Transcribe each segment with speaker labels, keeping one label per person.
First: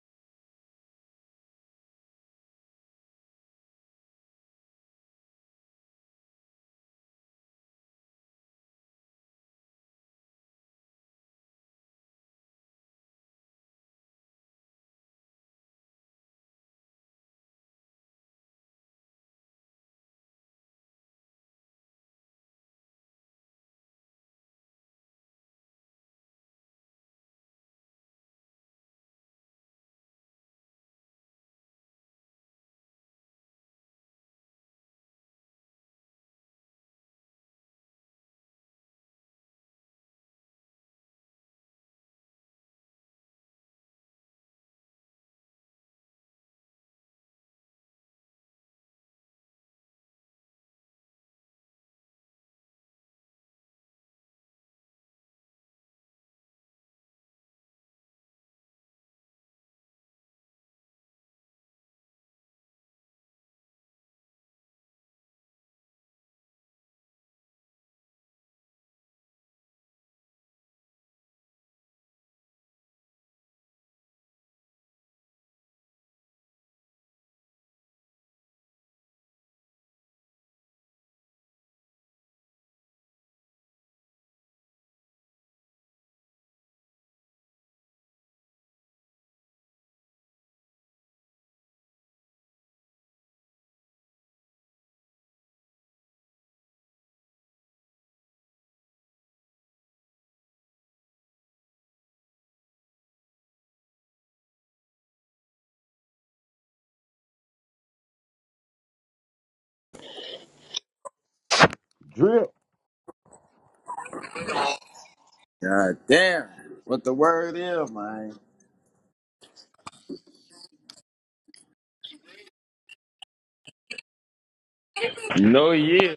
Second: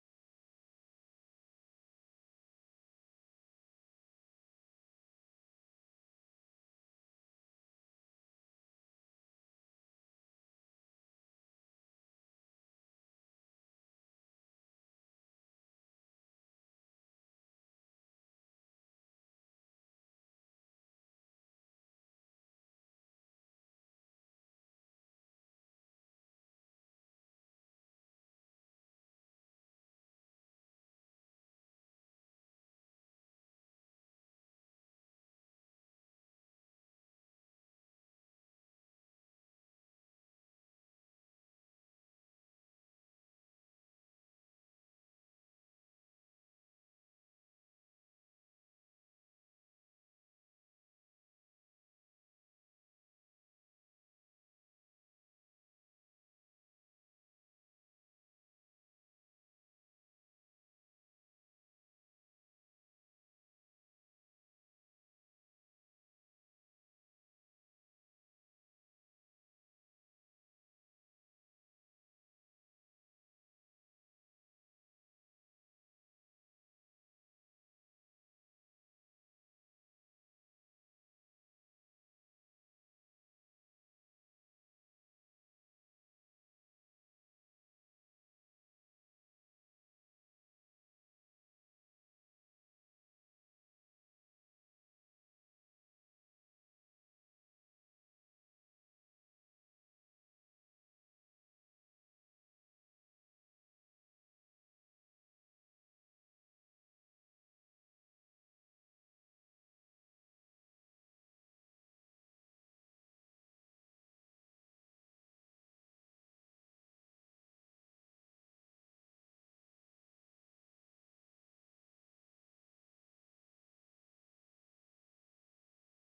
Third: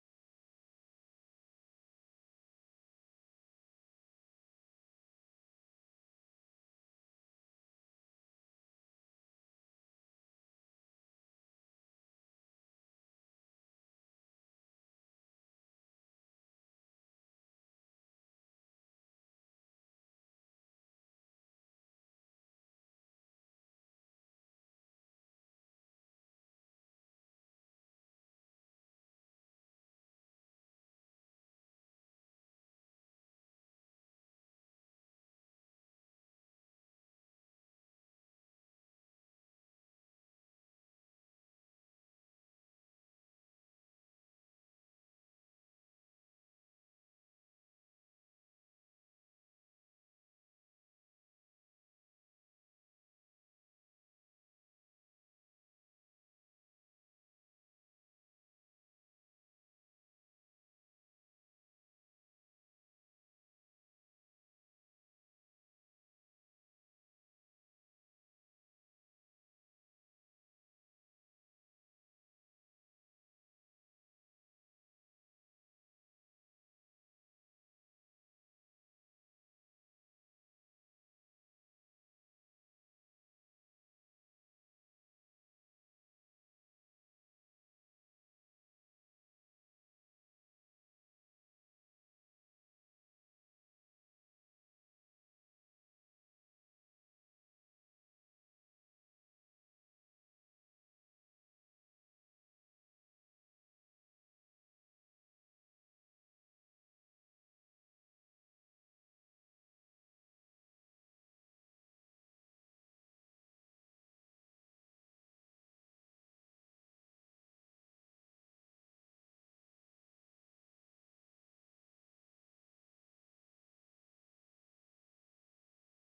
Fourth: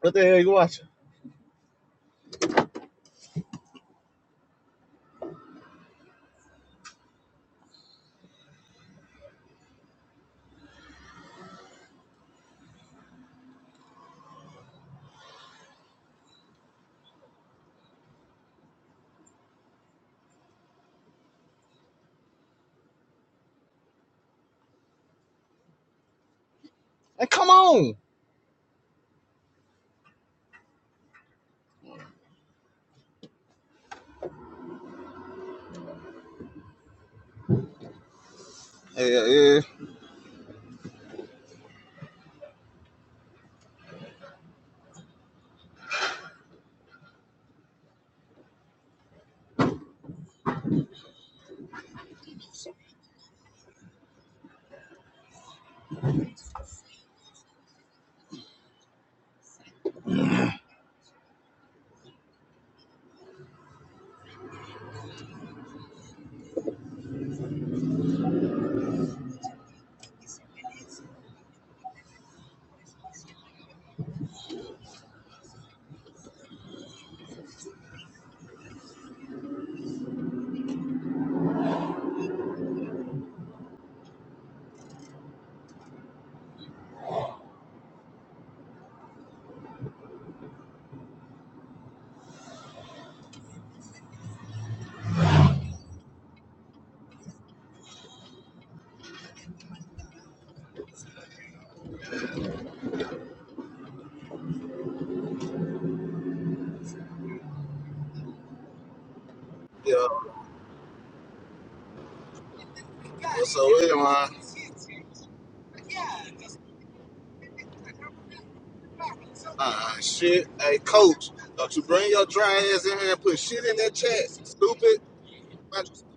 Speaker 1: What the hell you watching? Hey, come on. Hey, Yeah, yeah. Yeah.
Speaker 2: Drip.
Speaker 1: What's up with it, man?
Speaker 2: God damn. What the word is, man.
Speaker 1: Ah, shit. Hey, coach, don't you bring your dry ass in here and put shit in that chat, stupid.
Speaker 2: You know
Speaker 1: I,
Speaker 2: he
Speaker 1: I
Speaker 2: is.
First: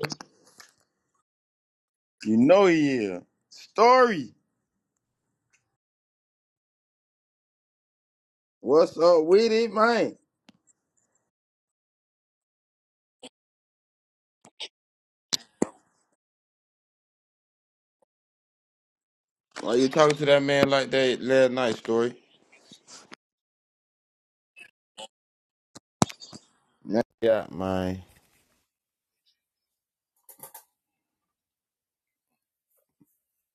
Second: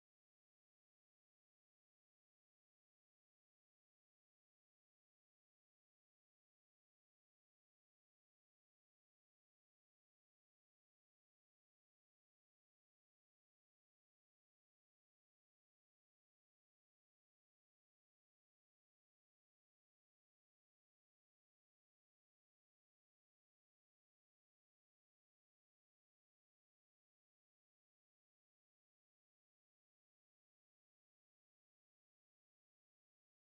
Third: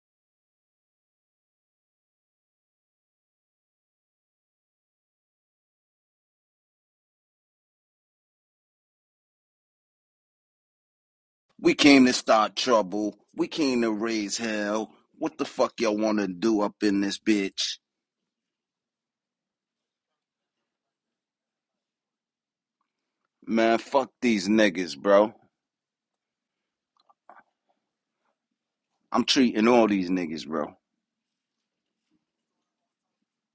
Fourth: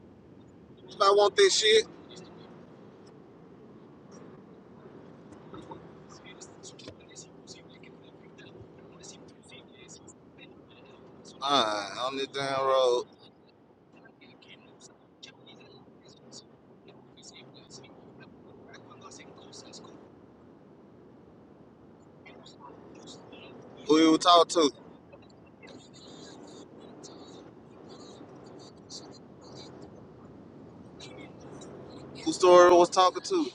Speaker 1: want this shit.
Speaker 2: You know he is. Story. What's up with it, man?
Speaker 3: We came
Speaker 1: Ah,
Speaker 3: to
Speaker 1: on this
Speaker 3: start
Speaker 1: damn road.
Speaker 3: trouble. We came to raise hell. What the fuck y'all wanna do up in this bitch?
Speaker 2: Why you talking to that man like that last night, Story?
Speaker 3: Man,
Speaker 1: Who
Speaker 3: fuck
Speaker 1: you
Speaker 3: these
Speaker 1: talk to?
Speaker 3: niggas, bro.
Speaker 2: Nah, Yeah, man.
Speaker 3: I'm treating all these niggas, bro.
Speaker 1: Who story was talking to?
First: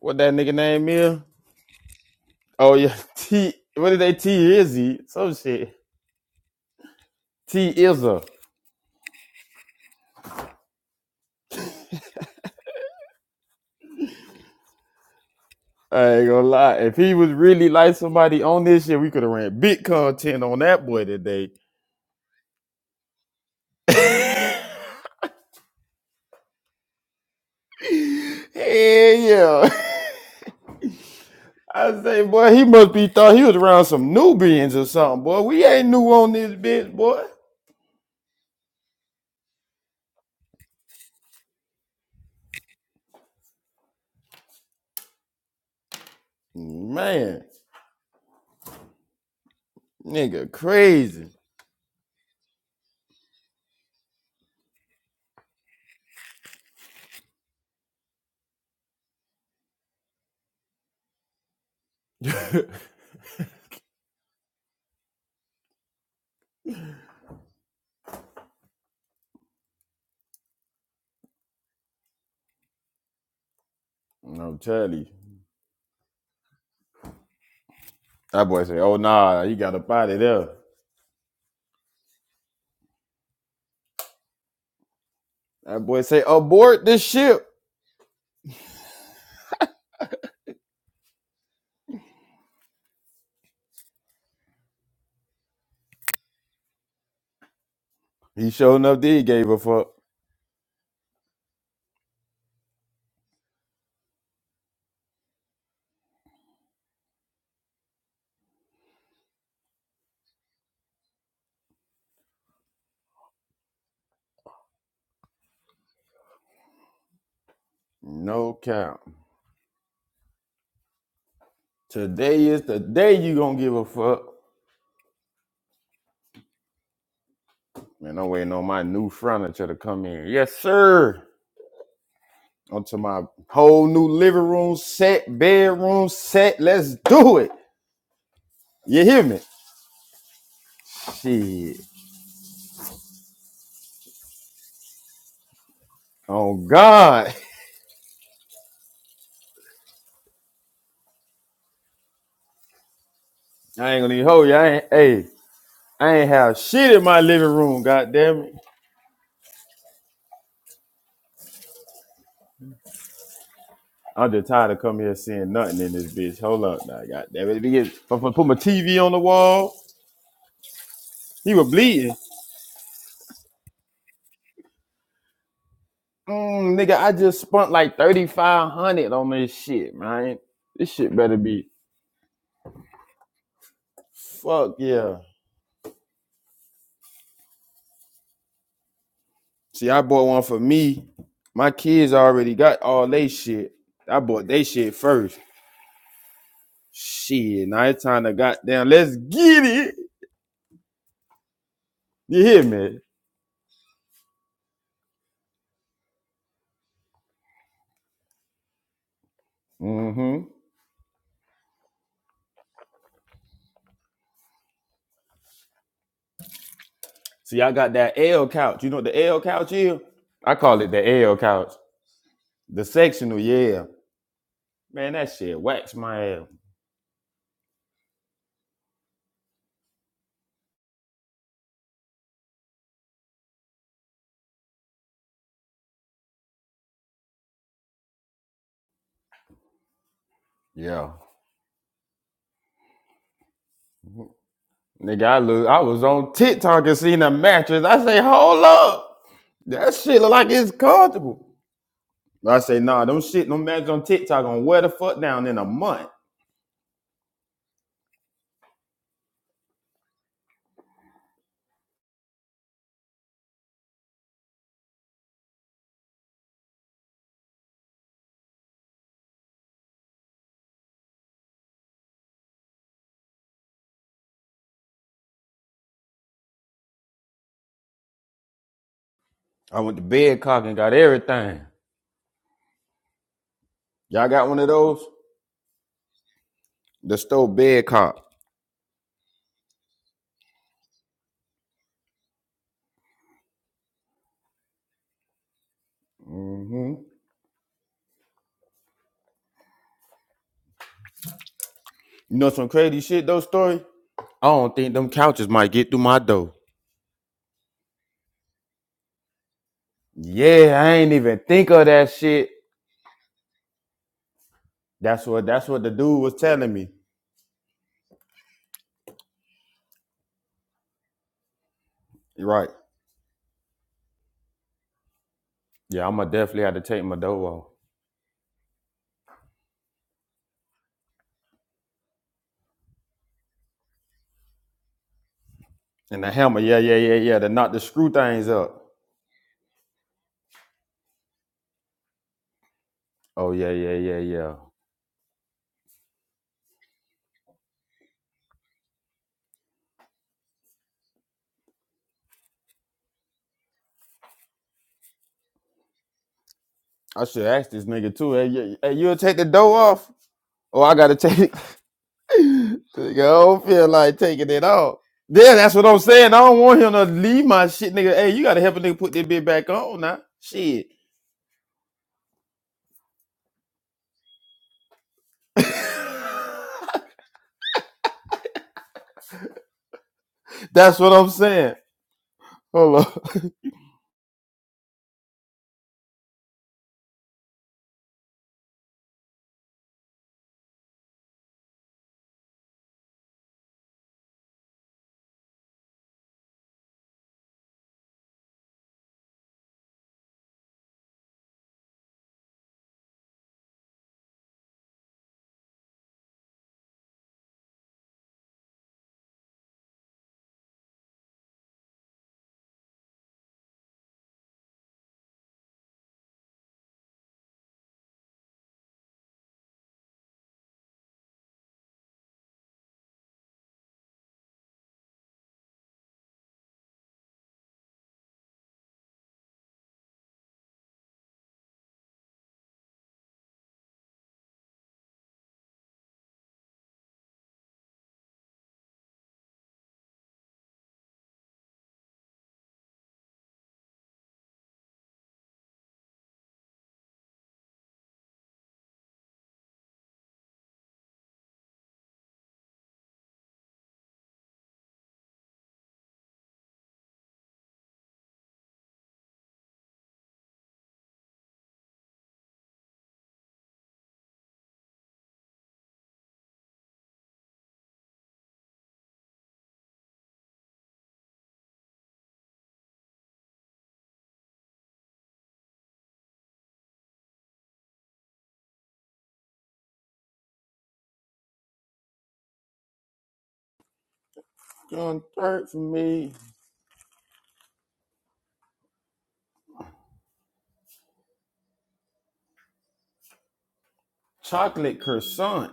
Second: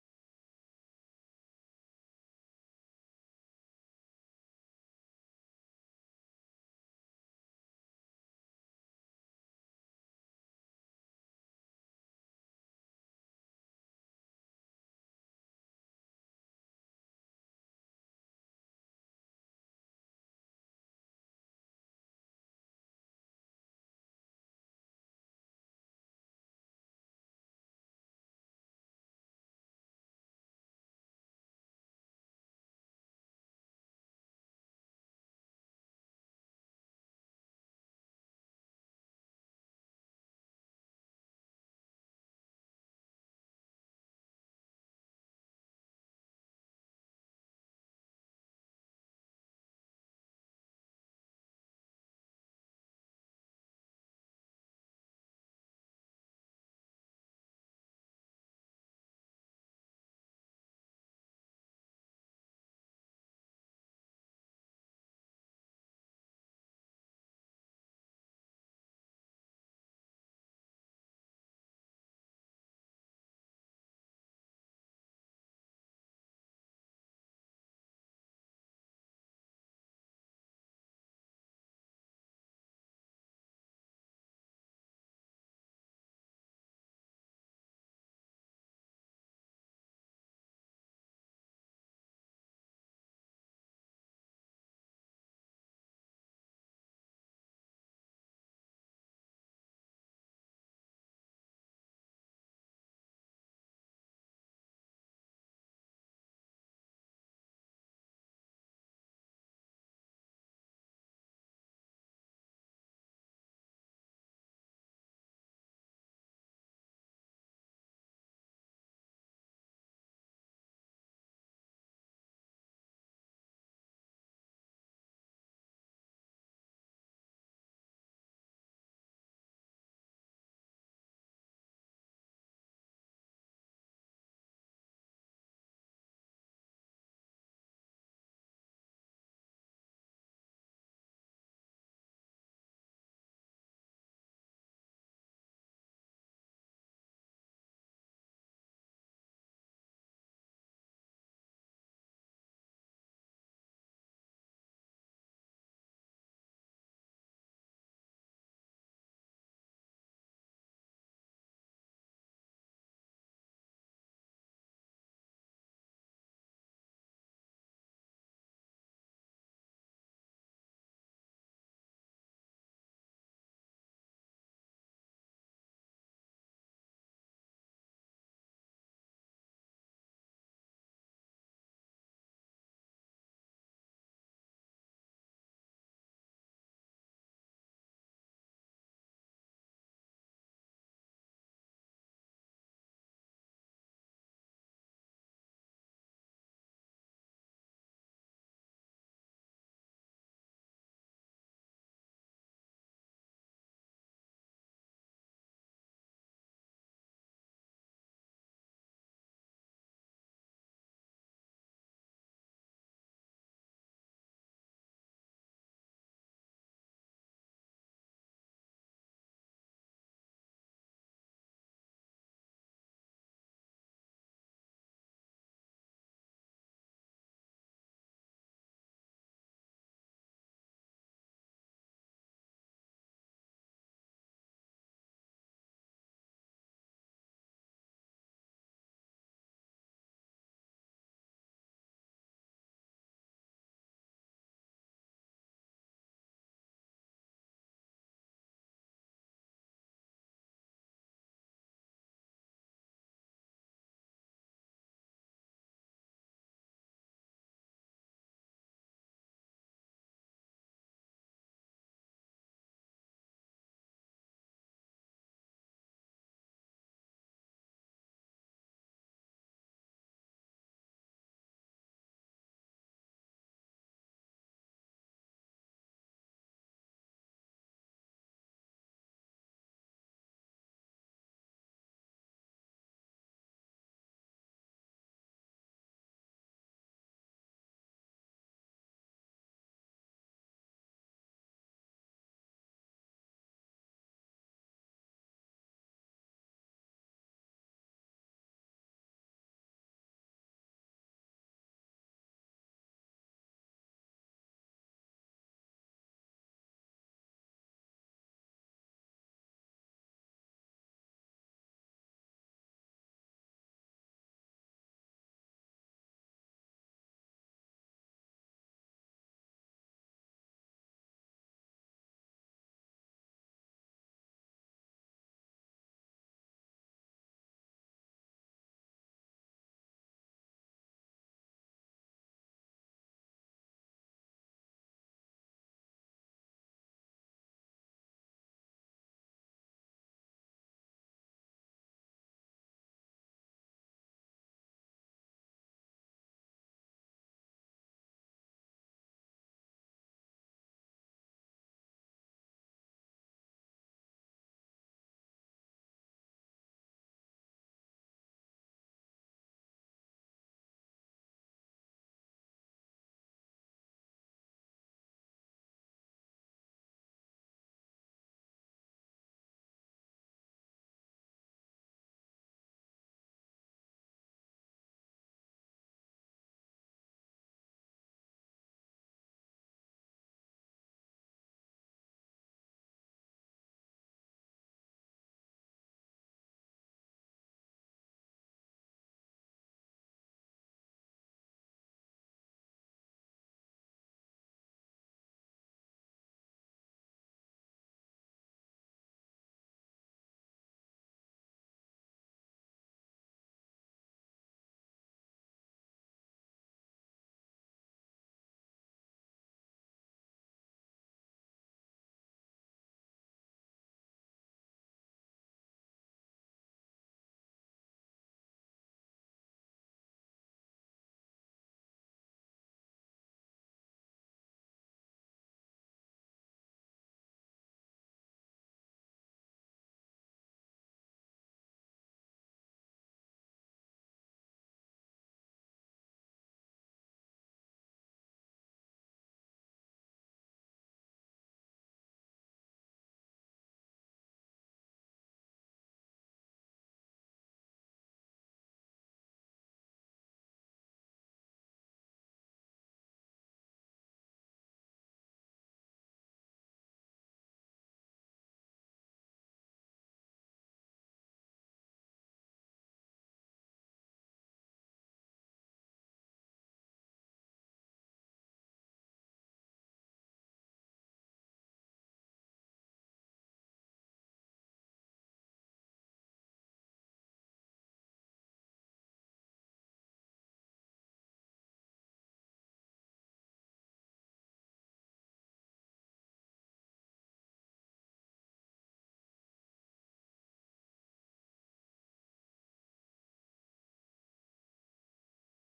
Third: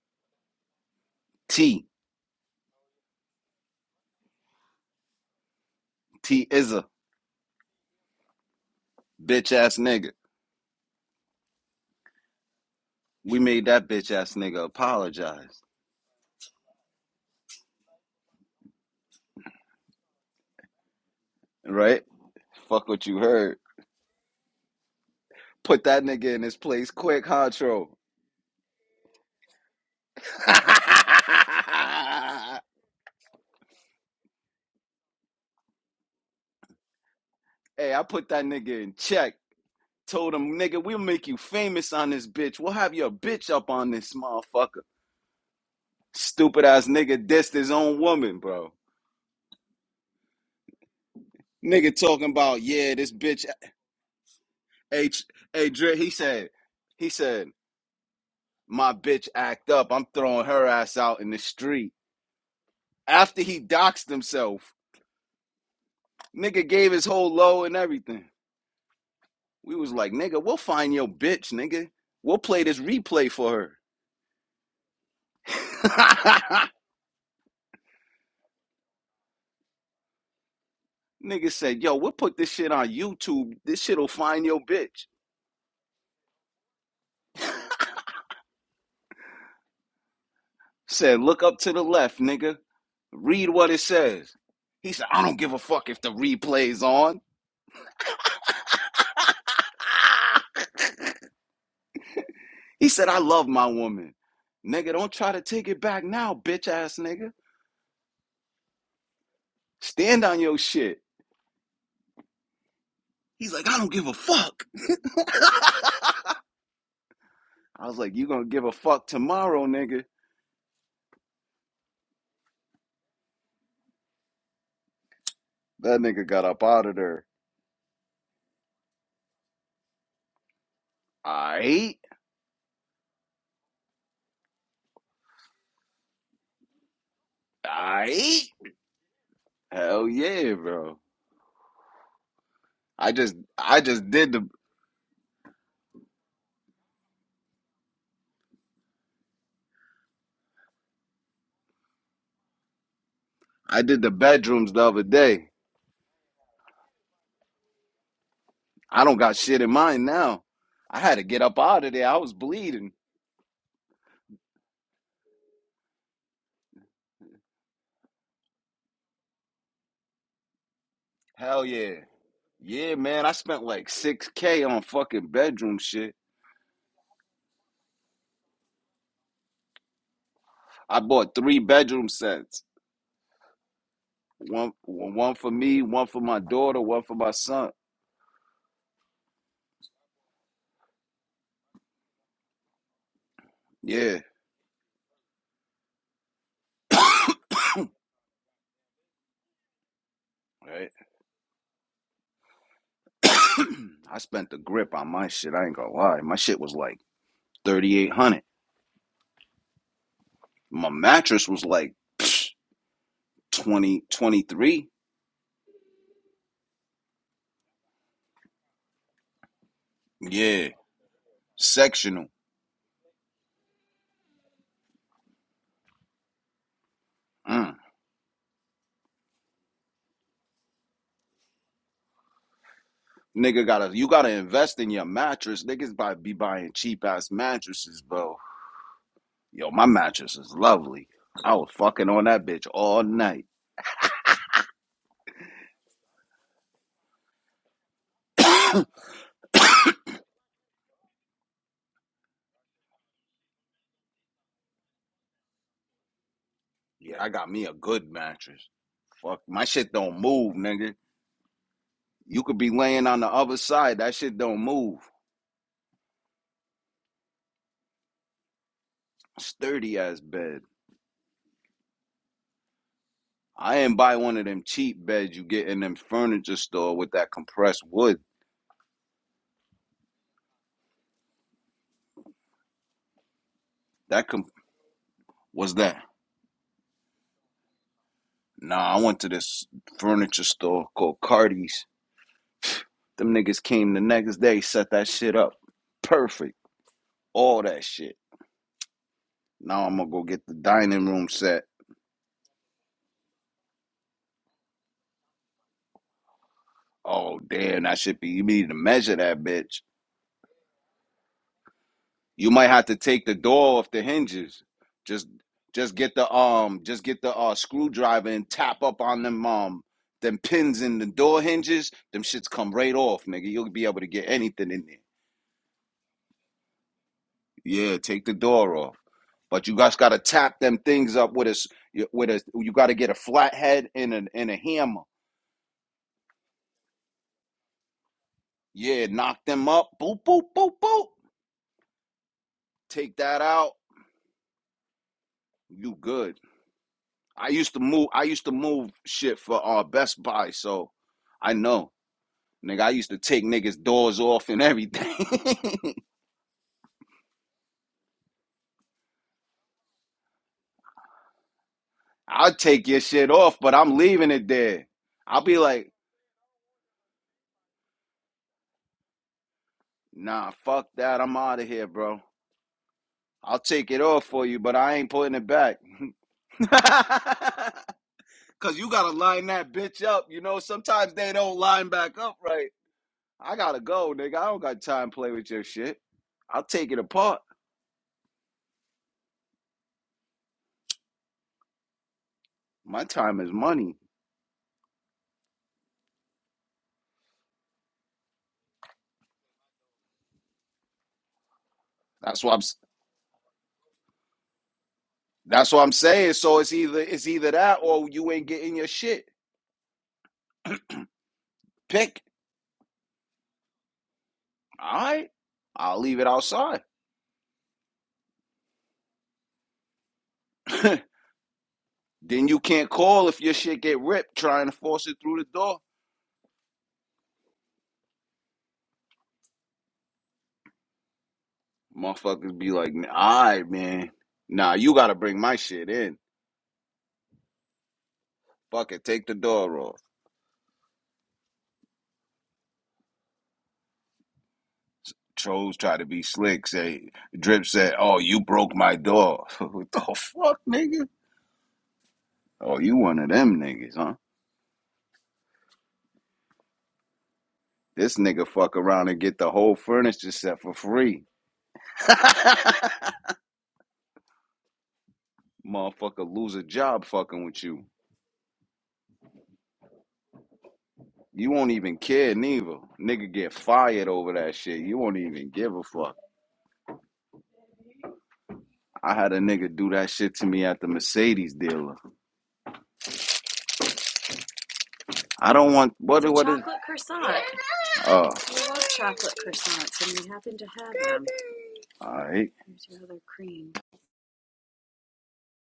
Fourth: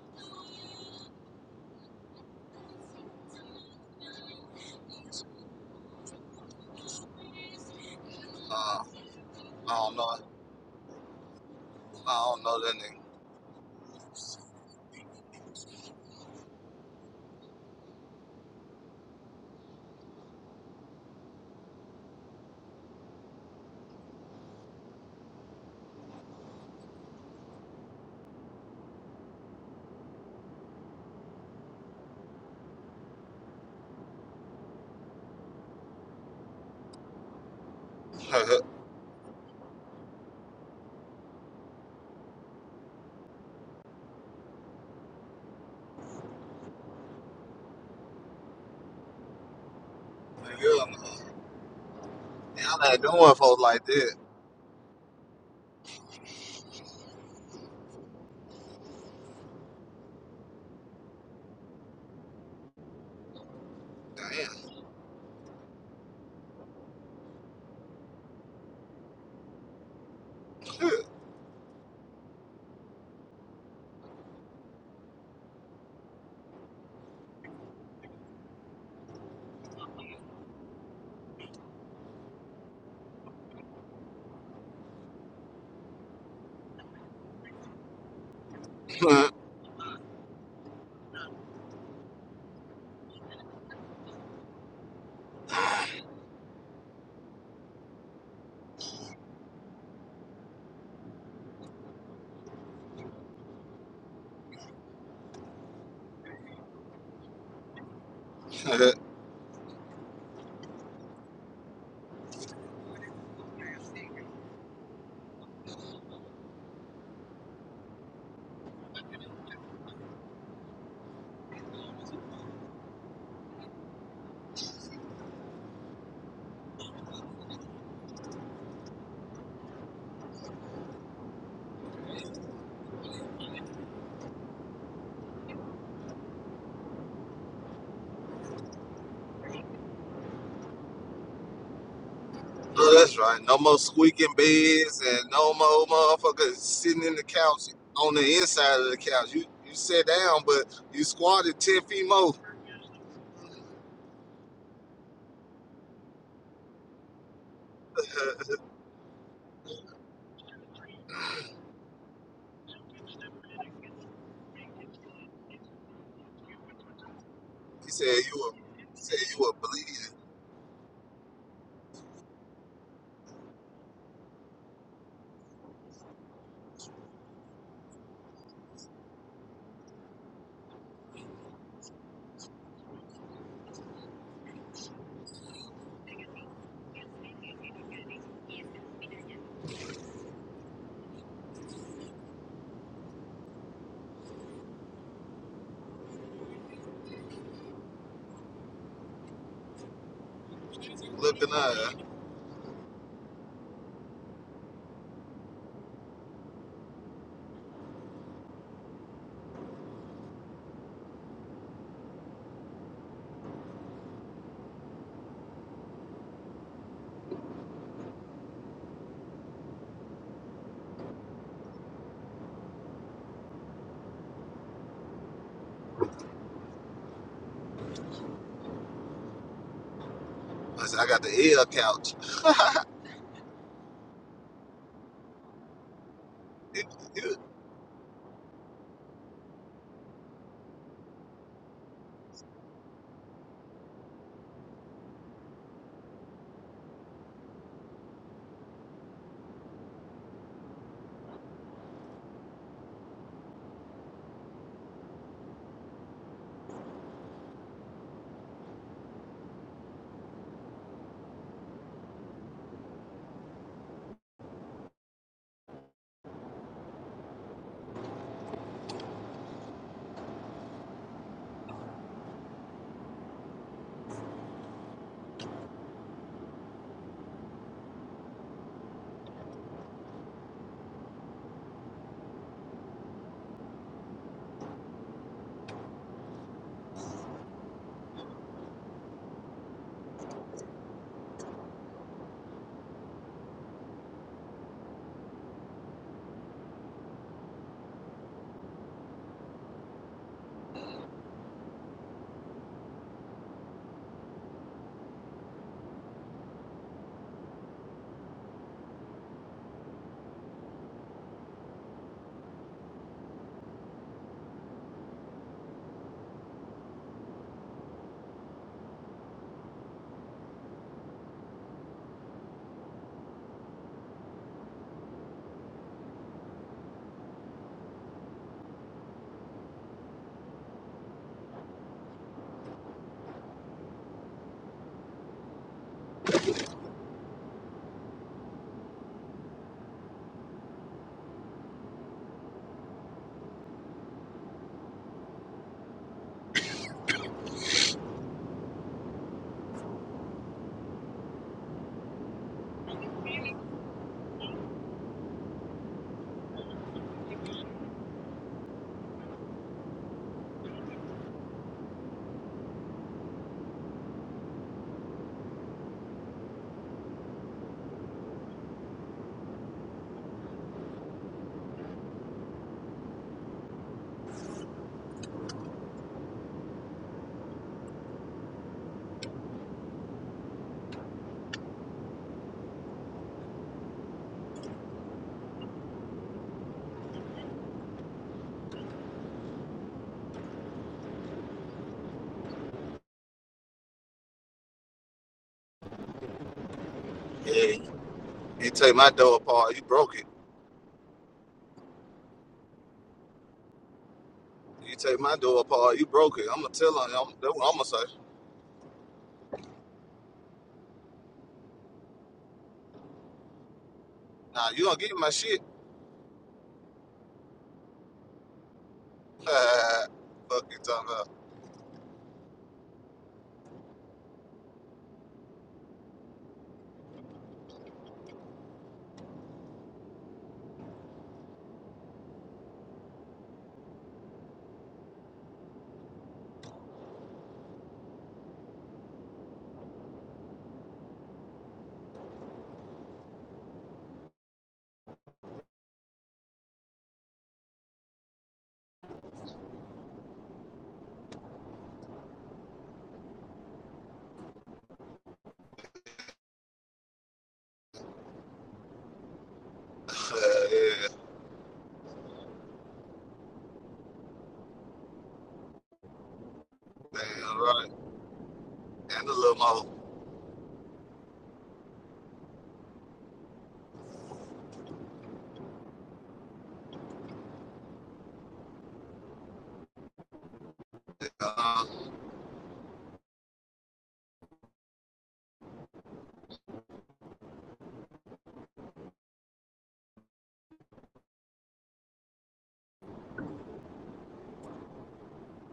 Speaker 2: What that nigga name is?
Speaker 3: T,
Speaker 2: Oh yeah, T. What did they T Izzy? Some shit.
Speaker 3: T is a
Speaker 2: T Izza.
Speaker 1: Uh, I
Speaker 3: bitch ass
Speaker 1: don't know.
Speaker 3: nigga.
Speaker 1: I don't know that
Speaker 3: We made that bitch ass nigga apologize,
Speaker 2: I ain't gonna lie. If he was really like somebody on this shit, we could have ran big content on that boy today.
Speaker 3: right? Fuck what you heard. Put that nigga in his place quick, Hotro.
Speaker 2: Hell yeah. I say, boy, he must be thought he was around some Nubians or something, boy. We ain't new on this bitch, boy.
Speaker 3: hey, I put that
Speaker 1: nigga.
Speaker 3: nigga in check. Told him, nigga, we'll make you famous on this bitch. We'll have your bitch up on this motherfucker. Stupid ass nigga
Speaker 2: Man,
Speaker 3: dissed his own woman, bro.
Speaker 2: nigga,
Speaker 1: Yeah,
Speaker 2: crazy.
Speaker 3: Nigga talking about,
Speaker 1: Y'all
Speaker 3: yeah,
Speaker 1: not
Speaker 3: this
Speaker 1: doing
Speaker 3: bitch
Speaker 1: folks like that.
Speaker 3: H, a Dre, he said, he said, my bitch act up. I'm throwing her ass out in the street.
Speaker 2: I'm
Speaker 3: After he doxed
Speaker 1: Damn.
Speaker 3: himself, nigga gave his whole low and everything. We was like, nigga, we'll find your bitch, nigga. We'll play this replay for
Speaker 2: telling you.
Speaker 3: her.
Speaker 2: That boy say, oh nah, you got a body there.
Speaker 3: Nigga said, yo, we'll put this shit on YouTube. This shit'll find your bitch.
Speaker 2: That boy say, abort this ship.
Speaker 3: Said, look up to the left, nigga. Read what it says. He said, I don't give a fuck if the replay's on.
Speaker 2: He showed enough did gave a fuck.
Speaker 3: he said, I love my woman. Nigga, don't try to take it back now, bitch ass nigga.
Speaker 1: oh,
Speaker 3: Stand on your shit. He's like, I don't give a fuck. I was like, you gonna
Speaker 2: No
Speaker 3: give a
Speaker 2: count.
Speaker 3: fuck tomorrow, nigga.
Speaker 2: Today is the day you gonna give a fuck.
Speaker 3: That nigga got up out of there.
Speaker 2: Man, I'm waiting on my new furniture to come in. Yes, sir.
Speaker 3: Aight,
Speaker 2: Onto my whole new living room set, bedroom set. Let's do it.
Speaker 3: aight.
Speaker 2: You hear me?
Speaker 3: Hell yeah, bro.
Speaker 2: Shit.
Speaker 3: I
Speaker 1: that's
Speaker 3: just
Speaker 1: right. No more
Speaker 3: I just did
Speaker 1: squeaking
Speaker 3: the
Speaker 1: beds and no more
Speaker 2: Oh
Speaker 1: motherfuckers sitting in the
Speaker 2: God.
Speaker 1: couch on the inside of the couch. You you sat down, but you squatted ten feet more.
Speaker 3: I
Speaker 2: I ain't
Speaker 3: did the
Speaker 2: gonna even hold you. I
Speaker 3: bedrooms the
Speaker 2: ain't
Speaker 3: other
Speaker 2: hey,
Speaker 3: day.
Speaker 2: I ain't have shit in my living room, god damn it.
Speaker 3: I don't got shit in mind now. I had to get up out of there. I was bleeding.
Speaker 2: I'm just tired of coming here seeing nothing in this bitch. Hold up now, god damn it. Nigga,
Speaker 1: He said
Speaker 2: if I
Speaker 1: you
Speaker 2: put my
Speaker 1: were he
Speaker 2: TV on the
Speaker 1: said you were
Speaker 2: wall,
Speaker 1: bleeding.
Speaker 2: he
Speaker 3: Hell
Speaker 2: was
Speaker 3: yeah.
Speaker 2: bleeding.
Speaker 3: Yeah, man. I spent like 6K on fucking bedroom shit.
Speaker 2: Mm, nigga, I just spent like 3500 on this shit, man. This
Speaker 3: I
Speaker 2: shit
Speaker 3: bought
Speaker 2: better
Speaker 3: three
Speaker 2: be
Speaker 3: bedroom sets. One
Speaker 2: fuck yeah.
Speaker 3: one for me, one for my daughter, one for my son.
Speaker 2: See, I bought one for me. My kids already got all they shit.
Speaker 3: Yeah.
Speaker 2: I bought they shit first. Shit, now it's time to goddamn let's get it.
Speaker 3: Right.
Speaker 1: You looking up.
Speaker 2: You hear me?
Speaker 3: I spent the grip on my shit. I ain't gonna lie. My shit was like 3800.
Speaker 2: Mm-hmm.
Speaker 3: My mattress was like twenty twenty three.
Speaker 2: See, I got that L couch. You know what the L couch is? I
Speaker 3: Yeah.
Speaker 2: call it the L couch.
Speaker 3: Sectional.
Speaker 2: The sectional, yeah. Man, that shit wax my ass.
Speaker 3: Mm.
Speaker 1: I said I got the L couch.
Speaker 3: Nigga gotta you gotta invest in your mattress. Niggas by be buying
Speaker 1: You,
Speaker 3: cheap ass
Speaker 1: you,
Speaker 3: mattresses, bro. Yo, my mattress is lovely.
Speaker 2: Yeah.
Speaker 3: I was fucking on that bitch all night.
Speaker 2: Nigga, I look, I was on TikTok and seen a mattress. I say, hold
Speaker 3: yeah,
Speaker 2: up. That shit look like it's comfortable. I say, nah, them shit, them mattress on TikTok on wear the fuck down in a month.
Speaker 3: I got me a good mattress. Fuck my shit don't move, nigga. You could be laying on the other side. That shit don't move. Sturdy ass bed. I ain't buy one of them cheap beds you get in them furniture store with that compressed wood.
Speaker 2: I went to bed cock and got everything.
Speaker 3: That
Speaker 2: Y'all
Speaker 3: com
Speaker 2: got one of those?
Speaker 3: was that.
Speaker 2: The store bed
Speaker 3: Nah, I went to this furniture store called Cardi's Them niggas came the next day, set that shit up. Perfect.
Speaker 2: hmm
Speaker 3: All that shit. Now I'm gonna go get the dining room set.
Speaker 2: You know some crazy shit though, story? I don't think them couches might get through my door.
Speaker 3: Oh damn, that should be you need to measure that bitch.
Speaker 2: Yeah, I ain't even think of that shit.
Speaker 3: You might have to take the door off the hinges.
Speaker 2: That's
Speaker 3: Just
Speaker 2: what that's what the
Speaker 3: just get
Speaker 2: dude
Speaker 3: the
Speaker 2: was telling
Speaker 3: um
Speaker 2: me.
Speaker 3: just get the uh screwdriver and tap up on them um them pins in the door hinges. Them
Speaker 2: You're
Speaker 3: shits
Speaker 2: Right.
Speaker 3: come right off, nigga. You'll be able to get anything in there.
Speaker 2: Yeah, I'ma definitely have to take my door off.
Speaker 3: Yeah, take the door off. But you guys got to tap them things up with a s- y- with a. You got to get a flat head and a and a hammer.
Speaker 2: And the hammer, yeah, yeah, yeah, yeah. To knock the screw things up.
Speaker 3: Yeah, knock them up. Boop boop boop boop. Take that
Speaker 2: Oh yeah,
Speaker 3: out.
Speaker 2: yeah, yeah, yeah.
Speaker 3: You good. I used to move. I used to move shit for uh Best Buy, so I know, nigga. I used to take niggas doors off and everything.
Speaker 2: I should ask this nigga too. Hey, you- hey you'll take the door off? Or I gotta take
Speaker 3: I'll take your shit
Speaker 2: I
Speaker 3: off,
Speaker 2: don't
Speaker 3: but
Speaker 2: feel
Speaker 3: I'm
Speaker 2: like
Speaker 3: leaving it
Speaker 2: taking it
Speaker 3: there.
Speaker 2: off.
Speaker 3: I'll
Speaker 2: Yeah,
Speaker 3: be
Speaker 2: that's what
Speaker 3: like,
Speaker 2: I'm saying. I don't want him to leave my shit, nigga. Hey, you gotta help a nigga put that bit back on now.
Speaker 3: nah,
Speaker 2: Shit.
Speaker 3: fuck that. I'm out of here, bro. I'll take it off for you, but I ain't putting it back. Cause you gotta line that bitch up. You know,
Speaker 2: That's what
Speaker 3: sometimes
Speaker 2: I'm
Speaker 3: they don't
Speaker 2: saying.
Speaker 3: line back up right.
Speaker 2: Hold on.
Speaker 3: I gotta go, nigga. I don't got time to play with your shit. I'll take it apart. My time is money.
Speaker 1: yeah. you take my door apart. You broke it.
Speaker 3: That's what I'm. s-
Speaker 1: You take my door
Speaker 3: That's what I'm
Speaker 1: apart. You
Speaker 3: saying.
Speaker 1: broke it.
Speaker 3: So
Speaker 1: I'm
Speaker 3: it's
Speaker 1: gonna tell
Speaker 3: either
Speaker 1: on you.
Speaker 3: it's
Speaker 1: I'm,
Speaker 3: either
Speaker 1: that's what I'm
Speaker 3: that
Speaker 1: gonna
Speaker 3: or
Speaker 1: say.
Speaker 3: you ain't getting your shit. Pick.
Speaker 1: Nah, you gonna
Speaker 3: All
Speaker 1: get
Speaker 3: right.
Speaker 1: my shit.
Speaker 3: I'll leave it outside.
Speaker 1: Fuck you talking about.
Speaker 3: then you can't call if your shit get ripped trying to force it through the door. Motherfuckers be like, all right, man. Nah, you gotta bring my shit in. Fuck it. Take the door off. Trolls try to be slick. Say Drip said, "Oh, you broke my door." what the fuck, nigga? Oh, you one of them niggas, huh? This nigga fuck around and get the whole furniture
Speaker 1: yeah,
Speaker 3: set for
Speaker 1: yeah,
Speaker 3: free. Motherfucker lose a job
Speaker 1: yeah,
Speaker 3: fucking with you.
Speaker 1: right. And the little mother.
Speaker 3: You won't even care neither. Nigga get fired over that shit. You won't even give a fuck. I had a nigga do that shit to me at the Mercedes
Speaker 1: Uh,
Speaker 3: dealer.
Speaker 2: Gonna
Speaker 3: I
Speaker 2: hurt
Speaker 3: don't
Speaker 2: for
Speaker 3: want what It's a
Speaker 2: me.
Speaker 3: what is chocolate croissant. oh We love chocolate croissants, and we happen to have them. All right. Where's your other cream?
Speaker 2: Chocolate croissant.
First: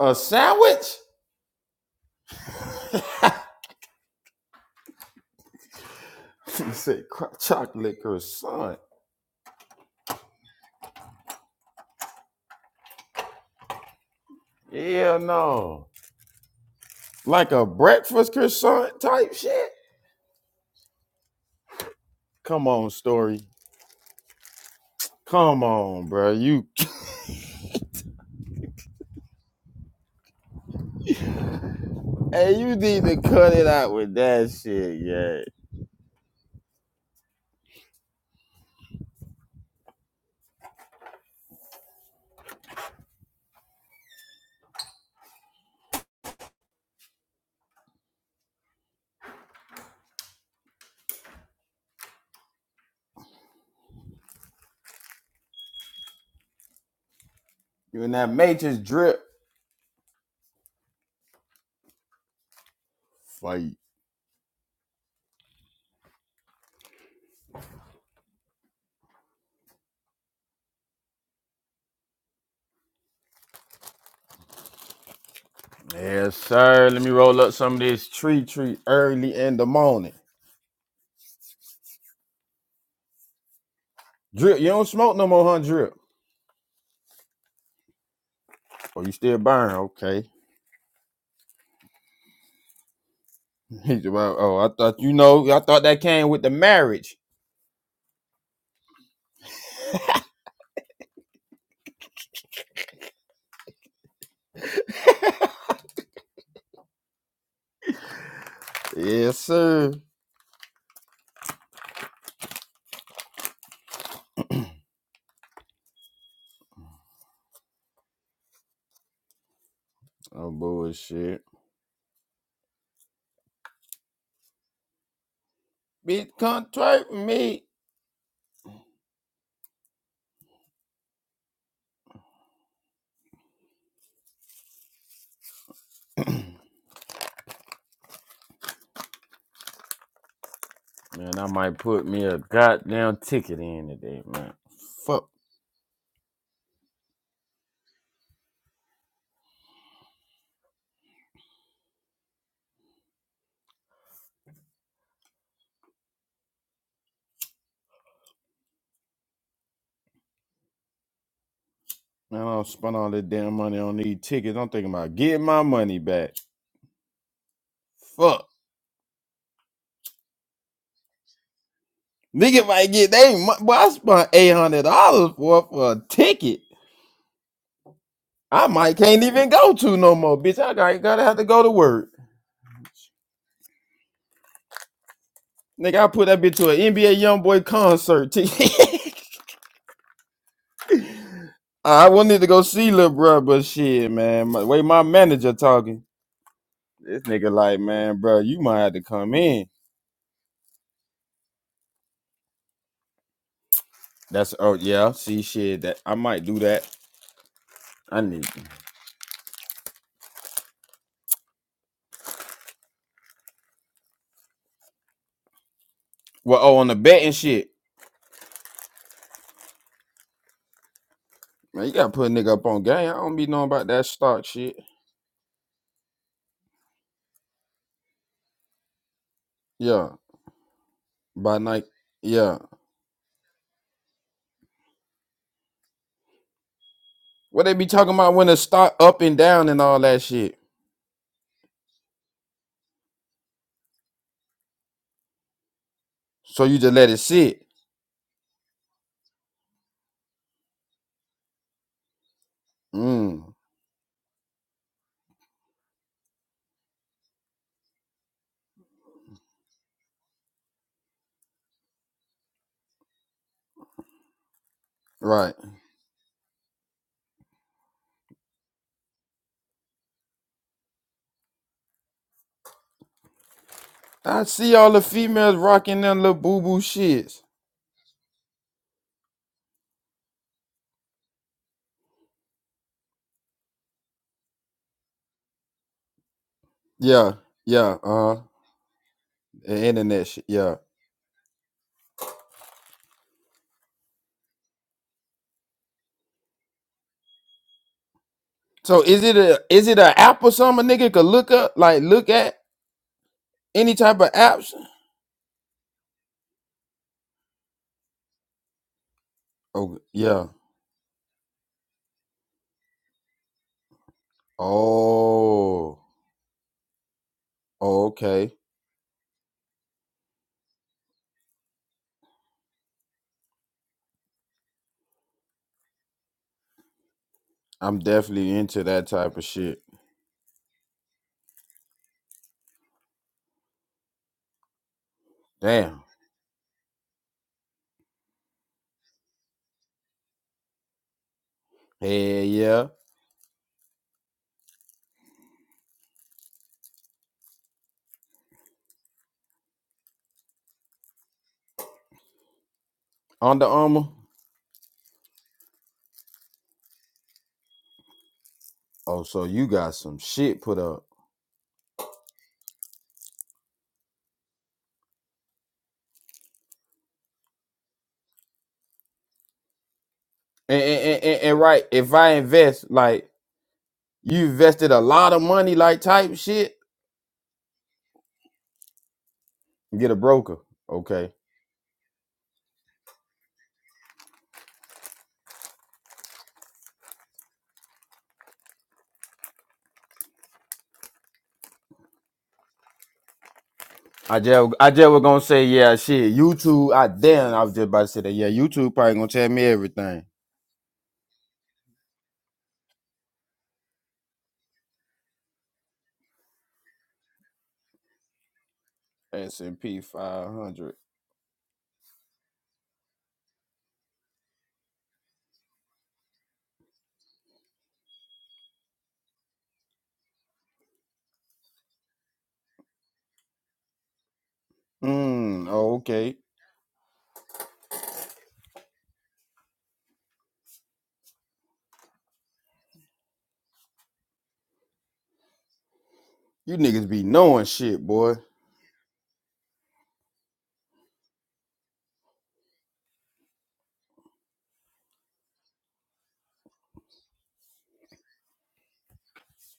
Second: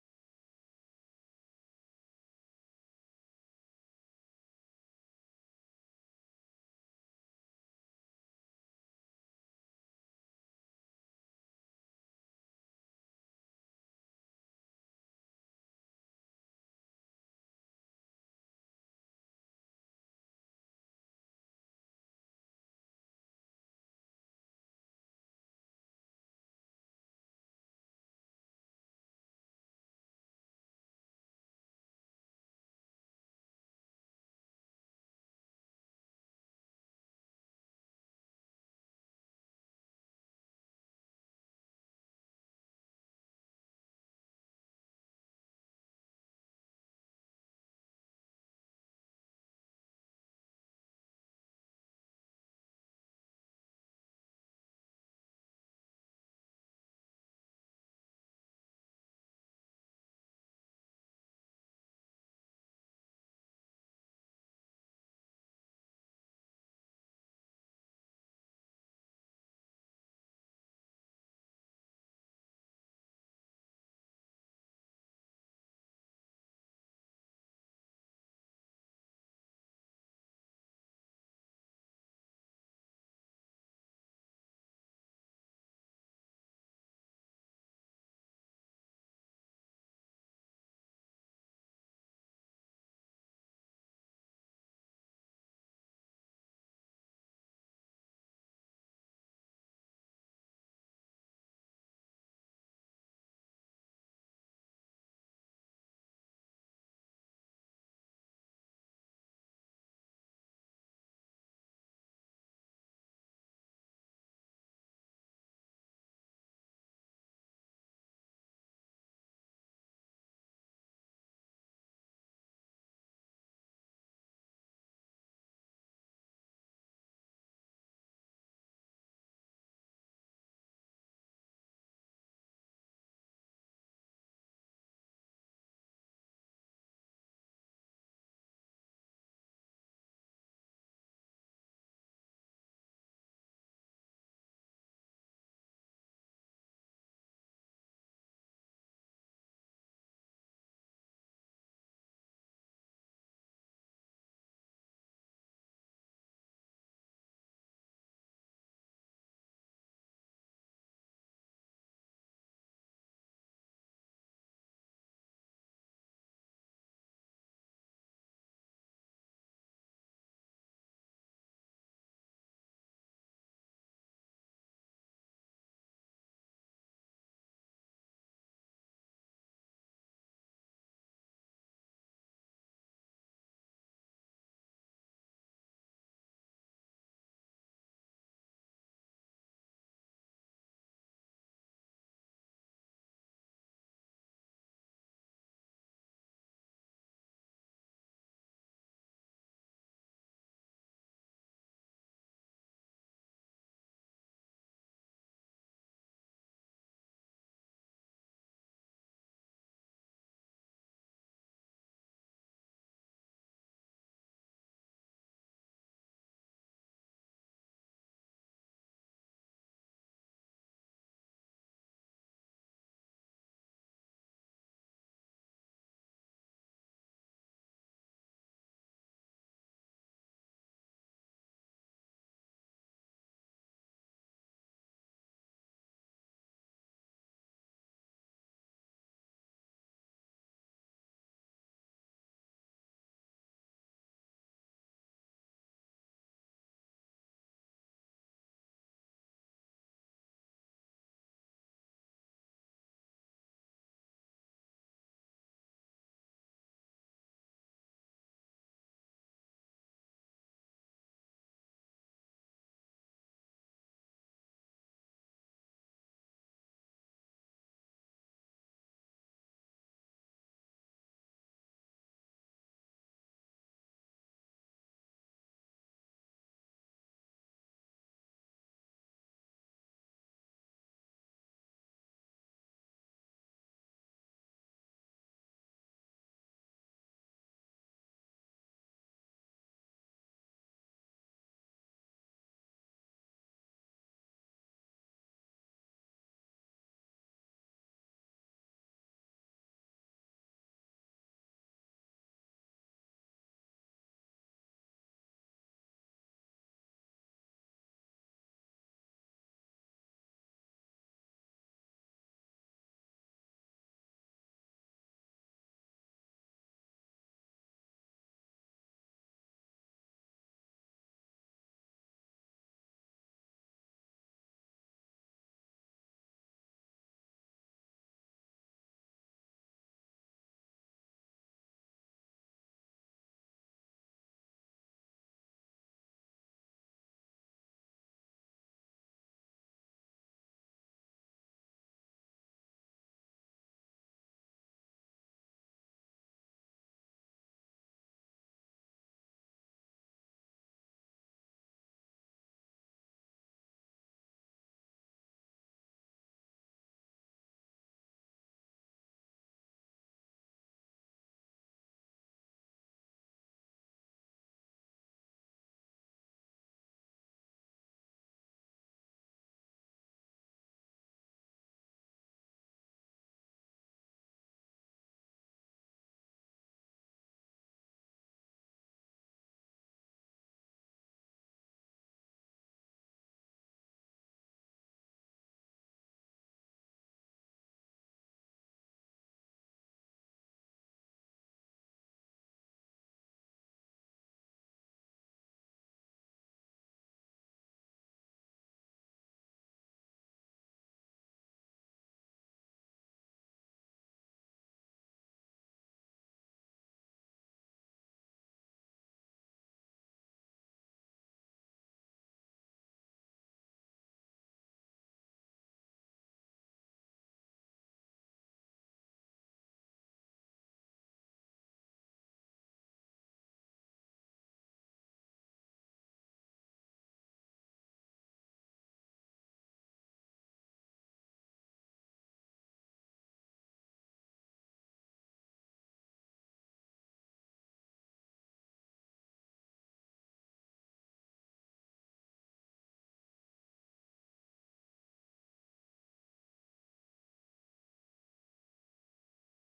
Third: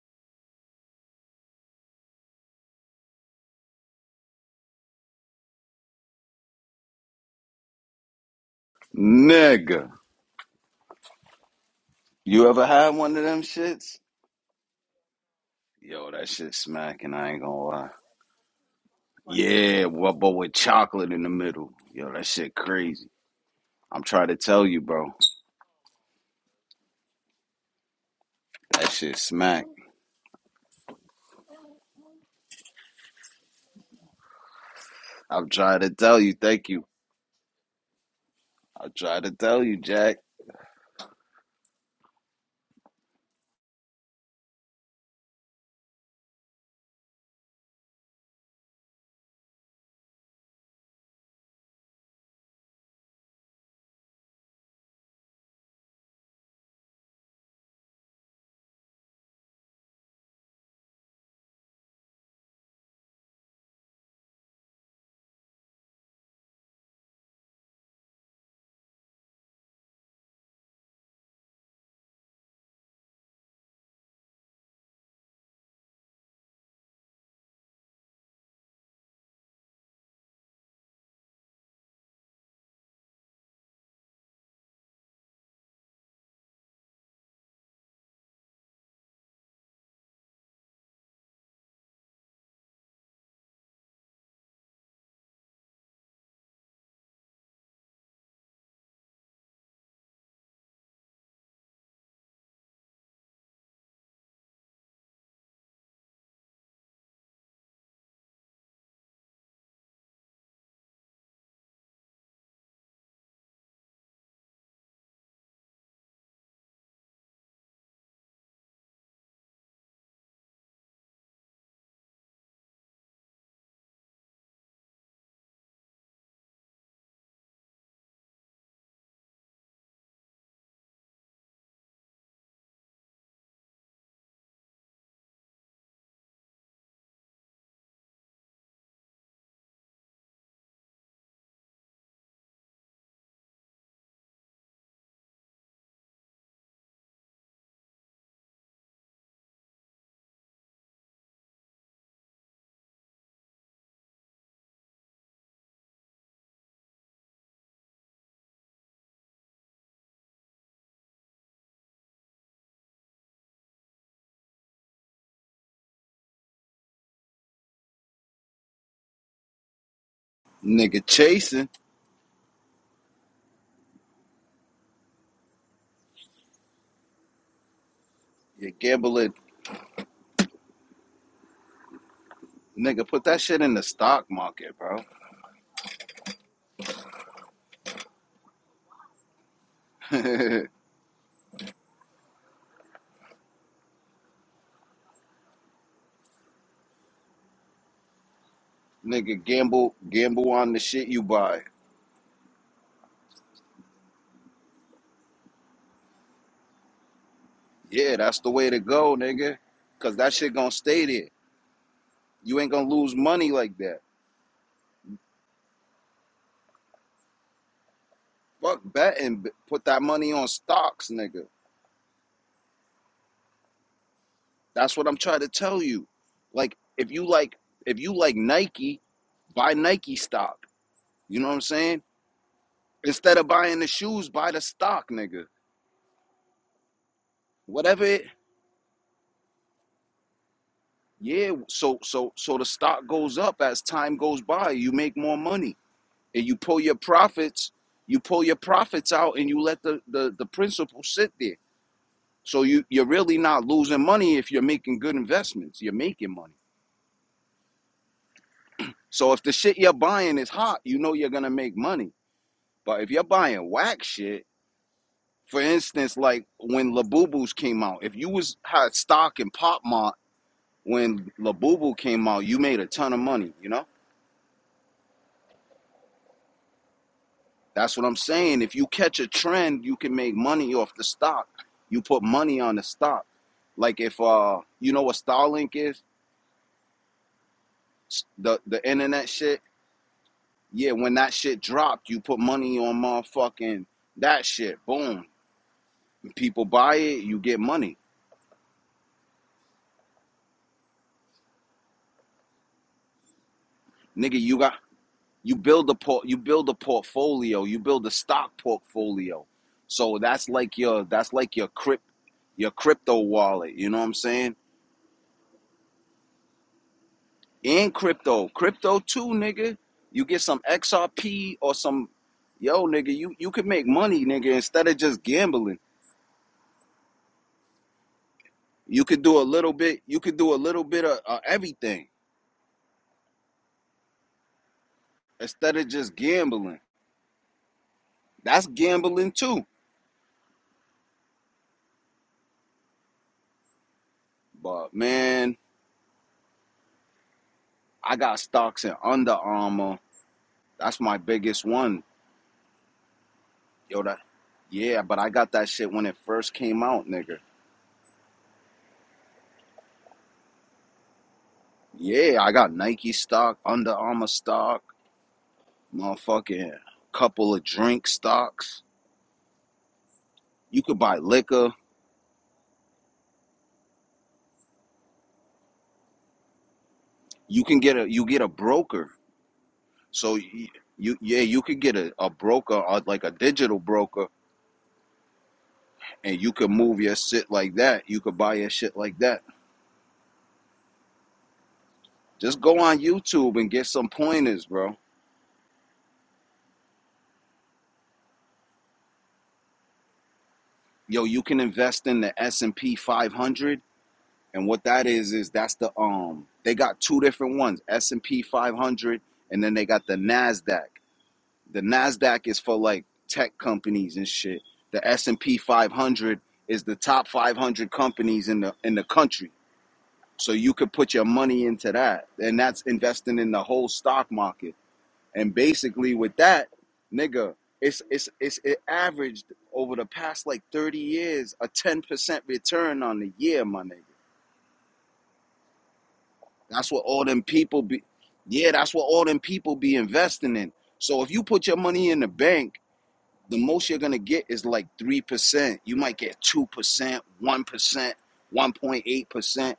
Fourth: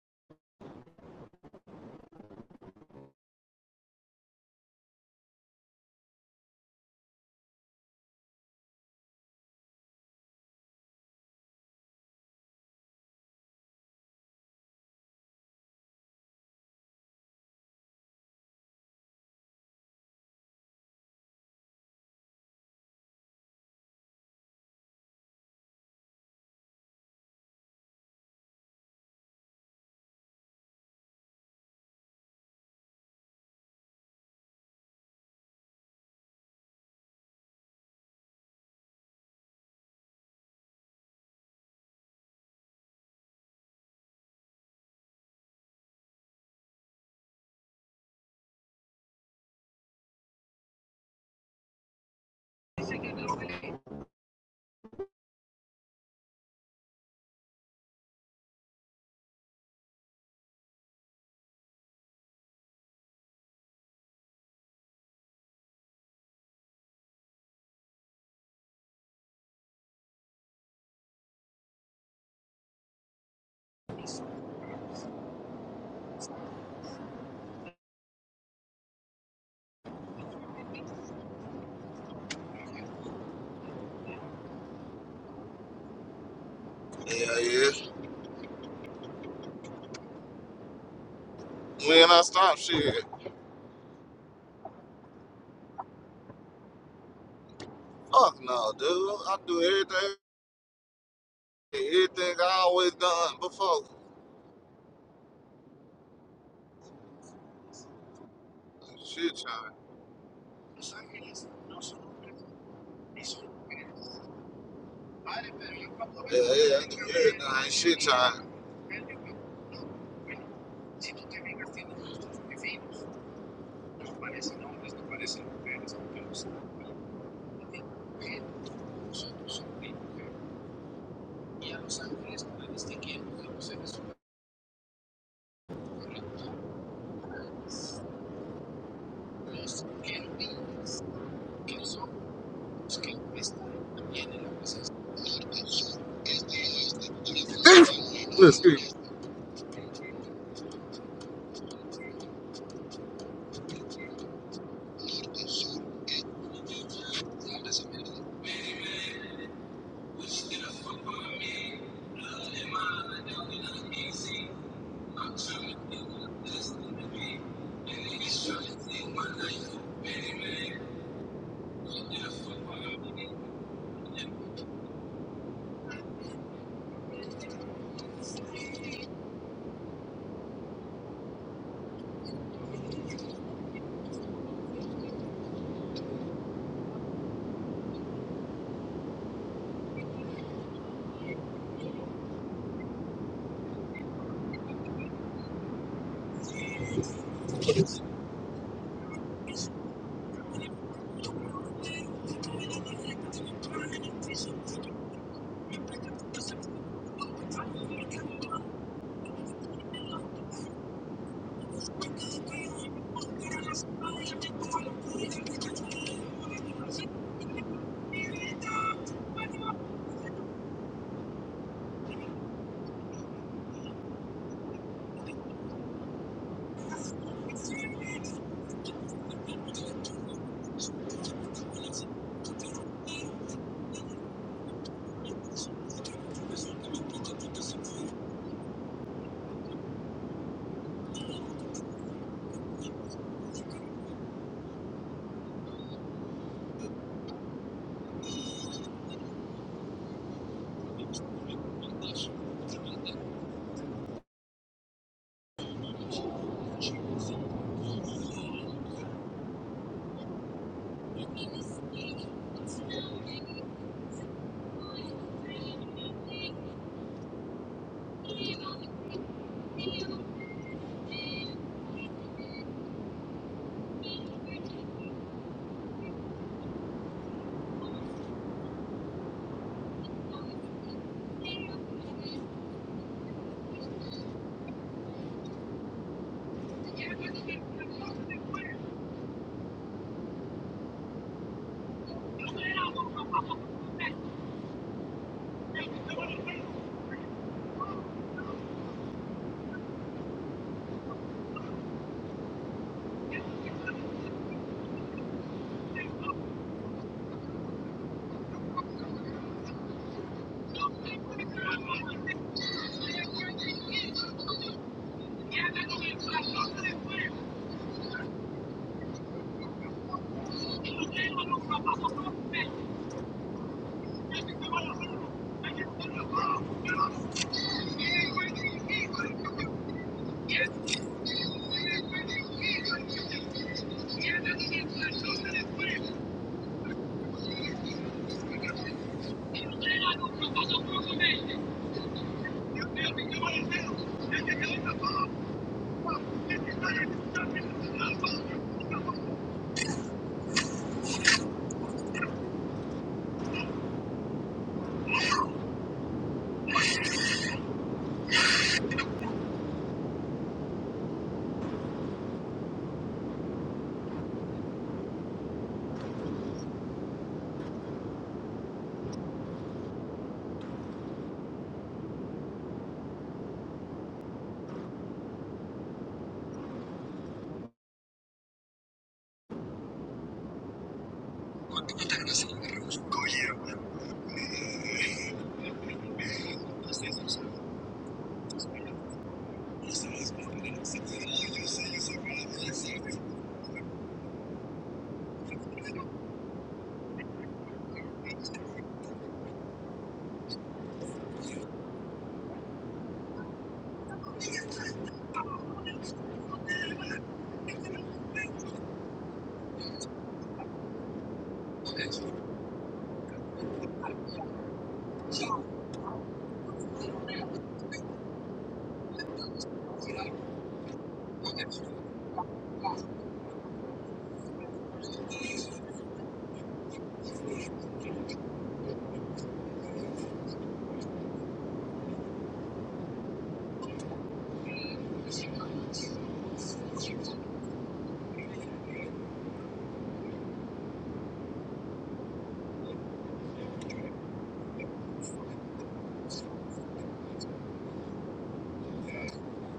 Speaker 2: A sandwich? He said cro- chocolate croissant.
Speaker 3: Nigga. You ever had one of them shits?
Speaker 2: Yeah, no.
Speaker 3: Yo, that shit smacking, I ain't
Speaker 2: Like
Speaker 3: gonna
Speaker 2: a
Speaker 3: lie.
Speaker 2: breakfast croissant type
Speaker 3: What?
Speaker 2: shit?
Speaker 3: Yeah, well, but with chocolate in the middle. Yo, that shit
Speaker 2: Come on,
Speaker 3: crazy.
Speaker 2: story.
Speaker 3: I'm trying to tell you, bro.
Speaker 2: Come on, bro. You
Speaker 3: That shit smack.
Speaker 2: hey, you need to cut it out with that shit, yeah.
Speaker 3: I'm trying to tell you, thank you. I'm trying to tell you, Jack.
Speaker 2: You in that matrix drip fight. Yes, sir. Let me roll up some of this tree tree early in the morning. Drip, you don't smoke no more, huh? Drip.
Speaker 1: yeah, yeah.
Speaker 2: Oh, you still burn? Okay.
Speaker 1: When I stop, shit.
Speaker 2: He's about. Oh, I thought you know. I thought that came with the marriage.
Speaker 1: Fuck no, dude. I do everything, everything I always done before. Shit,
Speaker 2: Yes,
Speaker 1: child.
Speaker 2: sir.
Speaker 1: Yeah, yeah. I do everything. I ain't shit, child.
Speaker 2: Oh bullshit. Bitch, come twerk me. Man, I might put me a goddamn ticket in today, man. Fuck.
Speaker 1: Excuse
Speaker 2: Man, I don't spend all that damn money on these tickets. I'm thinking about getting my money back. Fuck.
Speaker 3: Nigga chasing.
Speaker 2: Nigga might get they. mu- Boy, I spent eight hundred dollars for for a ticket. I
Speaker 3: You
Speaker 2: might can't
Speaker 3: gambling.
Speaker 2: even go to no more, bitch. I gotta, gotta have to go to work.
Speaker 3: Nigga, put that shit in the stock market, bro.
Speaker 2: Nigga, I put that bitch to an NBA YoungBoy concert ticket. I wanted to go see little bro, but shit, man. My, way my manager talking, this nigga like, man, bro, you might have to come
Speaker 3: Nigga,
Speaker 2: in.
Speaker 3: gamble gamble on the shit you buy.
Speaker 2: That's oh yeah, see shit that I might do that.
Speaker 3: Yeah,
Speaker 2: I
Speaker 3: that's
Speaker 2: need.
Speaker 3: the
Speaker 2: to.
Speaker 3: way to go, nigga. Cause that shit gonna stay there. You ain't gonna lose money like that.
Speaker 2: Well, oh on the betting shit,
Speaker 3: Fuck betting. Put that money on stocks, nigga.
Speaker 2: man, you gotta put a nigga up on game. I don't be knowing about that stock shit.
Speaker 3: That's what I'm trying to tell you. Like, if you like, if you like Nike, buy
Speaker 2: Yeah.
Speaker 3: Nike stock. You know what
Speaker 2: by
Speaker 3: I'm
Speaker 2: Nike.
Speaker 3: saying?
Speaker 2: Yeah.
Speaker 3: Instead of buying the shoes, buy the stock, nigga.
Speaker 2: What they be
Speaker 3: Whatever
Speaker 2: talking
Speaker 3: it.
Speaker 2: about when the stock up and down and all that shit.
Speaker 3: Yeah. So so so the stock goes up as time goes by. You make more money, and you
Speaker 2: So you
Speaker 3: pull
Speaker 2: just
Speaker 3: your
Speaker 2: let it sit.
Speaker 3: profits. You pull your profits out, and you let the the, the principal sit there So you you're really
Speaker 2: Mm.
Speaker 3: not losing money if you're making good investments. You're making money. So if the shit you're buying is hot, you know you're gonna make money. But if you're buying whack shit,
Speaker 2: Right.
Speaker 3: for instance, like when Labubu's came out, if you was had stock in Pop Mart when Labubu came out, you made a ton of money. You know
Speaker 2: I see all the females rocking them little boo boo shits.
Speaker 3: that's what I'm saying. If you catch a trend, you can make money off the stock. You put money on the stock. Like if uh, you know what Starlink is,
Speaker 2: Yeah. Yeah. Uh huh.
Speaker 3: the the internet shit
Speaker 2: The internet shit. Yeah.
Speaker 3: Yeah, when that shit dropped, you put money on motherfucking that shit. Boom. People buy it, you get money.
Speaker 2: So is it a is it a app or something a nigga could look up like look at any type of
Speaker 3: Nigga, you
Speaker 2: apps?
Speaker 3: got you build a port you build a portfolio, you build a stock portfolio.
Speaker 2: Oh
Speaker 3: So
Speaker 2: yeah.
Speaker 3: that's like your that's like your crypt your crypto wallet, you know what I'm saying?
Speaker 2: Oh.
Speaker 3: And
Speaker 2: oh
Speaker 3: crypto.
Speaker 2: okay.
Speaker 3: Crypto too, nigga. You get some XRP or some yo nigga, you you could make money, nigga, instead of just gambling.
Speaker 2: I'm definitely into
Speaker 3: You
Speaker 2: that
Speaker 3: could
Speaker 2: type
Speaker 3: do a
Speaker 2: of
Speaker 3: little
Speaker 2: shit.
Speaker 3: bit, you could do a little bit of, of everything. instead of
Speaker 2: Damn.
Speaker 3: just gambling. That's gambling too.
Speaker 2: Hell yeah.
Speaker 3: But man, I got stocks in Under Armour. That's my biggest one.
Speaker 2: Under
Speaker 3: Yo,
Speaker 2: Armour.
Speaker 3: that yeah, but I got that shit when it first came out, nigga.
Speaker 2: Oh, so you got some shit put up.
Speaker 3: Yeah, I got Nike stock, Under Armour stock, motherfucking couple of drink stocks.
Speaker 2: And,
Speaker 3: You
Speaker 2: and,
Speaker 3: could buy
Speaker 2: and, and-
Speaker 3: liquor.
Speaker 2: right, if I invest, like you invested a lot of money, like type shit,
Speaker 3: You can get a you get a broker.
Speaker 2: get a
Speaker 3: So
Speaker 2: broker.
Speaker 3: you, you
Speaker 2: Okay.
Speaker 3: yeah, you could get a, a broker or like a digital broker and you could move your shit like that. You could buy your shit like that Just go on YouTube and get some
Speaker 2: I
Speaker 3: pointers,
Speaker 2: just I
Speaker 3: bro.
Speaker 2: just was gonna say, yeah, shit. YouTube, I damn, I was just about to say that. Yeah, YouTube probably gonna tell me everything.
Speaker 3: Yo, you can invest in the S&P 500 and what that is is that's the um they got two different ones, S&P 500
Speaker 2: S
Speaker 3: and then
Speaker 2: and
Speaker 3: they
Speaker 2: P
Speaker 3: got the
Speaker 2: five
Speaker 3: Nasdaq.
Speaker 2: hundred.
Speaker 3: The Nasdaq is for like tech companies and shit. The S&P 500 is the top 500 companies in the in the country. So you could put your money into that and that's investing in the whole stock market. And
Speaker 2: Mm, oh,
Speaker 3: basically
Speaker 2: okay.
Speaker 3: with that, nigga, it's it's it's it averaged over the past like 30 years a 10% return on the year, my nigga.
Speaker 2: You
Speaker 3: That's what
Speaker 2: niggas be
Speaker 3: all them
Speaker 2: knowing
Speaker 3: people be
Speaker 2: shit, boy.
Speaker 3: Yeah, that's what all them people be investing in. So if you put your money in the bank, the most you're gonna get is like 3%. You might get 2%, 1%, 1.8%.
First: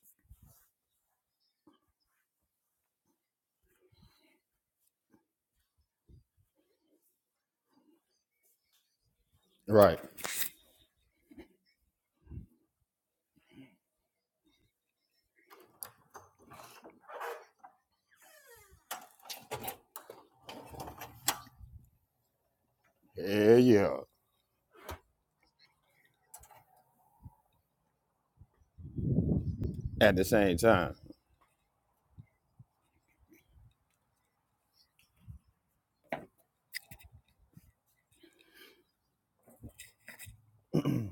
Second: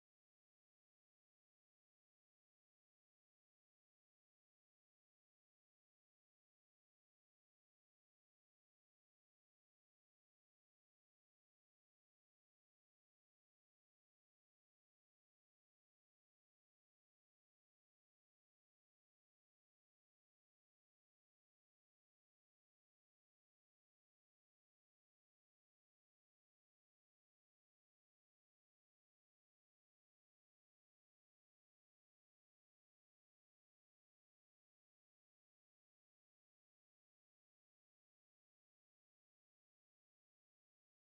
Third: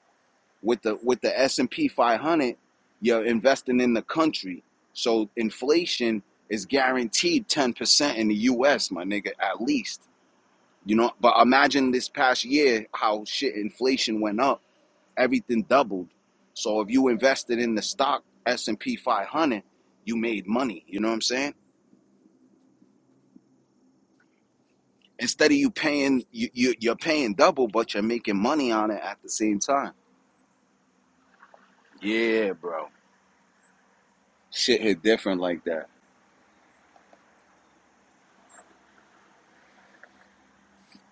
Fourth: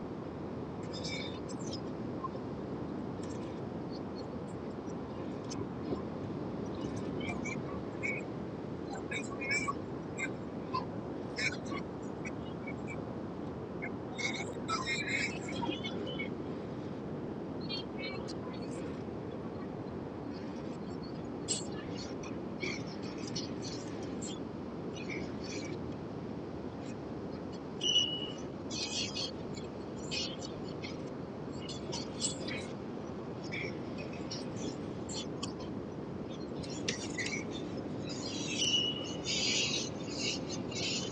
Speaker 3: with the with the S&P 500 you're investing in the country so inflation is guaranteed 10% in the US my nigga at
Speaker 2: Right.
Speaker 3: least you know but imagine this past year how shit inflation went up everything doubled so if you invested in the stock S&P 500 you made money you know what I'm saying
Speaker 2: Yeah, yeah.
Speaker 3: instead of you paying you, you you're paying double but you're making money on it at the same time
Speaker 2: At the same time.
Speaker 3: yeah bro shit hit different like that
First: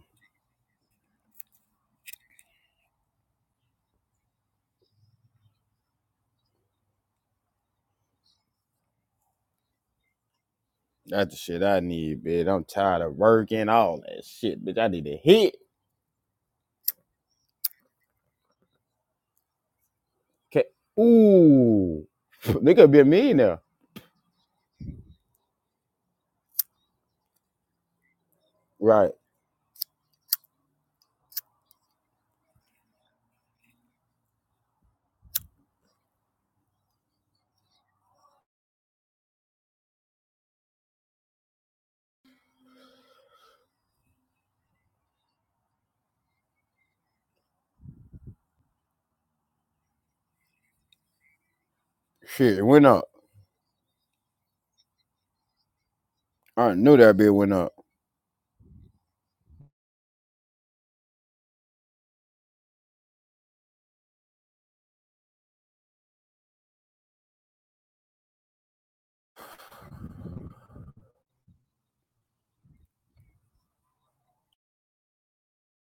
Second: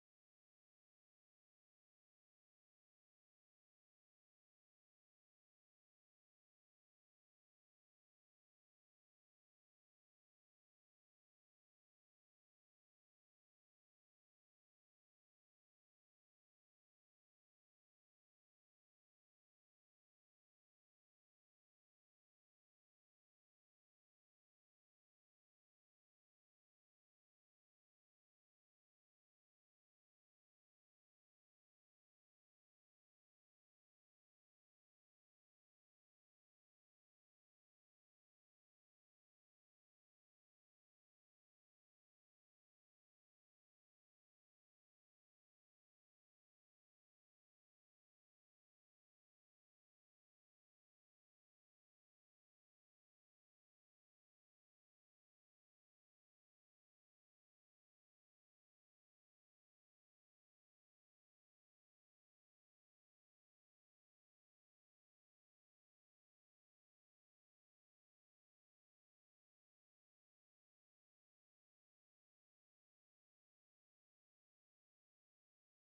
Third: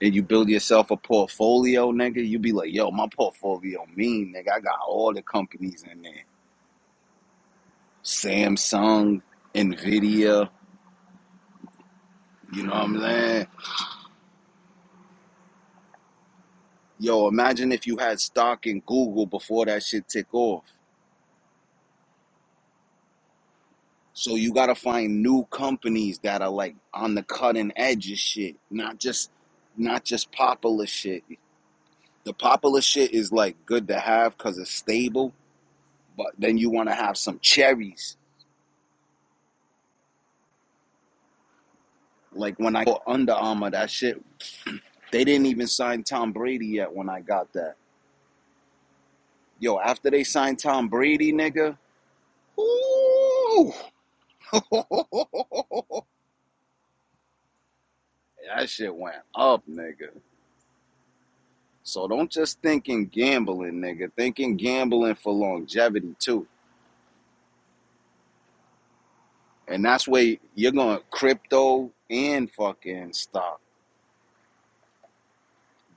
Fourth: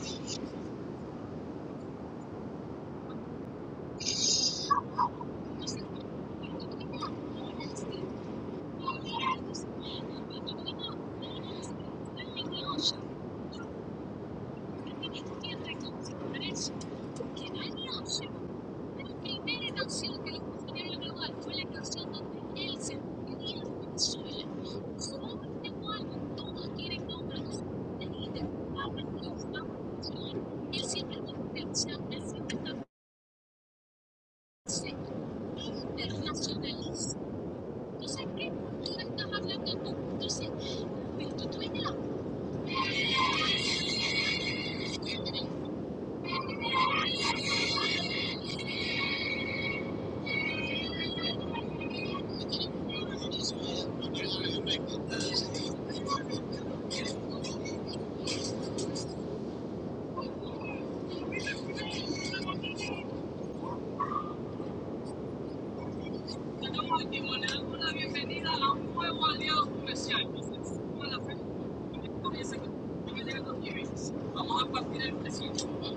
Speaker 3: and you build yourself a portfolio, nigga, you be like, yo, my portfolio mean, nigga. I got all the companies in there. Samsung, Nvidia,
Speaker 2: That's the shit I need, bitch. I'm
Speaker 3: you know what I'm
Speaker 2: tired of
Speaker 3: saying?
Speaker 2: working, all that shit, bitch. I need a hit.
Speaker 3: Yo, imagine if you had stock in Google before that shit took off.
Speaker 2: Okay. Ooh, they could be a millionaire.
Speaker 3: So you gotta find new companies that are like on the cutting edge of shit, not
Speaker 2: Right.
Speaker 3: just not just popular shit. The popular shit is like good to have because it's stable, but then you wanna have some cherries. Like when I bought Under Armour, that shit They didn't even sign Tom Brady yet when I got that. Yo, after they signed Tom Brady, nigga,
Speaker 2: Shit, it went up.
Speaker 3: ooh, that
Speaker 2: I knew that bit went up.
Speaker 3: shit went up, nigga. So don't just think in gambling, nigga. Think in gambling for longevity too. And that's where you're going to crypto and fucking stock,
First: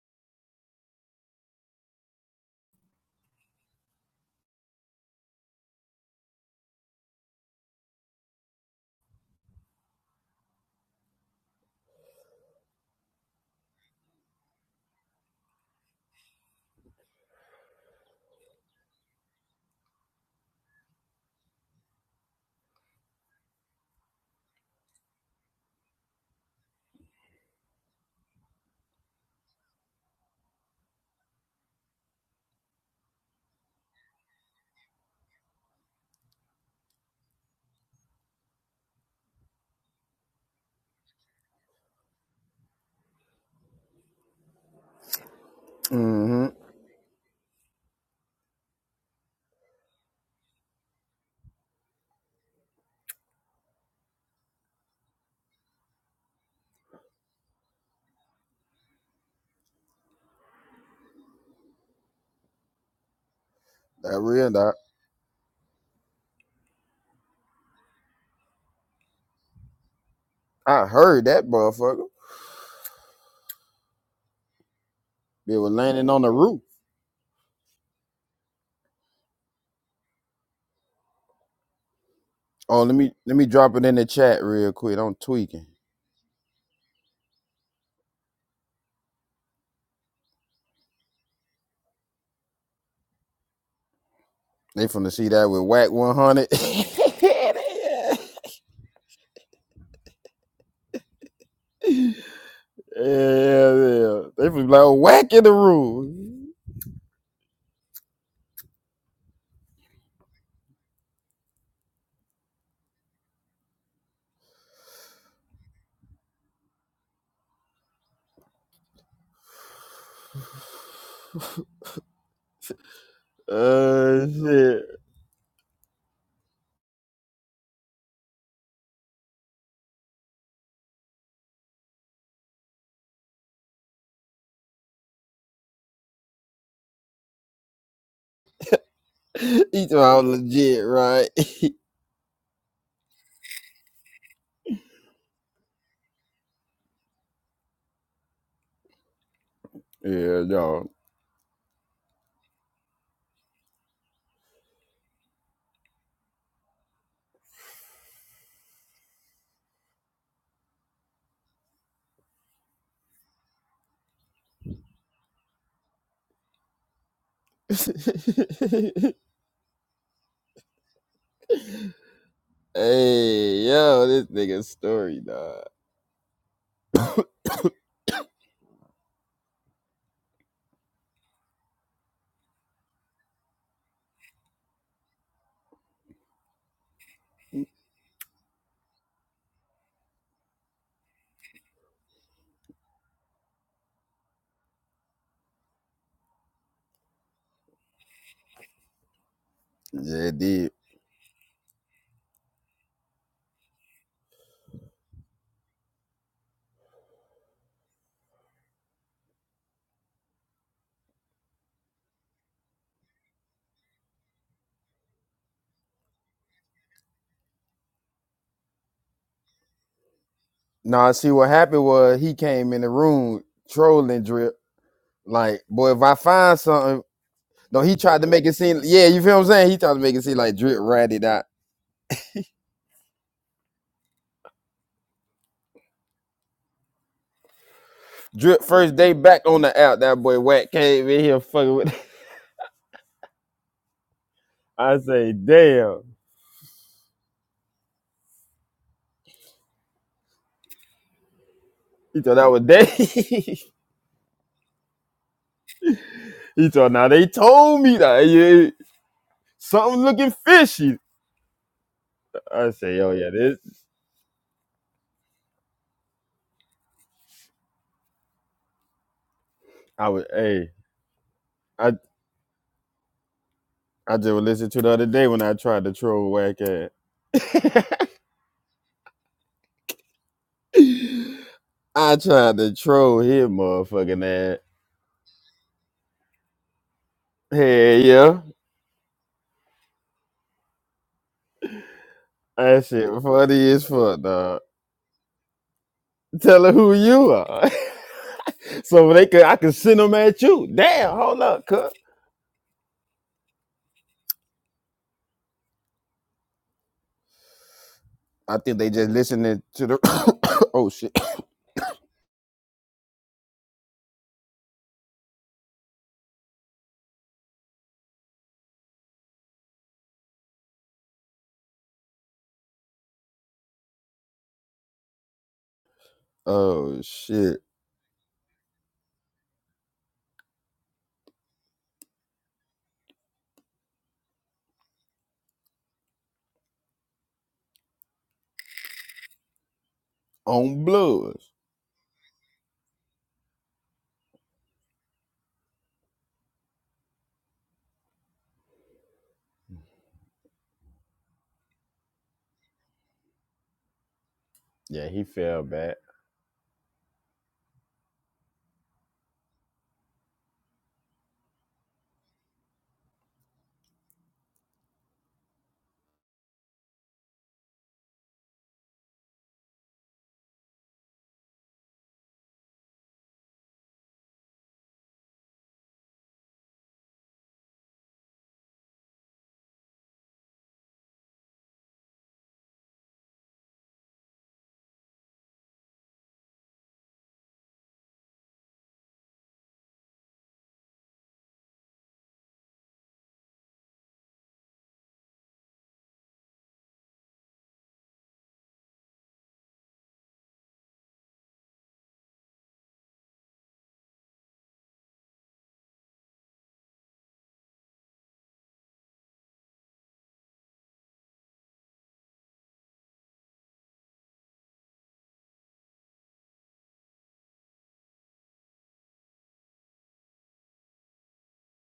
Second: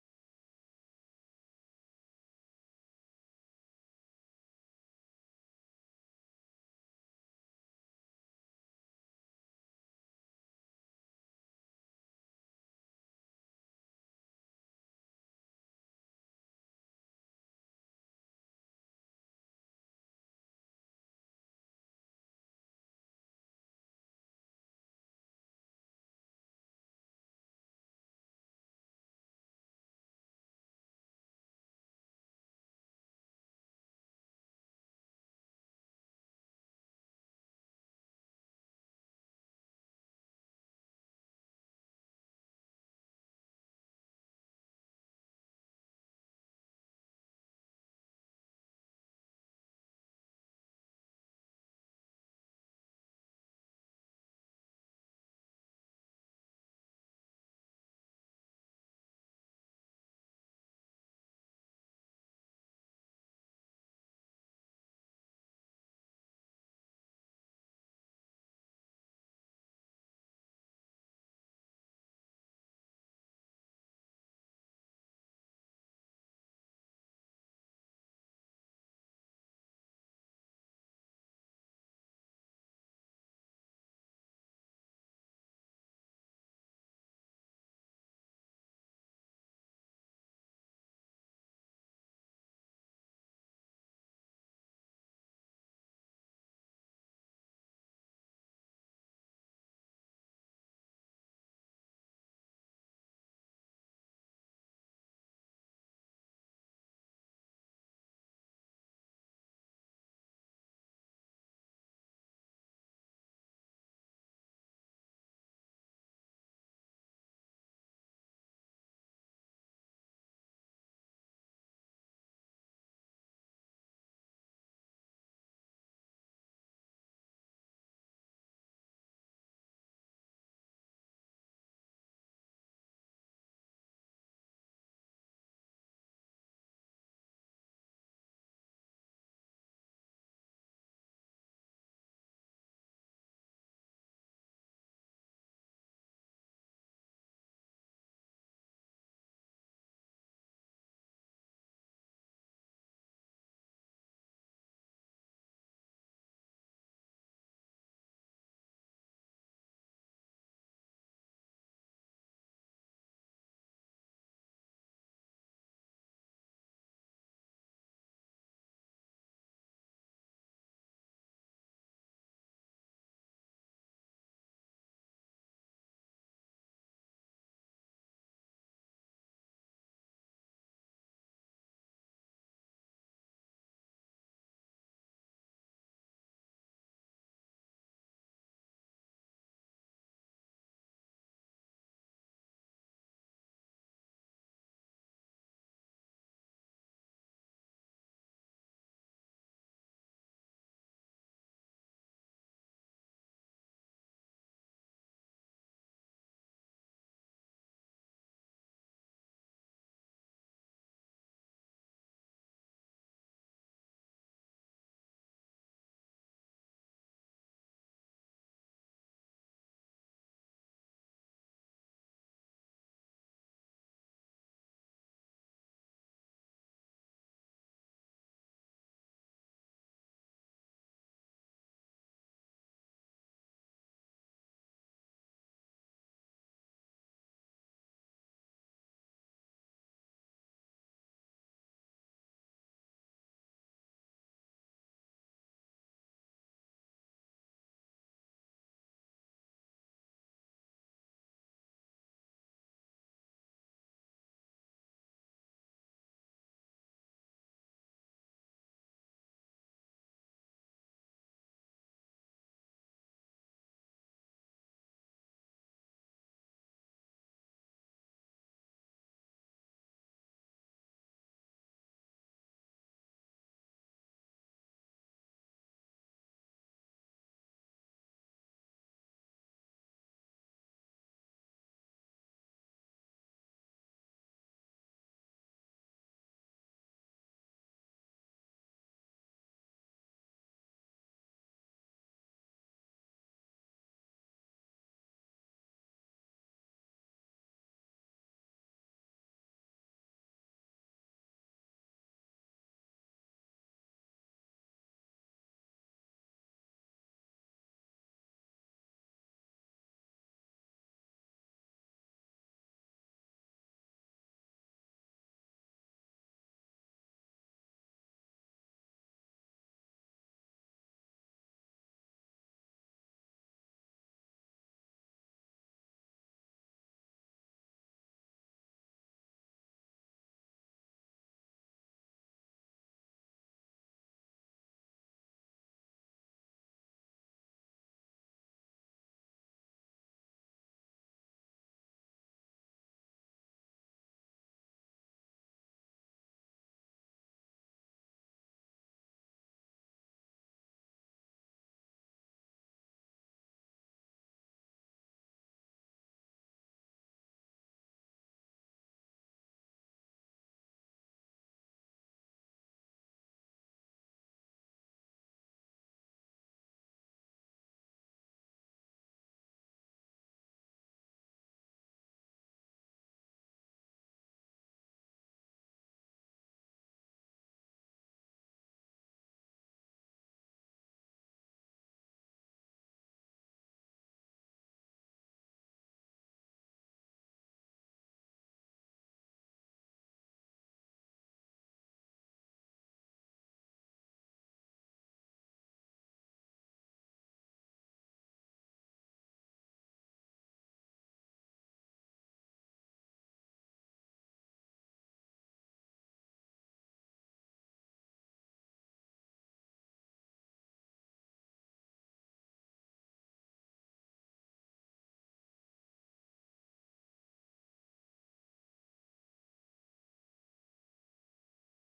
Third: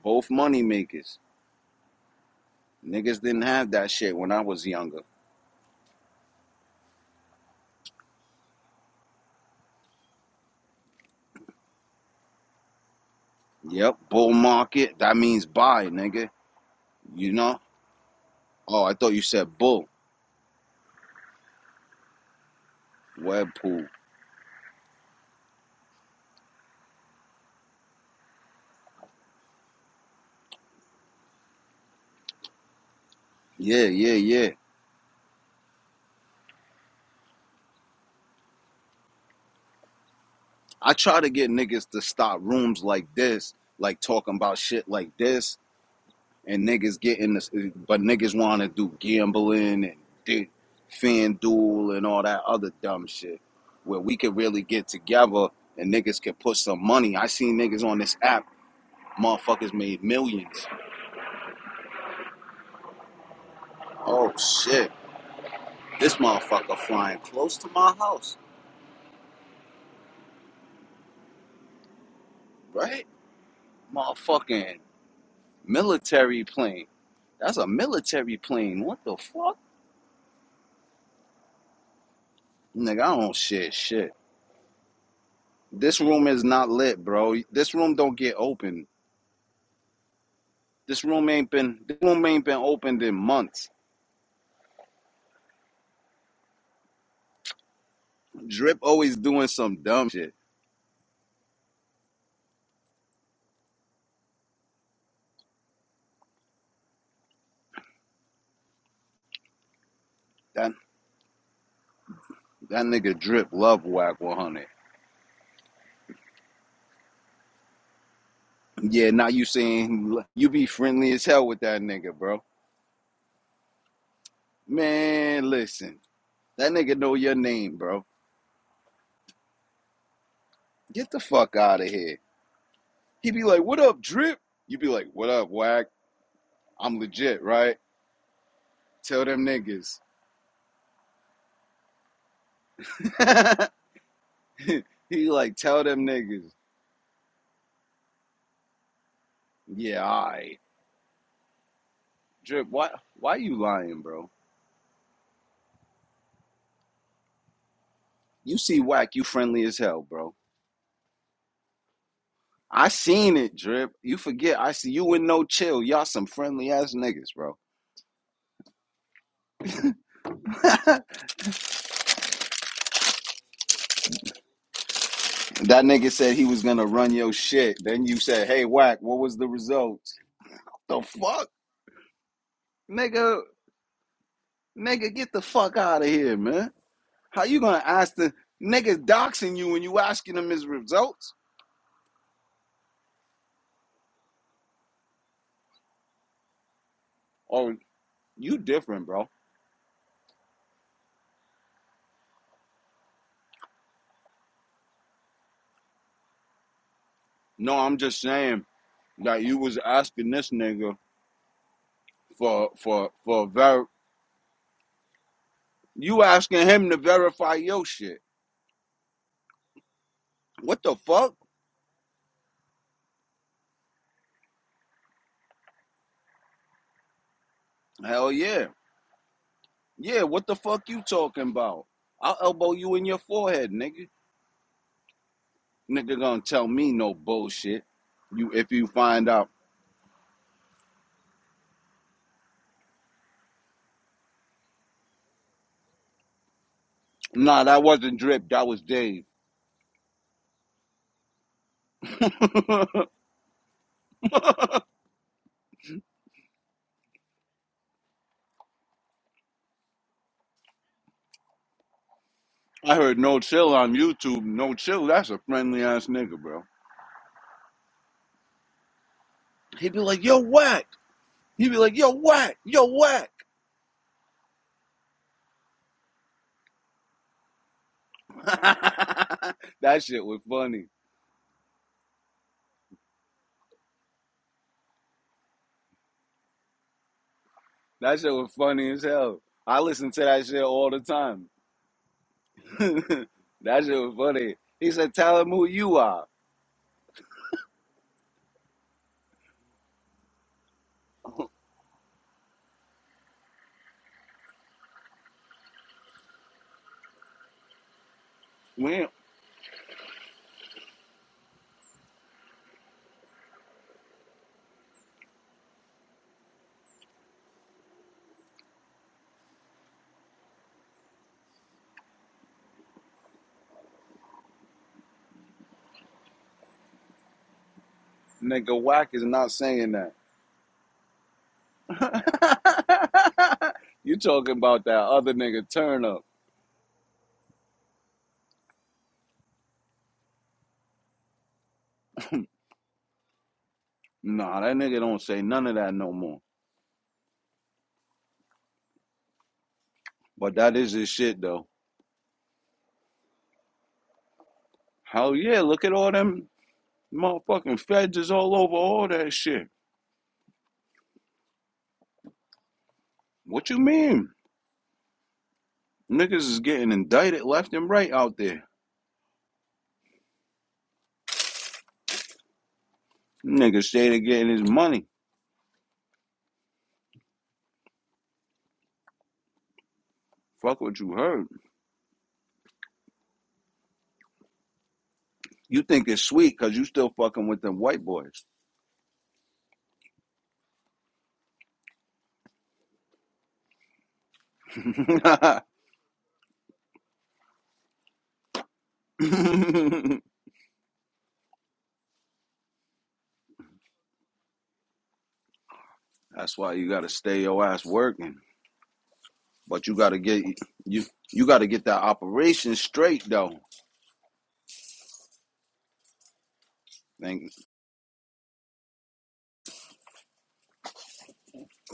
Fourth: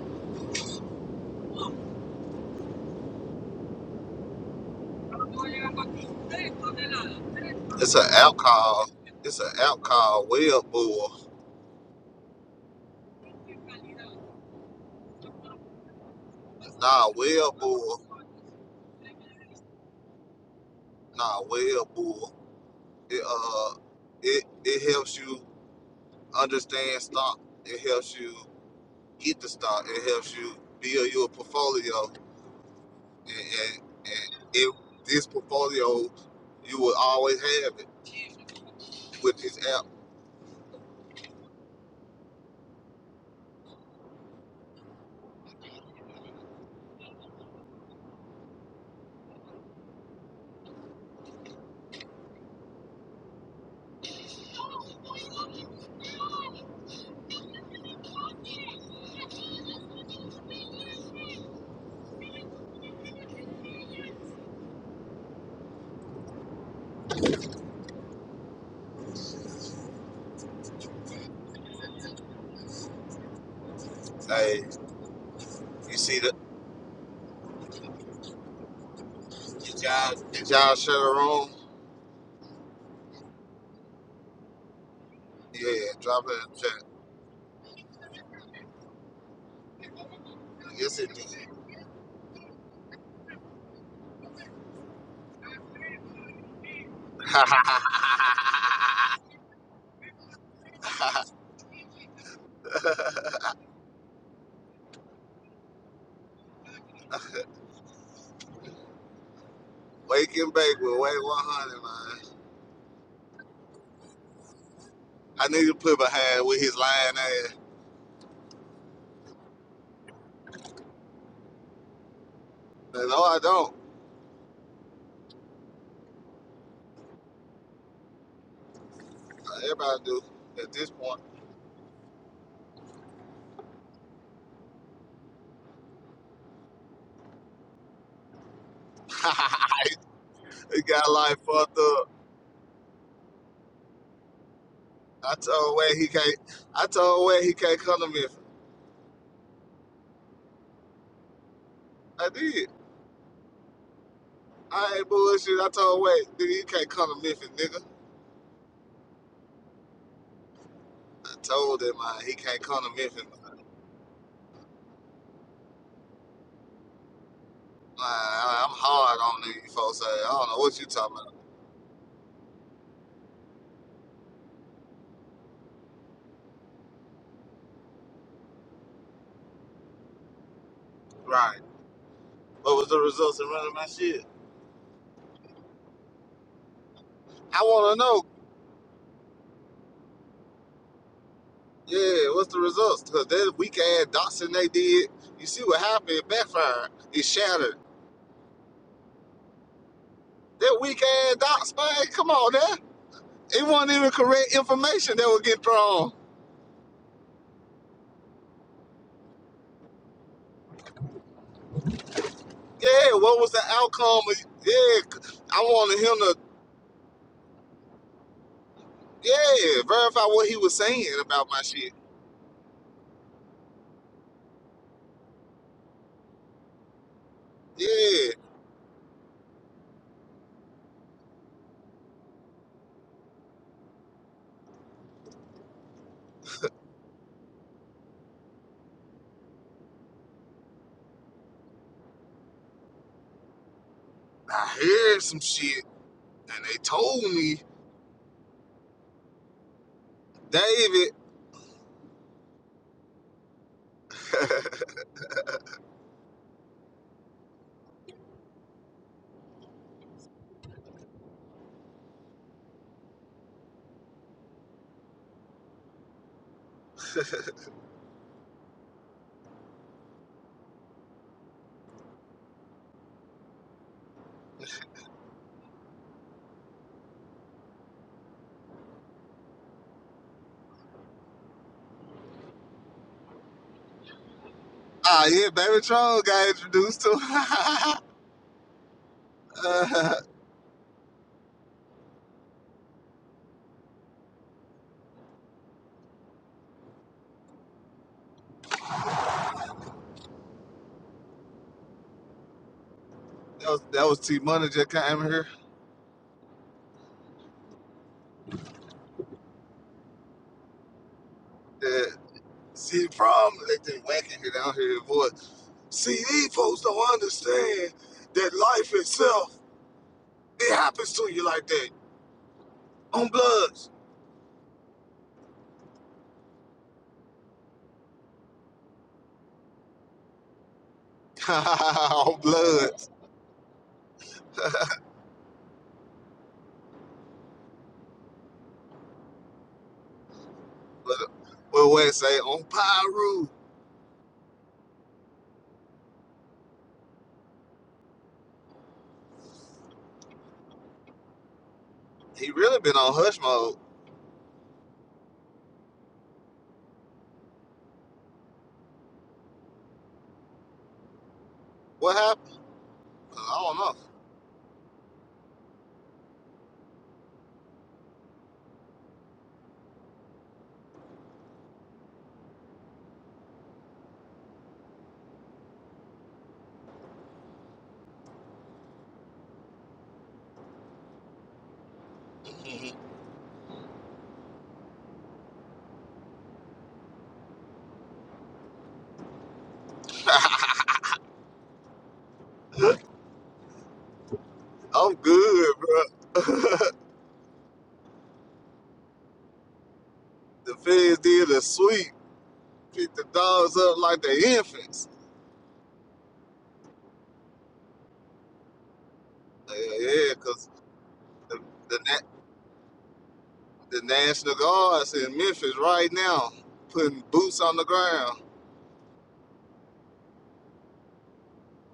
Speaker 3: both money makers.
Speaker 1: me.
Speaker 3: Niggas didn't have that shit when I was younger.
Speaker 1: It's an alcohol. It's an alcohol well bull.
Speaker 3: Yep, bull market. That means buy, nigga.
Speaker 1: Nah,
Speaker 3: You
Speaker 1: well
Speaker 3: know?
Speaker 1: bull.
Speaker 3: Oh, I thought you said bull.
Speaker 1: Nah, well bull. It
Speaker 3: Web
Speaker 1: uh,
Speaker 3: pool.
Speaker 1: it it helps you understand stock. It helps you get the stock. It helps you build your portfolio. And and,
Speaker 3: Yeah, yeah,
Speaker 1: and
Speaker 3: yeah.
Speaker 1: if this portfolio, you will always have it with this app.
Speaker 3: I try to get niggas to stop rooms like this, like talking about shit like this,
Speaker 2: Mm-hmm.
Speaker 3: and niggas getting this, but niggas want to do gambling and do FanDuel and all that other dumb shit, where we could really get together and niggas could put some money. I seen niggas on this app, motherfuckers made millions.
Speaker 2: That
Speaker 3: Oh
Speaker 2: real dog.
Speaker 3: shit, this motherfucker flying close to my house,
Speaker 2: I heard that motherfucker.
Speaker 3: right?
Speaker 1: Hey,
Speaker 3: Motherfucking
Speaker 2: They were
Speaker 1: you
Speaker 2: landing
Speaker 1: see
Speaker 2: on the
Speaker 1: the
Speaker 3: military
Speaker 2: roof.
Speaker 3: plane. That's a military plane. What the fuck?
Speaker 1: Did y'all, did y'all share the room?
Speaker 2: Oh, let
Speaker 3: Nigga,
Speaker 2: me
Speaker 3: I
Speaker 2: let
Speaker 3: don't
Speaker 2: me
Speaker 3: shit
Speaker 2: drop it in the
Speaker 3: shit.
Speaker 2: chat real quick. I'm tweaking.
Speaker 1: Yeah,
Speaker 3: This
Speaker 1: drop
Speaker 3: room
Speaker 1: it
Speaker 3: is
Speaker 1: in the
Speaker 3: not
Speaker 1: chat.
Speaker 3: lit, bro. This room don't get open.
Speaker 1: Yes,
Speaker 3: This
Speaker 1: it
Speaker 3: room
Speaker 1: did.
Speaker 3: ain't been this room ain't been opened in months.
Speaker 2: They finna see that with whack 100. yeah,
Speaker 3: Drip always doing some dumb shit.
Speaker 2: yeah. They finna be like, oh, whack in the roof.
Speaker 1: Wake and
Speaker 3: That
Speaker 1: bake with Way 100, man.
Speaker 3: that nigga Drip love whack 100.
Speaker 1: I need to put behind with his lying ass.
Speaker 3: Yeah, now you saying you be friendly as hell with that nigga, bro.
Speaker 1: No, I don't.
Speaker 2: Uh, shit.
Speaker 3: Man, listen. That nigga know your name, bro.
Speaker 1: Everybody do at this
Speaker 3: Get the
Speaker 1: point.
Speaker 3: fuck out of here. He be like, "What up, Drip?" You be like, "What up, whack? I'm legit, right?" Tell them
Speaker 2: Each
Speaker 3: niggas.
Speaker 2: one
Speaker 1: he
Speaker 2: legit,
Speaker 1: got
Speaker 2: right?
Speaker 1: life fucked up.
Speaker 3: He
Speaker 1: I
Speaker 3: like
Speaker 1: told
Speaker 3: tell
Speaker 1: Way
Speaker 3: them
Speaker 1: he can't.
Speaker 3: niggas,
Speaker 1: I told Way he can't come to Memphis.
Speaker 3: yeah,
Speaker 2: Yeah,
Speaker 3: I
Speaker 1: I
Speaker 3: drip.
Speaker 1: did.
Speaker 3: Why why you lying, bro?
Speaker 1: I ain't bullshit. I told Way, nigga, you can't come to Memphis, nigga.
Speaker 3: You see whack, you friendly as hell, bro.
Speaker 1: I told him, man, he can't come
Speaker 3: I
Speaker 1: to Memphis,
Speaker 3: seen it, drip. You forget, I see you in no chill. Y'all some friendly ass niggas, bro.
Speaker 1: Nah, I'm
Speaker 2: y'all.
Speaker 1: hard on these folks. Say, I don't know what you talking about.
Speaker 2: Hey, yo, this nigga story, dog.
Speaker 3: That nigga said he was gonna run your shit. Then you said, hey, whack, what was the results? The fuck,
Speaker 1: Right. What was the
Speaker 3: nigga,
Speaker 1: results in running my shit?
Speaker 3: nigga, get the fuck out of here, man. How you
Speaker 1: I
Speaker 3: gonna
Speaker 1: want to
Speaker 3: ask
Speaker 1: know,
Speaker 3: the niggas doxing you when you asking them his results?
Speaker 1: yeah, what's the results? Because that weak ass Dotson they did, you see what happened? It backfired. It shattered.
Speaker 3: Or you different, bro.
Speaker 2: Yeah, it did.
Speaker 1: That weak ass Dotson, man, come on, there. It wasn't even correct information that was getting thrown.
Speaker 3: No, I'm just saying. Now you was asking this nigga for for
Speaker 1: Yeah, what
Speaker 3: for
Speaker 1: was the
Speaker 3: ver
Speaker 1: outcome? of- Yeah, c- I wanted him
Speaker 3: you
Speaker 1: to,
Speaker 3: asking him to verify your shit.
Speaker 1: yeah, verify what he was
Speaker 3: What the
Speaker 2: Nah,
Speaker 1: saying
Speaker 2: see
Speaker 3: fuck?
Speaker 1: about
Speaker 2: what
Speaker 1: my
Speaker 2: happened
Speaker 1: shit.
Speaker 2: was he came in the room trolling drip. Like, boy, if I find something, no, he tried to
Speaker 3: Hell
Speaker 1: Yeah,
Speaker 2: make it
Speaker 3: yeah.
Speaker 2: seem. Yeah, you feel what I'm saying? He tried to make it
Speaker 3: Yeah,
Speaker 2: seem
Speaker 3: what the
Speaker 2: like drip
Speaker 3: fuck you
Speaker 2: ratted out.
Speaker 3: talking about? I'll elbow you in your forehead, nigga. Nigga gonna tell me no bullshit. You
Speaker 2: Drip
Speaker 3: if you
Speaker 2: first day
Speaker 3: find
Speaker 2: back
Speaker 3: out.
Speaker 2: on the app. That boy wack came in here fucking with.
Speaker 1: I
Speaker 2: I
Speaker 1: heard
Speaker 2: say,
Speaker 1: some shit,
Speaker 2: damn.
Speaker 1: and they told me,
Speaker 3: Nah, that wasn't drip, that was Dave.
Speaker 1: David.
Speaker 2: He thought that was day. he thought now they told me that yeah, yeah, yeah. something looking fishy. I
Speaker 3: I
Speaker 2: say, oh
Speaker 3: heard
Speaker 2: yeah,
Speaker 3: no
Speaker 2: this.
Speaker 3: chill on YouTube. No chill, that's a friendly ass nigga, bro. He'd be
Speaker 2: I was
Speaker 3: like, yo,
Speaker 2: hey.
Speaker 3: whack. He'd be
Speaker 2: I.
Speaker 3: like, yo, whack, yo, whack.
Speaker 2: I just listened to the other day when I tried to troll whack ass.
Speaker 3: that shit was funny.
Speaker 2: I tried to troll his motherfucking ass.
Speaker 1: Ah, yeah, Baby Troll got introduced to. uh,
Speaker 2: Hey,
Speaker 3: That shit
Speaker 2: yeah.
Speaker 3: was funny as hell. I listen to
Speaker 1: that
Speaker 3: that shit all the time.
Speaker 2: That shit funny as
Speaker 3: that shit was
Speaker 2: fuck,
Speaker 3: funny.
Speaker 2: dog.
Speaker 3: He said, "Tell him who you are."
Speaker 2: Tell her who you are. so they could I could send them at you. Damn, hold up, cuz.
Speaker 1: was that was T Money just came here.
Speaker 2: I think they
Speaker 3: Man,
Speaker 2: just listening to the Oh shit.
Speaker 1: That see the problem that they whacking it down here Boy, See, these folks don't understand that life itself it happens to you like that on Bloods,
Speaker 2: Oh shit.
Speaker 3: nigga, Wack is not saying that.
Speaker 1: on Bloods.
Speaker 3: you talking about that other nigga turn up?
Speaker 2: On
Speaker 1: But
Speaker 2: blues.
Speaker 1: but what it say on Pyru?
Speaker 3: Nah, that nigga don't say none of that no more. But that is his shit though.
Speaker 1: He really been on hush mode.
Speaker 2: Yeah, he
Speaker 3: Hell yeah!
Speaker 2: fell
Speaker 3: Look at
Speaker 2: back.
Speaker 3: all them motherfucking feds is all over all that shit.
Speaker 1: What happened?
Speaker 3: What you
Speaker 1: I
Speaker 3: mean? Niggas is getting indicted left and right out there. Niggas stayed to getting his money. Fuck what you heard.
Speaker 1: don't
Speaker 3: You think it's sweet because you still fucking with them white boys.
Speaker 1: know. I'm good, bro. the feds did a sweep. Pick the dogs up like the infants.
Speaker 3: That's why you gotta stay your ass working.
Speaker 1: Yeah,
Speaker 3: But you gotta
Speaker 1: yeah,
Speaker 3: get
Speaker 1: cause
Speaker 3: you you
Speaker 1: the
Speaker 3: gotta get
Speaker 1: the,
Speaker 3: that operation straight though.
Speaker 1: the National Guard's in Memphis right now, putting
Speaker 3: They
Speaker 1: boots on the ground.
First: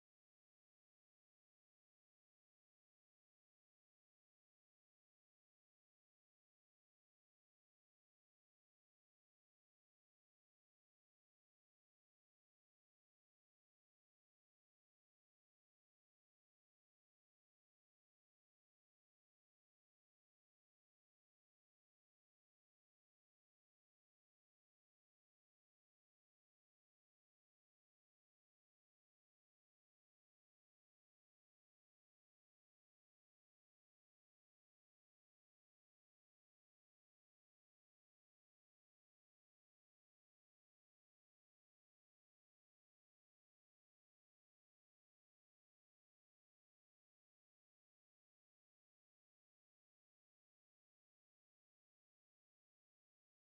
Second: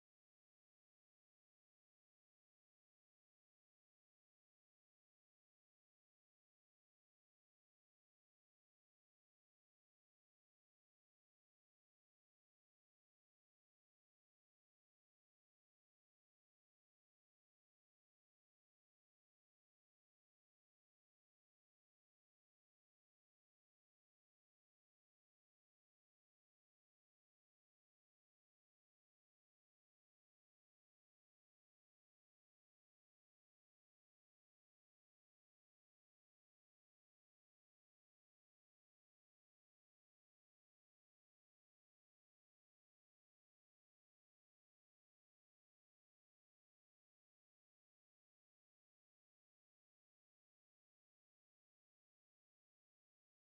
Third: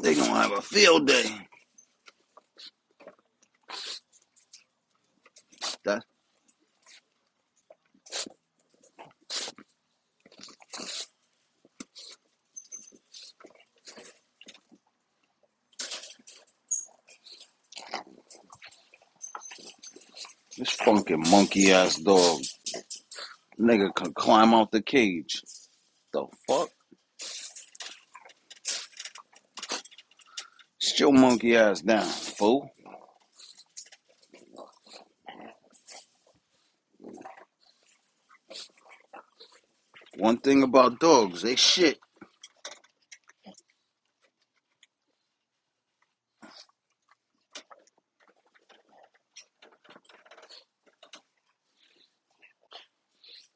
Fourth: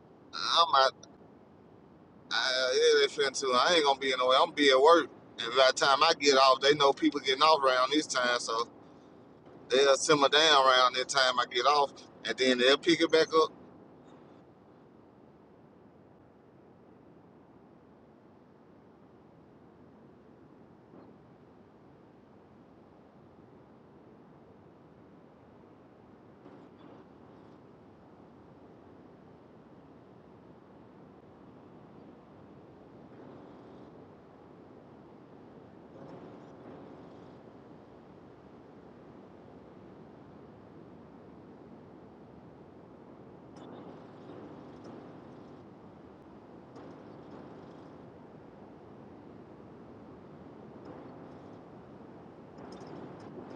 Speaker 3: they gonna have a
Speaker 1: I'm out.
Speaker 3: field day.
Speaker 1: I, yeah, they finna too. I ain't gonna be in the way. I'm gonna be at work, and by the
Speaker 3: That
Speaker 1: time I get off, they know people getting off around this time, so they'll simmer down around that time I get off, and then they'll pick it back up.
Speaker 3: this fucking monkey ass dog nigga can climb out the cage. The fuck? Sit your monkey ass down, fool. One thing about dogs, they shit.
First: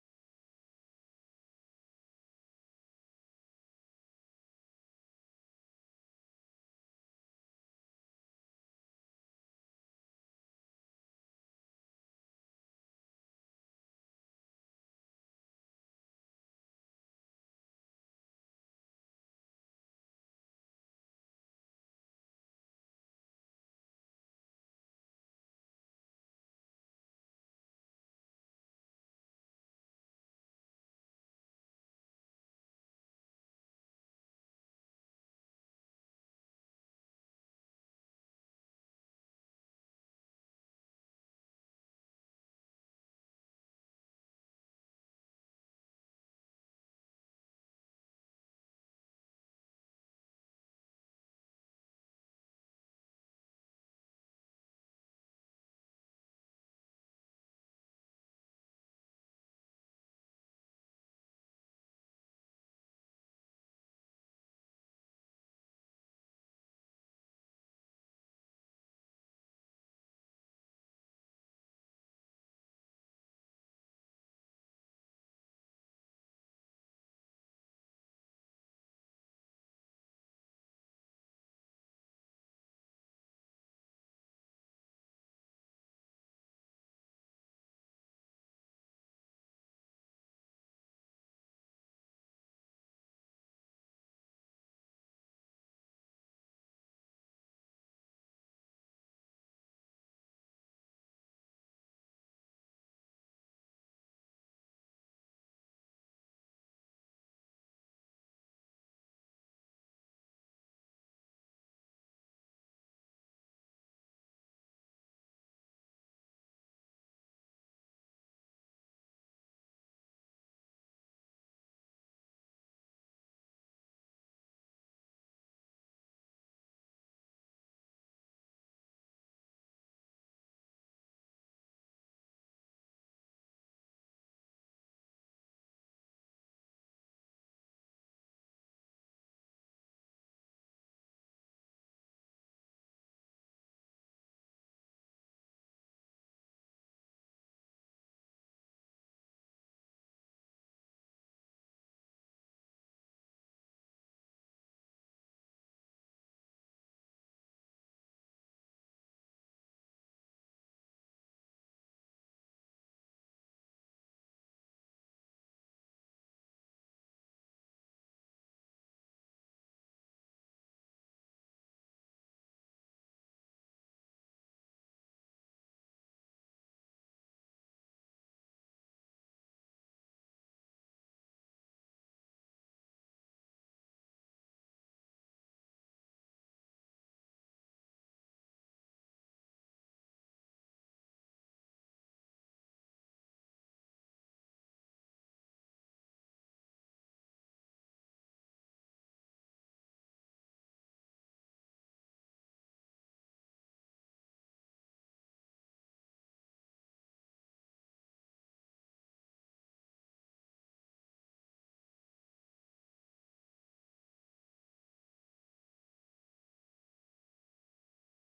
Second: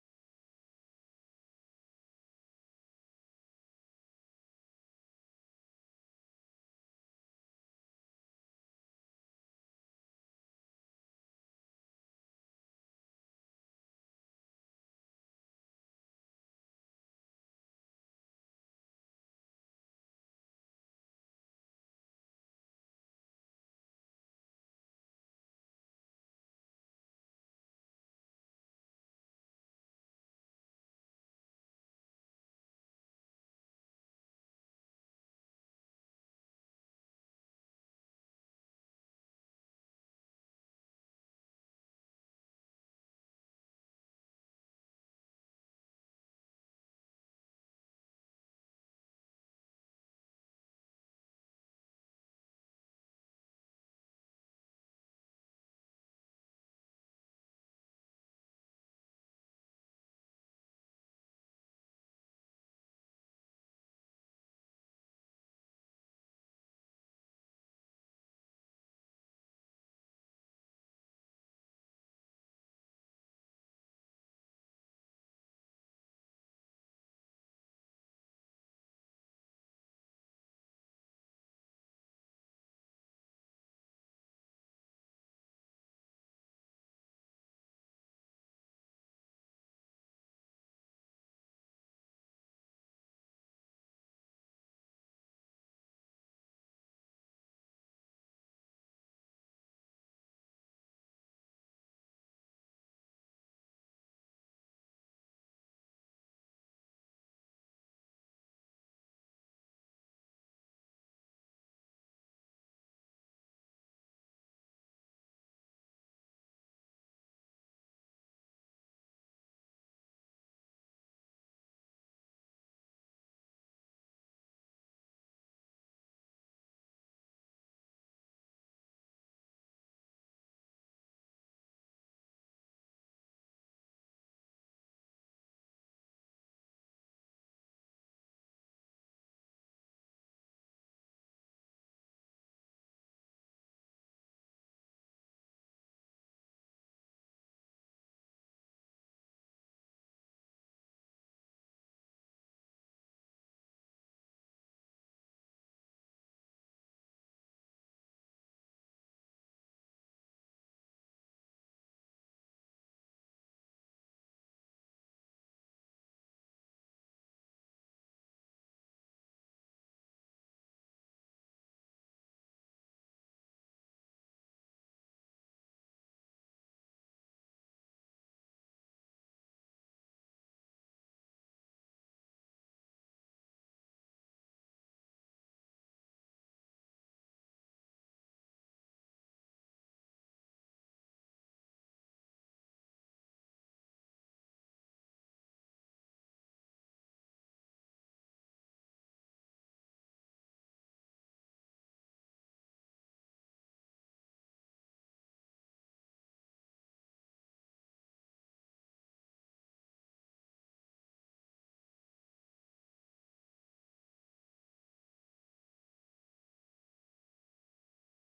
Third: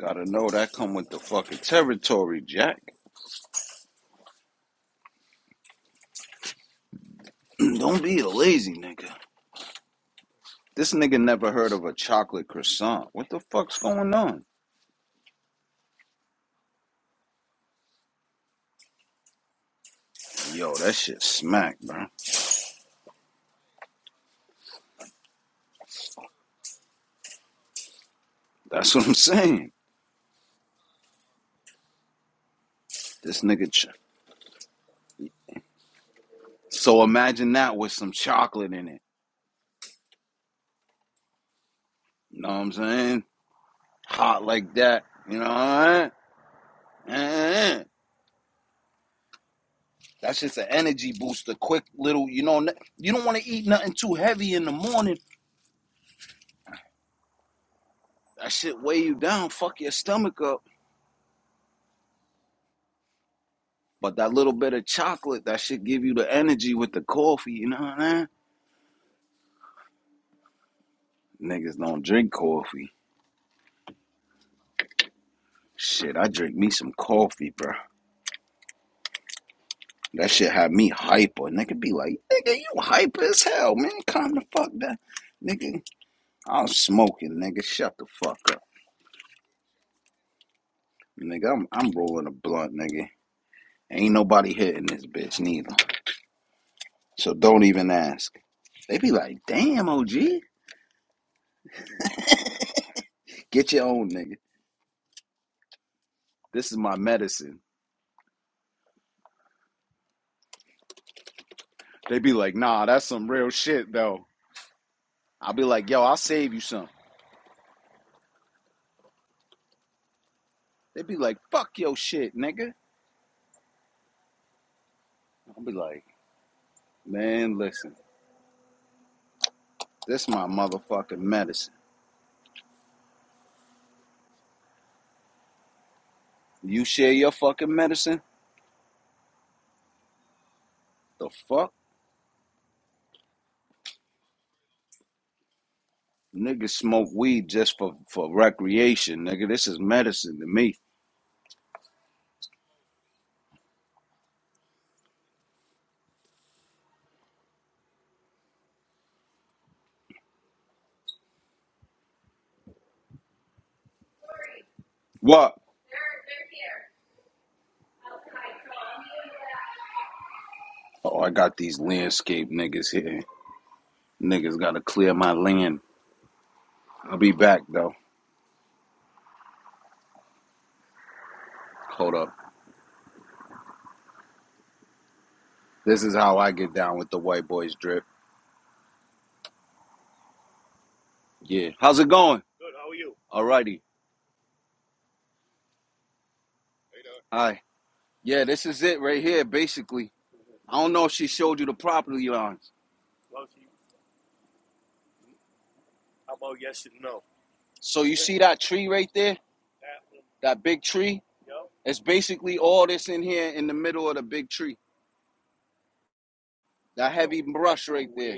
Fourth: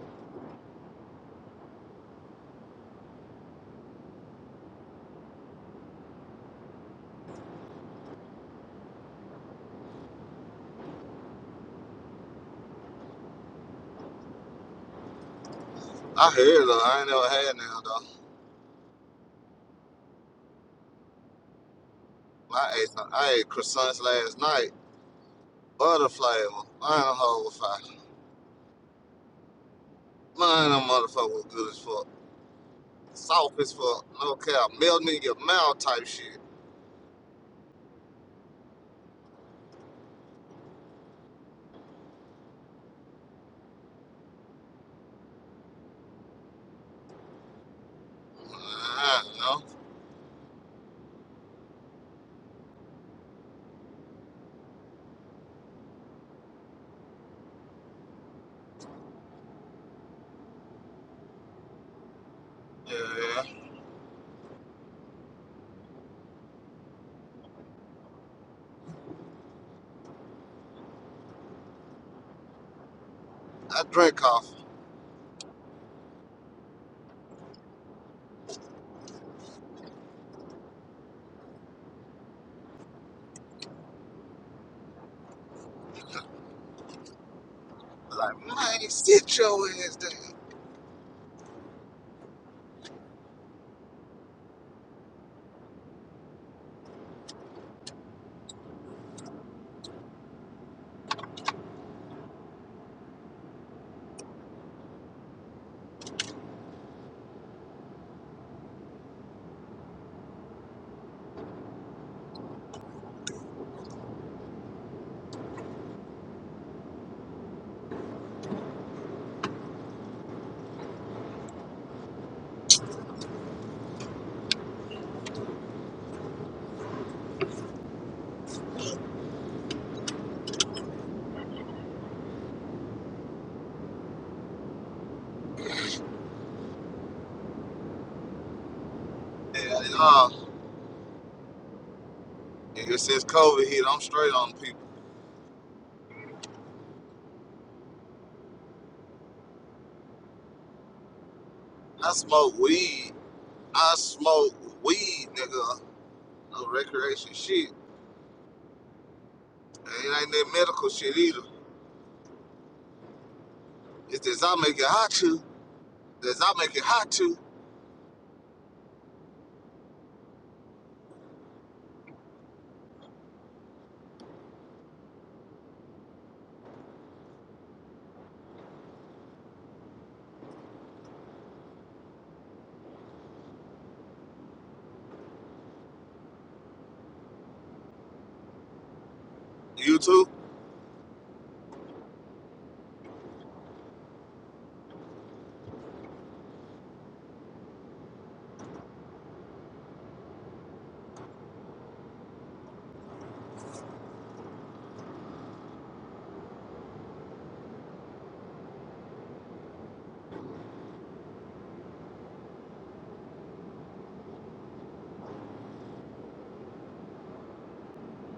Speaker 3: Gotta know that come with the fucking territory, Jack. Don't be a lazy nigga. This nigga never heard of a chocolate croissant. What the fuck's going on?
Speaker 1: I heard though. I ain't never had now though.
Speaker 3: Yo, that shit smack, bro.
Speaker 1: I ate I ate croissants last night. Butterfly, mine a whole fire.
Speaker 3: That's what I'm saying.
Speaker 1: Mine, them motherfucker was good as fuck.
Speaker 3: This
Speaker 1: Soft
Speaker 3: nigga.
Speaker 1: is for
Speaker 3: Ch-
Speaker 1: I don't care, melting in your mouth type shit.
Speaker 3: so imagine that with some chocolate in it. You know what I'm saying? Hot like that. You know what I mean?
Speaker 1: Uh, you know?
Speaker 3: That's just an energy booster. Quick little, you know, you don't want to eat nothing too heavy in the morning. That shit weigh you down, fuck your stomach up.
Speaker 1: Yeah, yeah.
Speaker 3: But that little bit of chocolate, that shit give you the energy with the coffee, you know what I mean? Niggas don't drink coffee.
Speaker 1: I drink coffee.
Speaker 3: Shit, I drink me some coffee, bro. That shit had me hyper. Nigga be like, nigga, you hyper as hell, man. Calm the fuck down. Nigga, I'm smoking, nigga. Shut the fuck
Speaker 1: like,
Speaker 3: up.
Speaker 1: man, sit your ass down.
Speaker 3: Nigga, I'm I'm rolling a blunt, nigga. Ain't nobody hitting this bitch neither. So don't even ask. They be like, damn, OG. Get your own nigga. This is my medicine. They be like, nah, that's some real shit though. I'll be like, yo, I'll save you some. They be like, fuck your shit, nigga. I'll be like, Man, listen. This is my motherfucking medicine. You share your fucking medicine?
Speaker 1: Yeah, and, uh,
Speaker 3: The fuck?
Speaker 1: ever since COVID hit, I'm straight on people.
Speaker 3: Niggas smoke weed just for, for recreation, nigga. This is medicine to me.
Speaker 1: I smoke weed. I smoke weed, nigga. No recreation shit. And it ain't that medical shit either. It's this I make it hot too.
Speaker 3: What?
Speaker 1: This I make it hot too.
Speaker 3: Oh, I got these landscape niggas here. Niggas gotta clear my land. I'll be back though. Hold up. This is how I get down with the white boys drip.
Speaker 1: You too?
Speaker 3: Yeah. How's it going? Alrighty. Hi. Yeah, this is it right here, basically. I don't know if she showed you the property lines. So you see that tree right there? That big tree? It's basically all this in here in the middle of the big tree. That Oh, heavy brush right there.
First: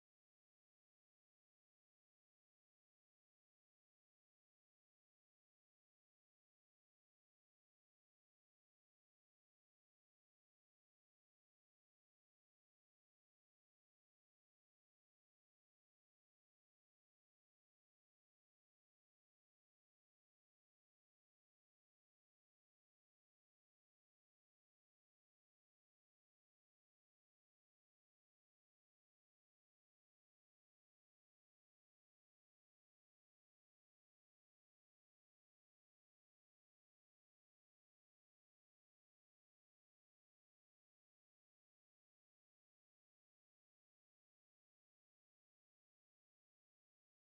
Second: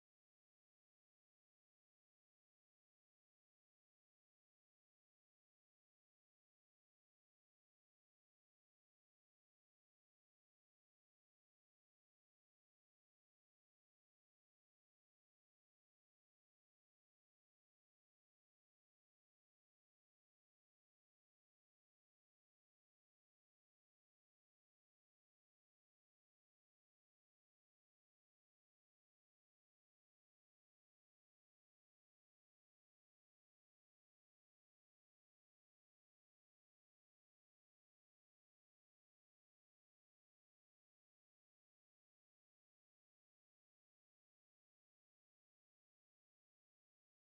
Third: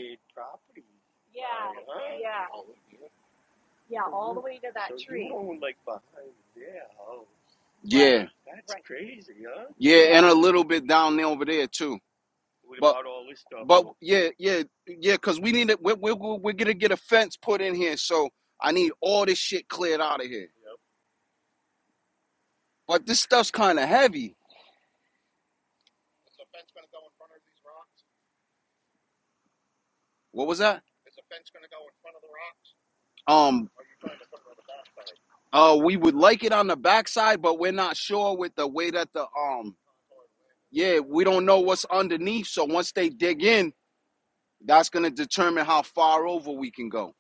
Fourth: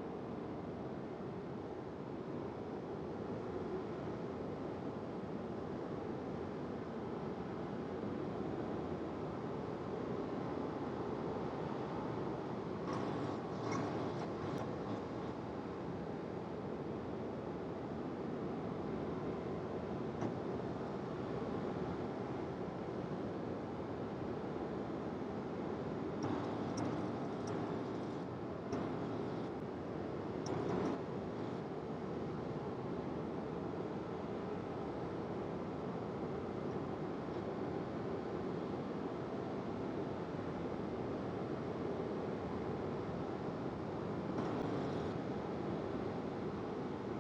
Speaker 3: Yeah, yeah, and a little bit down there over there too. But but yeah, yeah, yeah, cause we need it. We're, we're, we're gonna get a fence put in here, so I need all this shit cleared out of here. But this stuff's kind of heavy. What was that? Um, uh, we would like it on the backside, but we're not sure with the way that the um, yeah, we don't know what's underneath. So once they dig in, That's gonna determine how far over we can go.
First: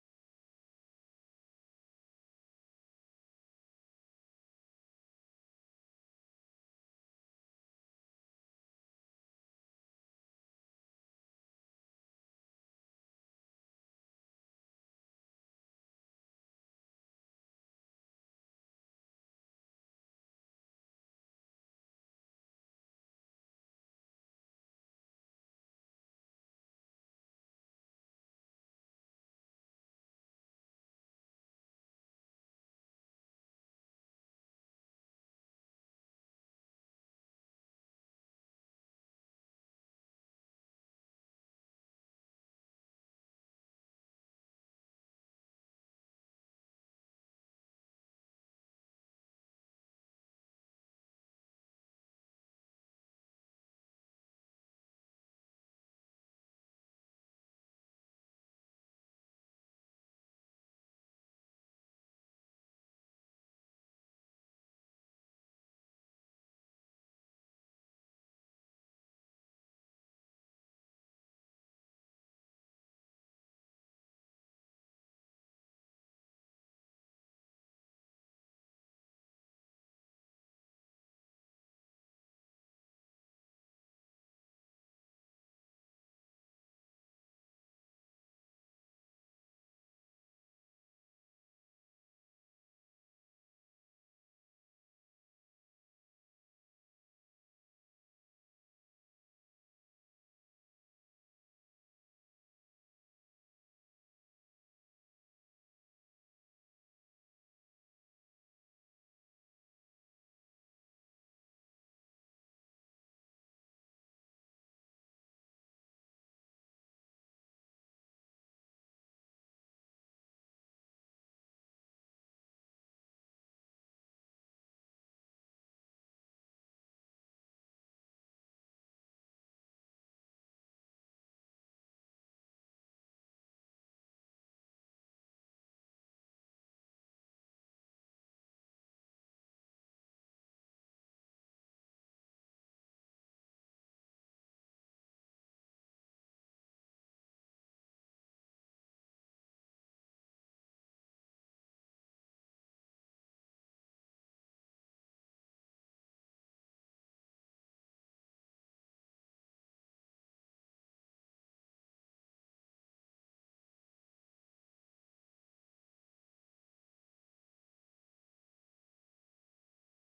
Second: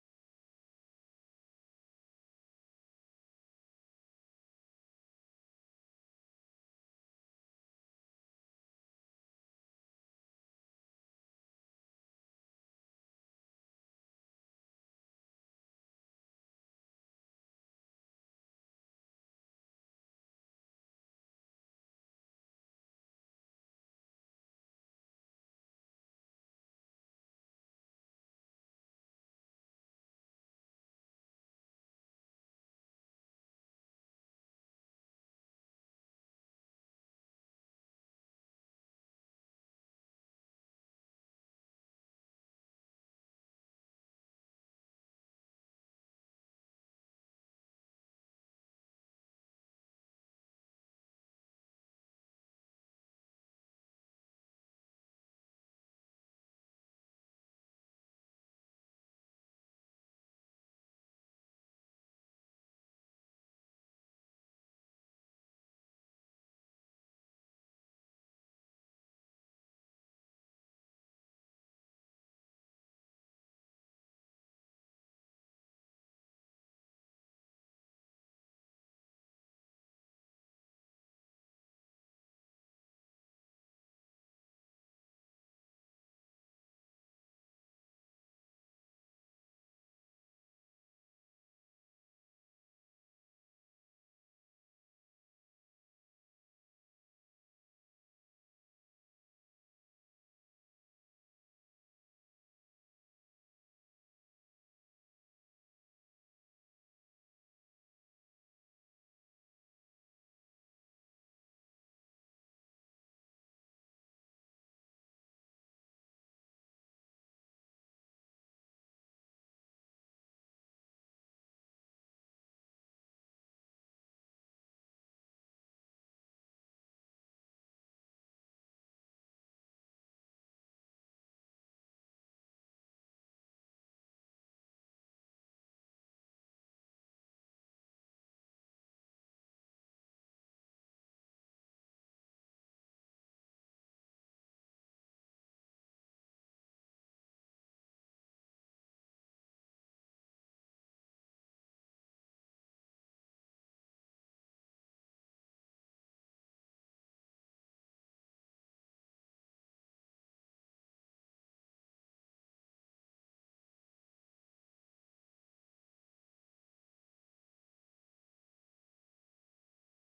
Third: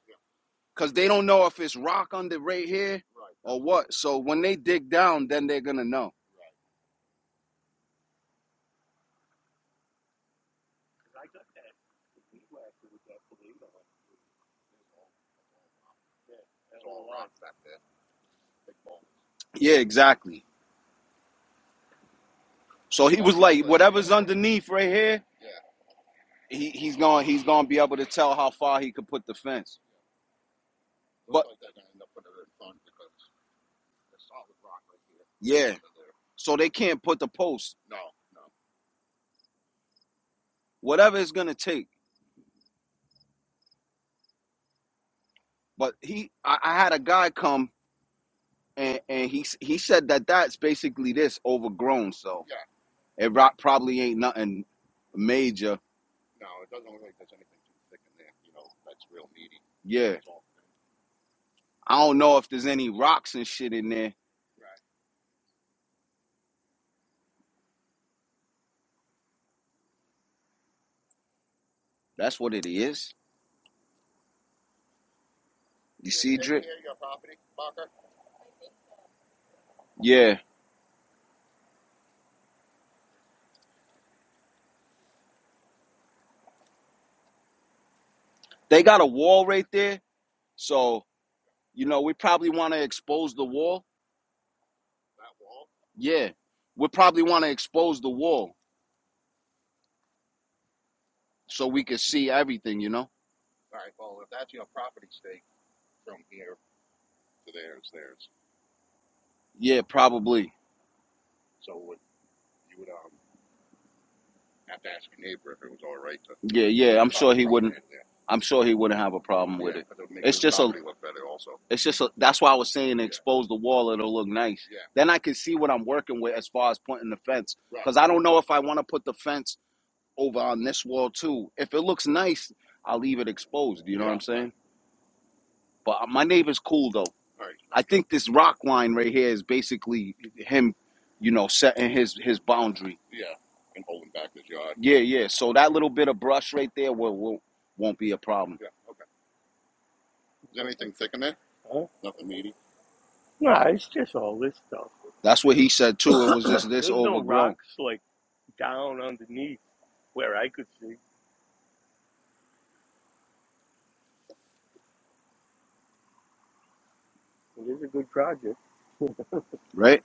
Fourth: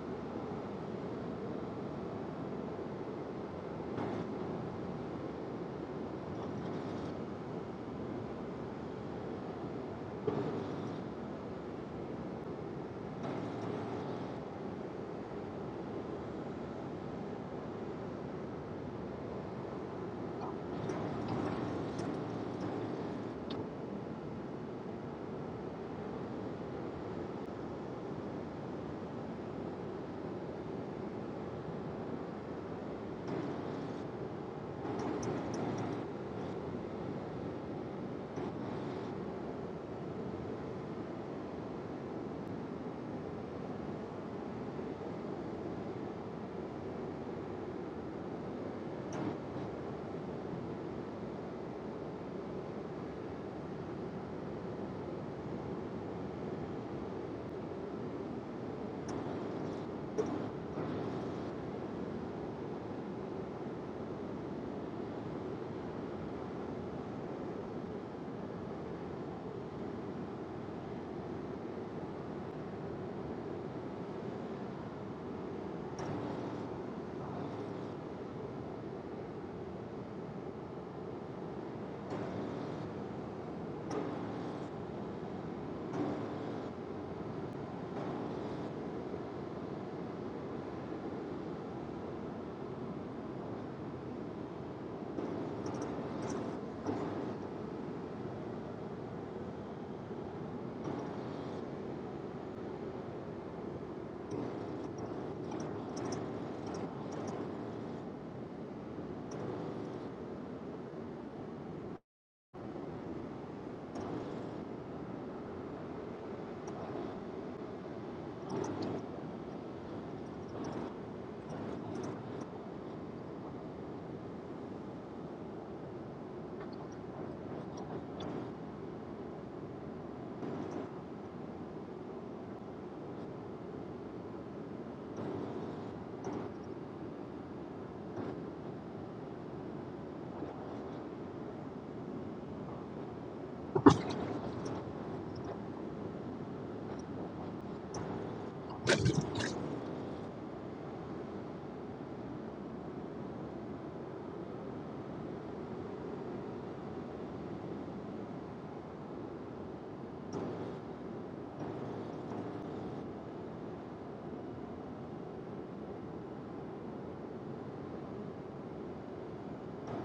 Speaker 3: Cause they don't know if it's rock under right here or what. So when they dig down, then they're gonna know. Yeah, exactly. So he was like, whatever's underneath right here, he, he's gonna he's gonna be able to tell how far he could put the fence. But yeah, so they can't put the post, whatever it's gonna take. But he, I, I had a guy come and and he he said that that's basically this overgrown. So yeah, It rock probably ain't nothing major. Yeah. I don't know if there's any rocks and shit in there. That's what it is. You see, Drip? Yeah. They got a wall right there. So, you know, we probably want to expose the wall. Yeah. We probably want to expose the wall so we can see everything, you know? Yeah, probably. Yeah, yeah. I'm sure he wouldn't. I'm sure he wouldn't have a problem with it. It's just a. It's just a, that's why I was saying expose the wall. It'll look nice. Then I can see what I'm working with as far as putting the fence. Cause I don't know if I want to put the fence over on this wall too. If it looks nice, I'll leave it exposed. You know what I'm saying? But uh, my neighbor's cool though. I think this rock line right here is basically him, you know, setting his his boundary. Yeah, yeah. So that little bit of brush right there will, will won't be a problem. That's what he said too. It was just this overgrown, right?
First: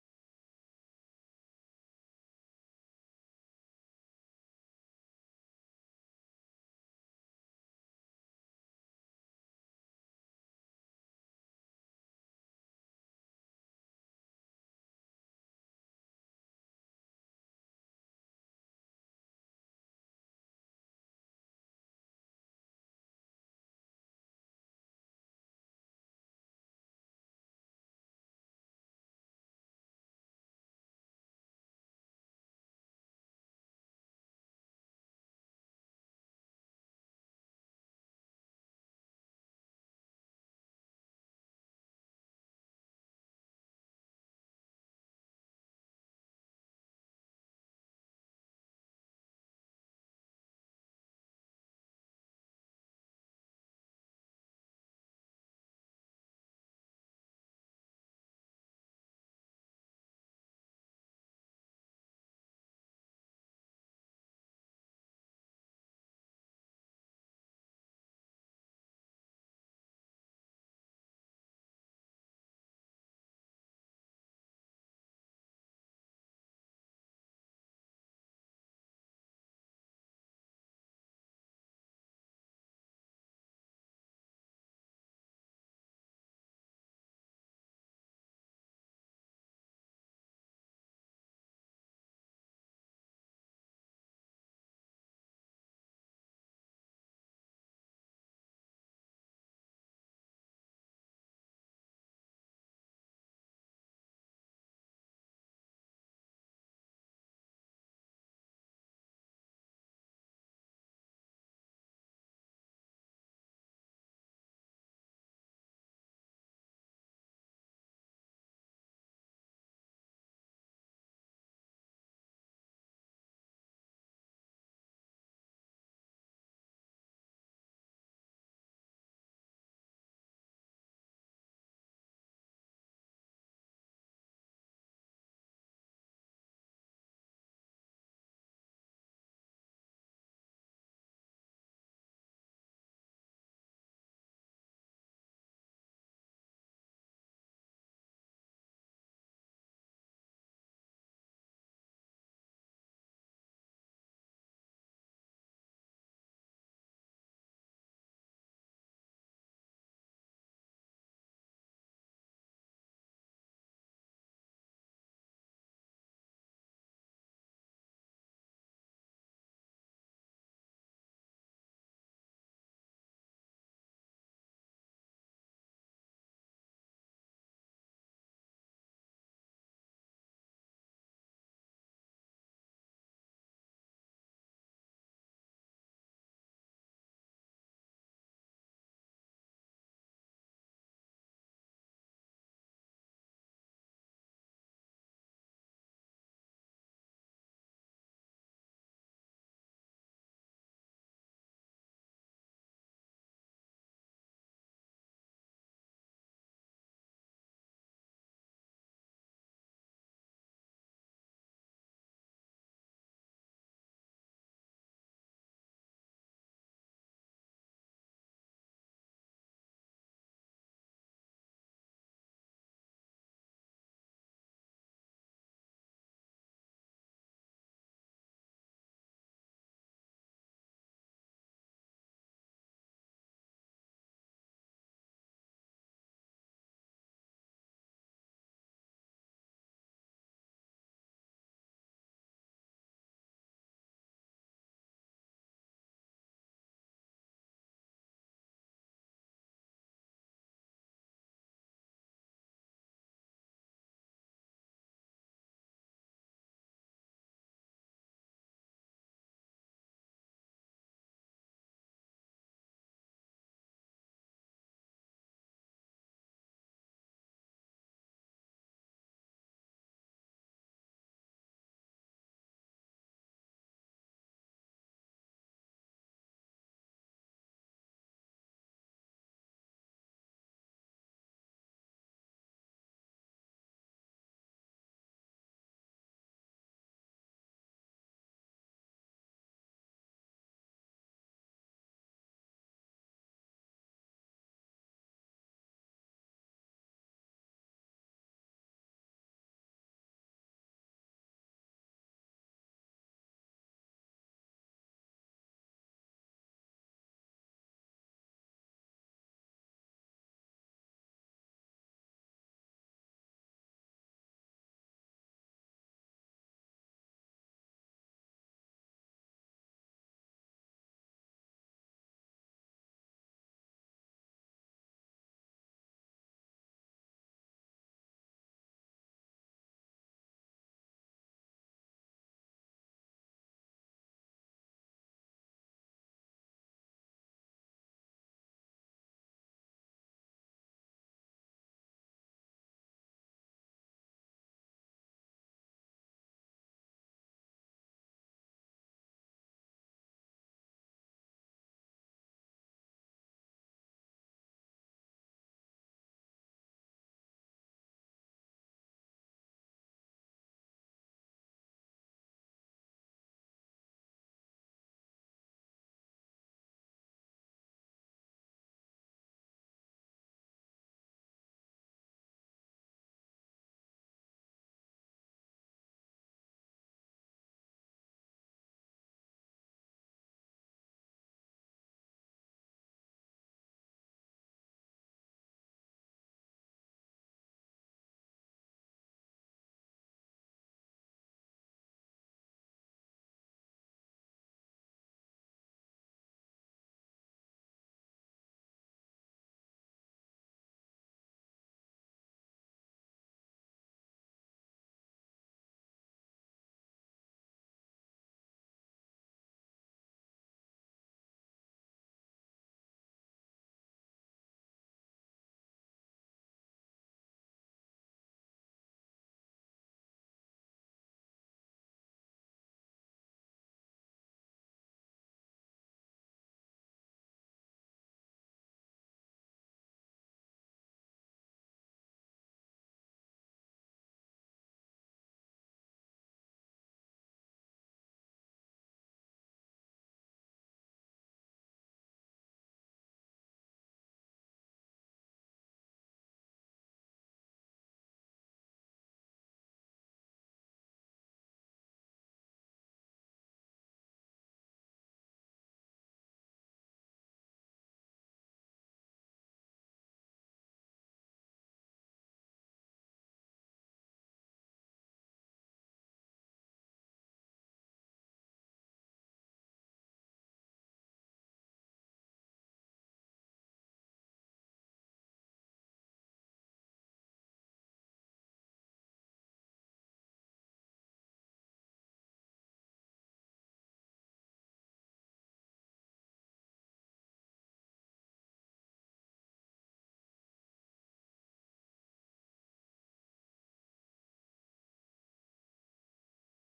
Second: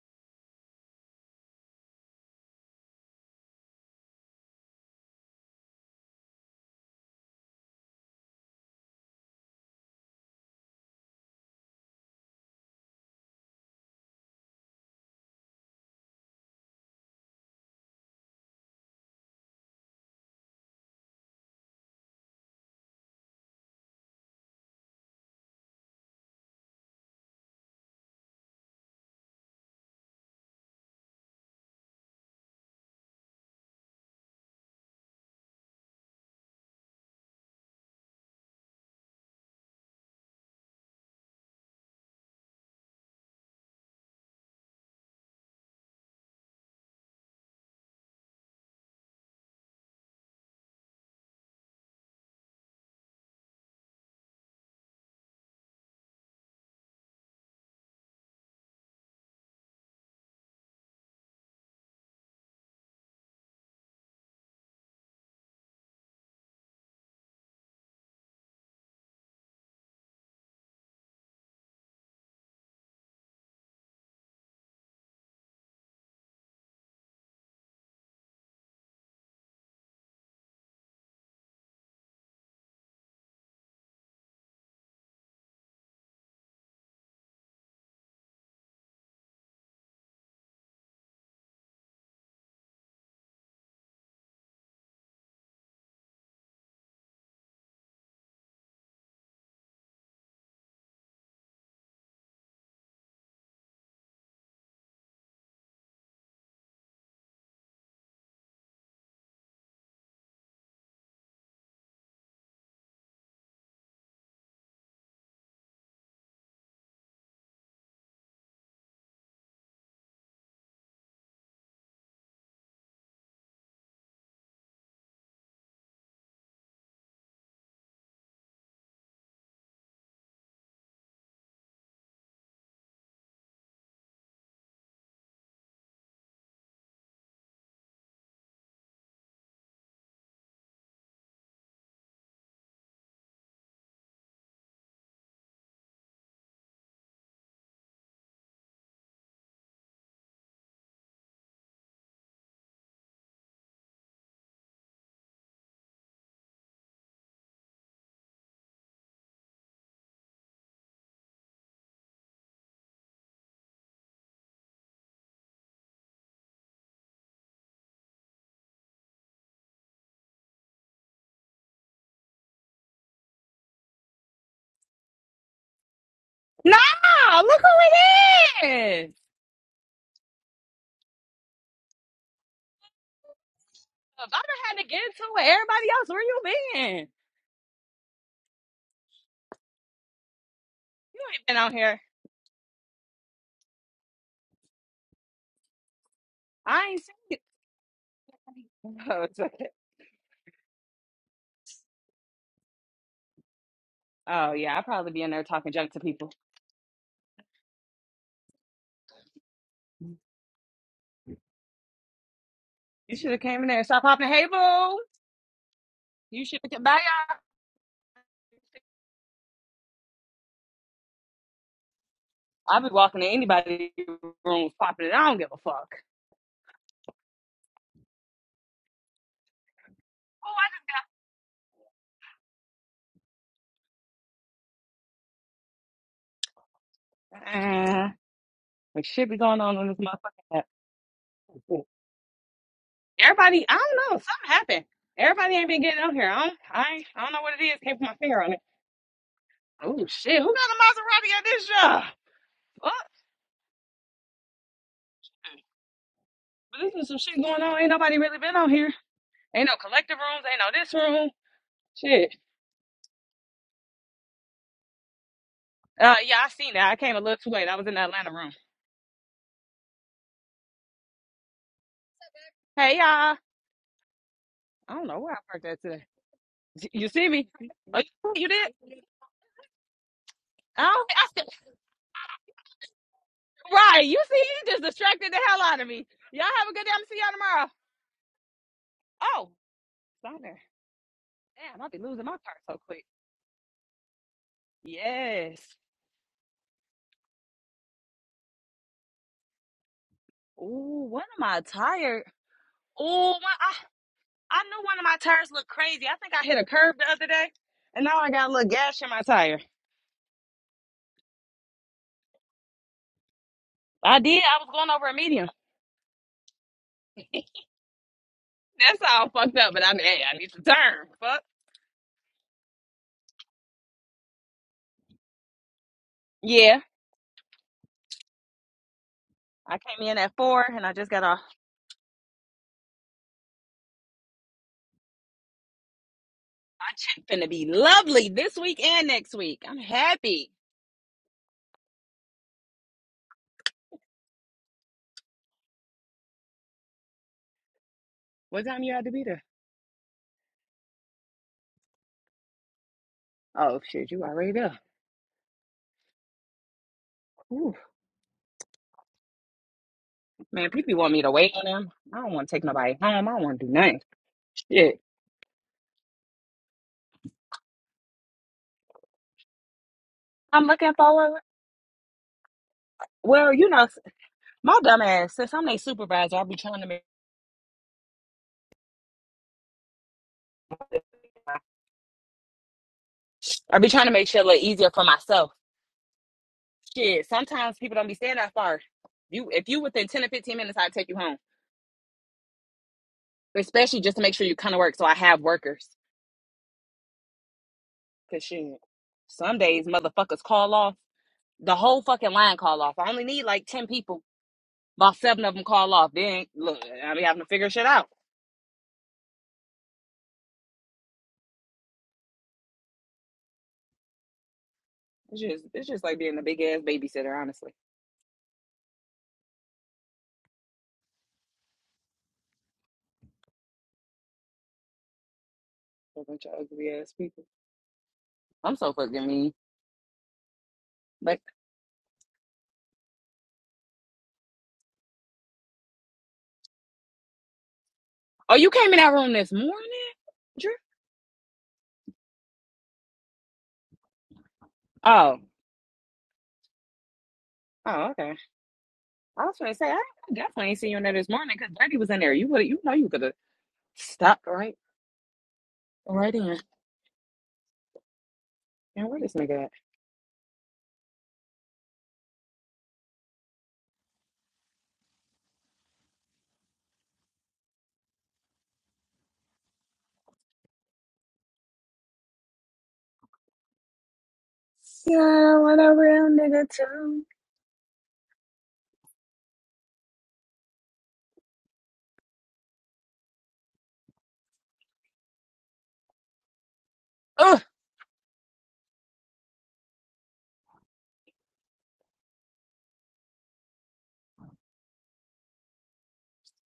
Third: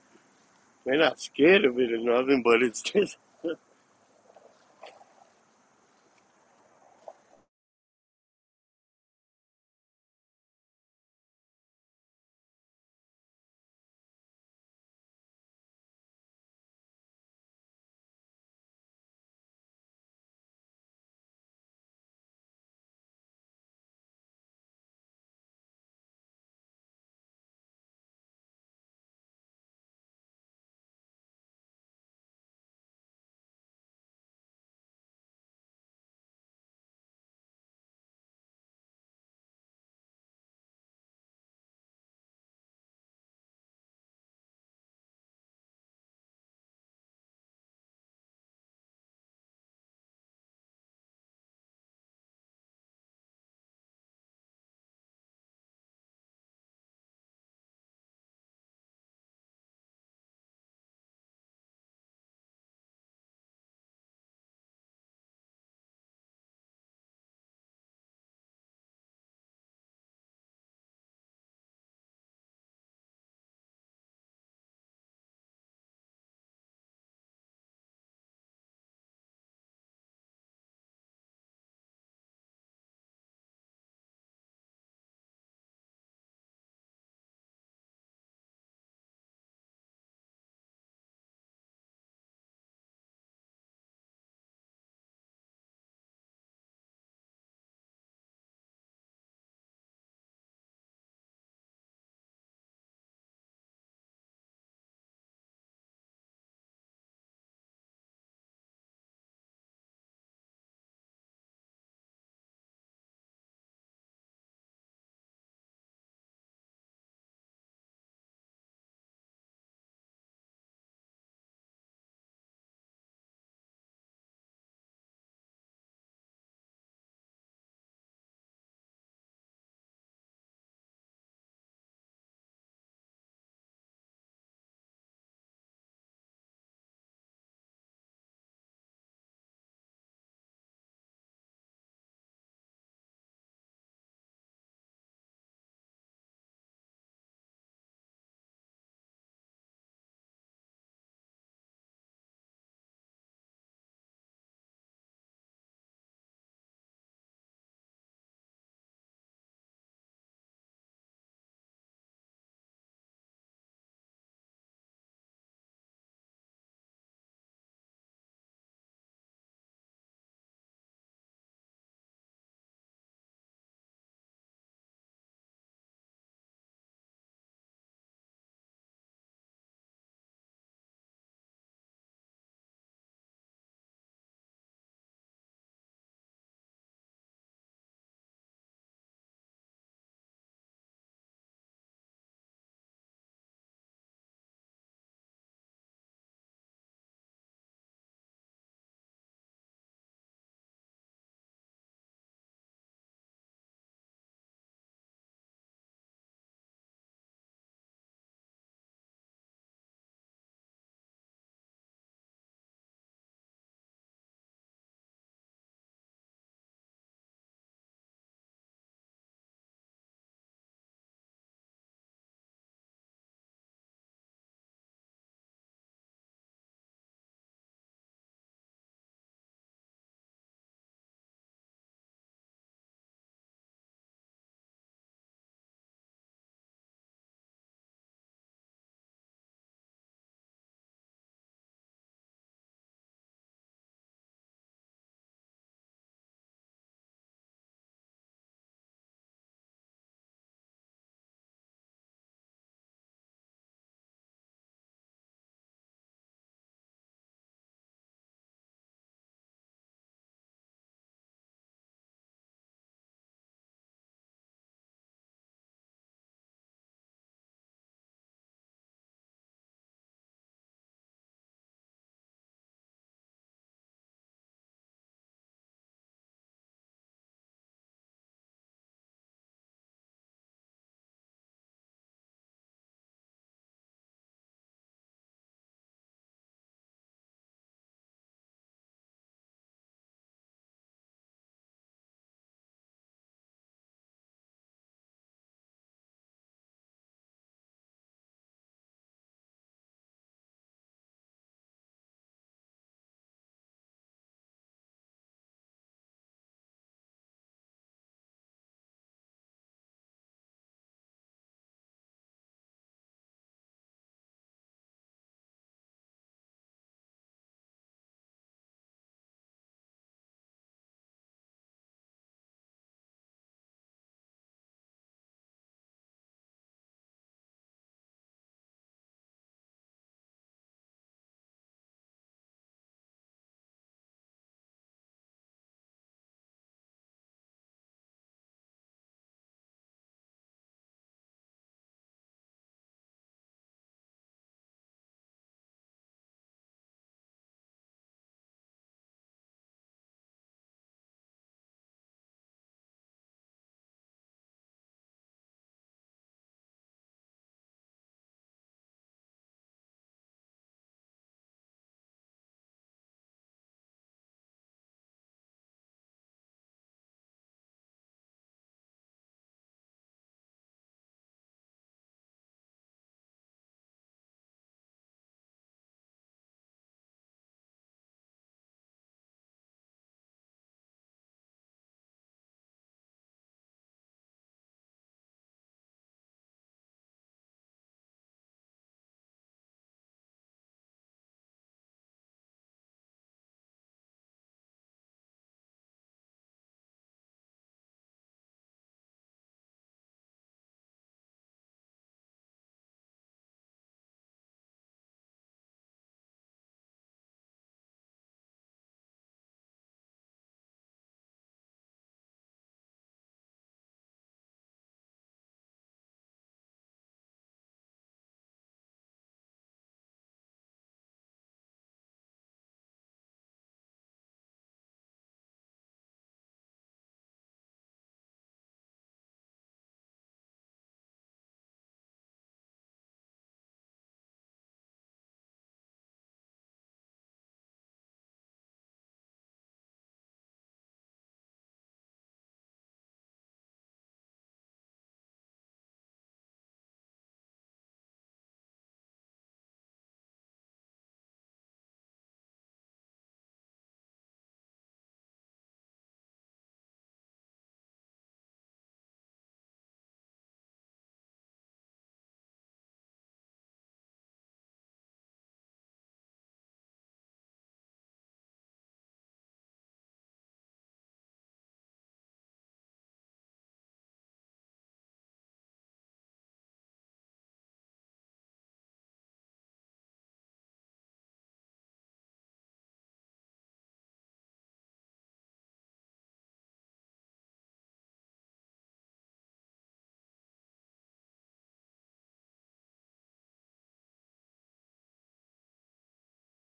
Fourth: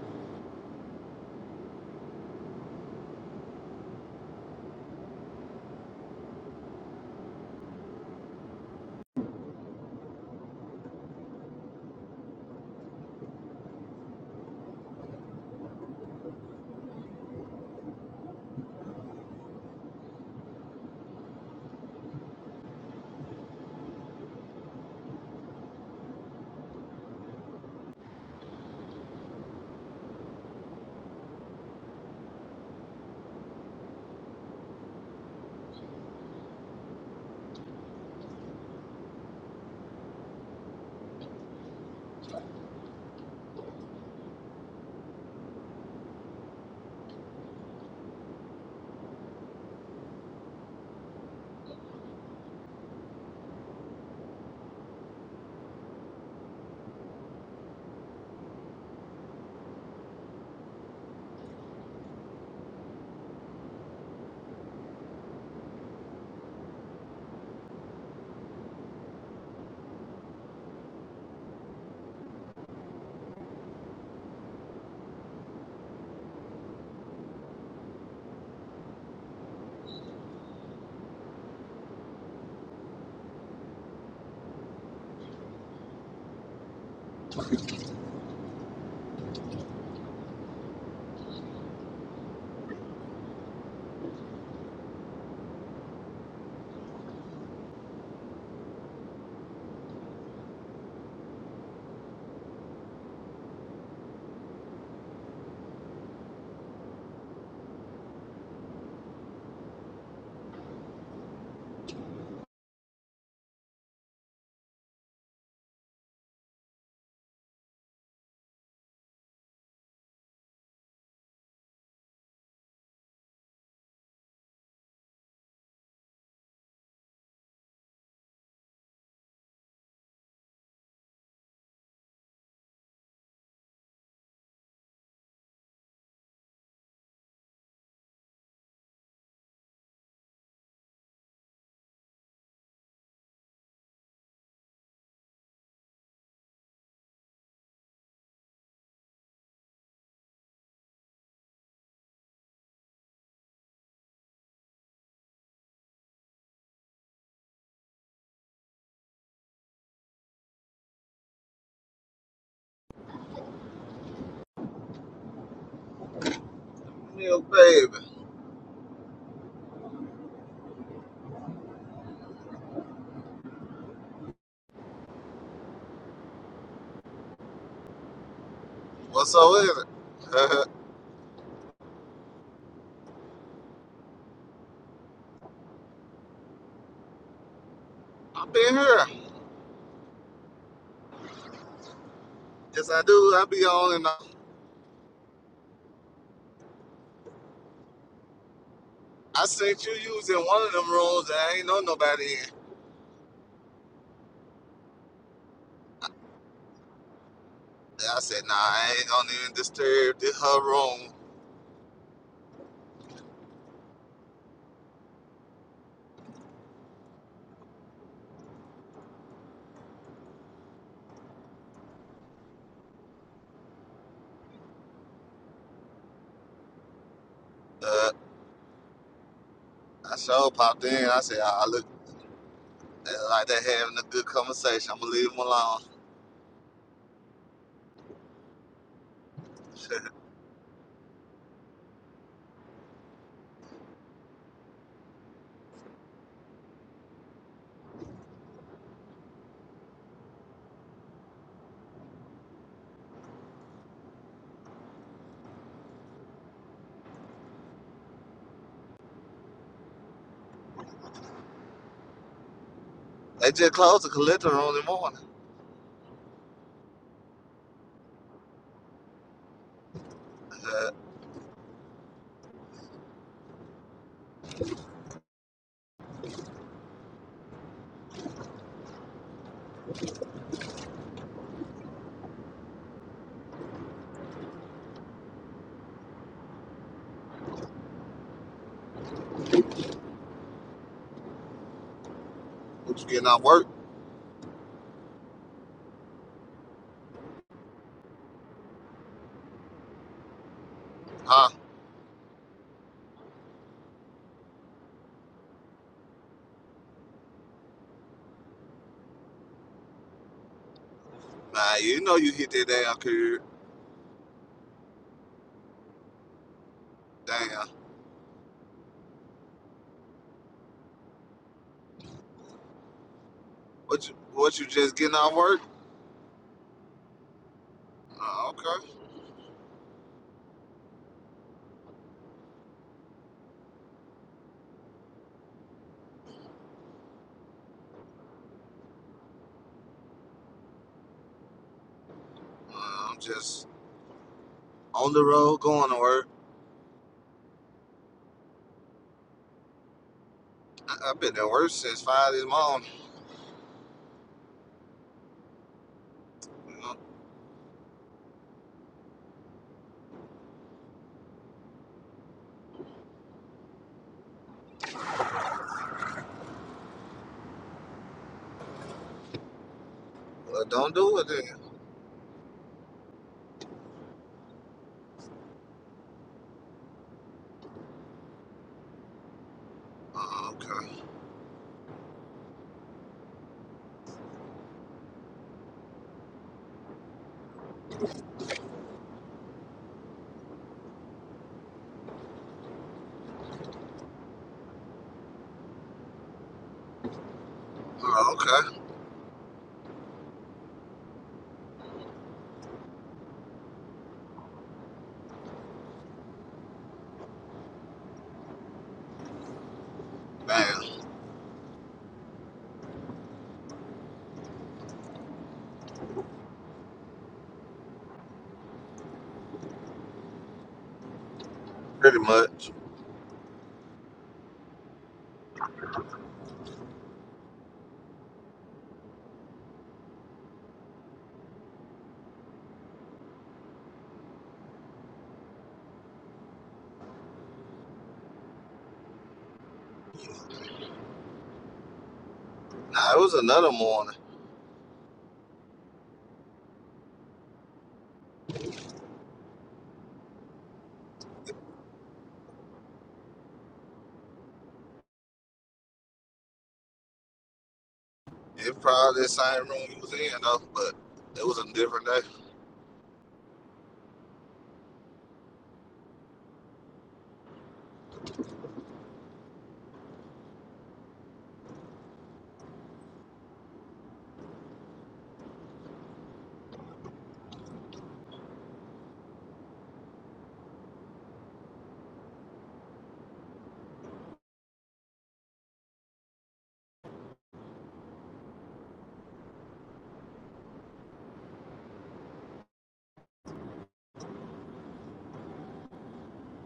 Speaker 1: Milk baby.
Speaker 4: Nah, look who it is.
Speaker 1: What's so is it?
Speaker 4: If I done had to get into it with everybody else. Where you been?
Speaker 1: I been here.
Speaker 4: You ain't been out here.
Speaker 1: Yes, I do. I be on and off.
Speaker 4: I ain't seen you. Oh, it's
Speaker 1: I
Speaker 4: okay.
Speaker 1: seen you using one of them rooms and I ain't know nobody in.
Speaker 4: Oh, yeah, I'll probably be in there talking junk to people.
Speaker 1: And I said, nah, I ain't gonna even disturb the, her room.
Speaker 4: You should have came in there and stopped popping. Hey, boo. You should have bye. y'all. i have been walking to anybody's room popping it. I don't give a fuck.
Speaker 1: Uh, I sure
Speaker 4: Oh,
Speaker 1: popped in. I said, I look uh, like they're having a good conversation. I'm gonna leave them alone.
Speaker 4: I just, uh, what should be going on on this motherfucking app? Everybody, I don't know. Something happened. Everybody ain't been getting out here. I don't, I, ain't- I don't know what it is. Can't put my finger on it. Oh shit, who got a Maserati at this job? What? But this is some shit going on. Ain't nobody really been on here. Ain't no collective rooms. Ain't no this room. Shit.
Speaker 1: They just closed the collector room in the morning.
Speaker 4: Uh, yeah, I seen that. I came a little too late. I was in the Atlanta room.
Speaker 1: Uh,
Speaker 4: Hey y'all. I don't know where I parked that today. You see me? Oh, you did? I don't. I still, right. You see, you just distracted the hell out of me. Y'all have a good day. I'm see y'all tomorrow. Oh, it's on there. Damn, I'll be losing my car so
Speaker 1: what
Speaker 4: quick.
Speaker 1: you getting out work?
Speaker 4: Yes. Ooh, when am
Speaker 1: Huh?
Speaker 4: I tired? Ooh, when I I knew one of my tires looked crazy. I think I hit a curb the other day, and now I got a little gash in my tire.
Speaker 1: Nah, you know you hit that damn curb.
Speaker 4: I did. I was going over a medium.
Speaker 1: Damn.
Speaker 4: That's all fucked up, but I hey, I need to turn. Fuck.
Speaker 1: What you, what you just getting out work?
Speaker 4: Yeah.
Speaker 1: Uh, okay.
Speaker 4: I came in at four, and I just got off. My check finna be lovely this week and next week. I'm happy.
Speaker 1: Uh, I'm just on the road going to work.
Speaker 4: What time you had to be there?
Speaker 1: I, I've been at work since five this morning.
Speaker 4: Oh shit, you already there.
Speaker 1: You know?
Speaker 4: Ooh, man, people want me to wait on them. I don't want to take nobody home. I don't want to do nothing. Shit. I'm
Speaker 1: Well,
Speaker 4: looking
Speaker 1: don't do it
Speaker 4: forward.
Speaker 1: then.
Speaker 4: Well, you know, my dumb ass, since I'm their supervisor, I'll be trying to
Speaker 1: Oh, okay.
Speaker 4: I be trying to make shit a little easier for myself. Shit, sometimes people don't be staying that far. You, if you within ten or fifteen minutes, I'll take you home. Especially just to make sure you kind of work, so I have workers.
Speaker 1: Oh,
Speaker 4: Cause
Speaker 1: okay.
Speaker 4: shit, some days motherfuckers call off. The whole fucking line call off. I only need like ten people. About seven of them call off. Then look, I be having to figure shit out.
Speaker 1: Man,
Speaker 4: It's just, it's just like being a big ass babysitter, honestly.
Speaker 1: pretty much.
Speaker 4: A bunch of ugly ass people. I'm so fucking mean. Like, oh, you came in that room this morning, Drew?
Speaker 1: Nah, it was another morning.
Speaker 4: Oh, oh, okay. I was trying to say, I, I definitely ain't seen you in there this morning because Birdie was in there. You would, you know, you could have stopped right, right in.
Speaker 1: It
Speaker 4: And where
Speaker 1: probably the
Speaker 4: this nigga
Speaker 1: same
Speaker 4: at?
Speaker 1: room you was in though, but it was a different day.
Speaker 4: Yeah, I want a real nigga too. Ugh,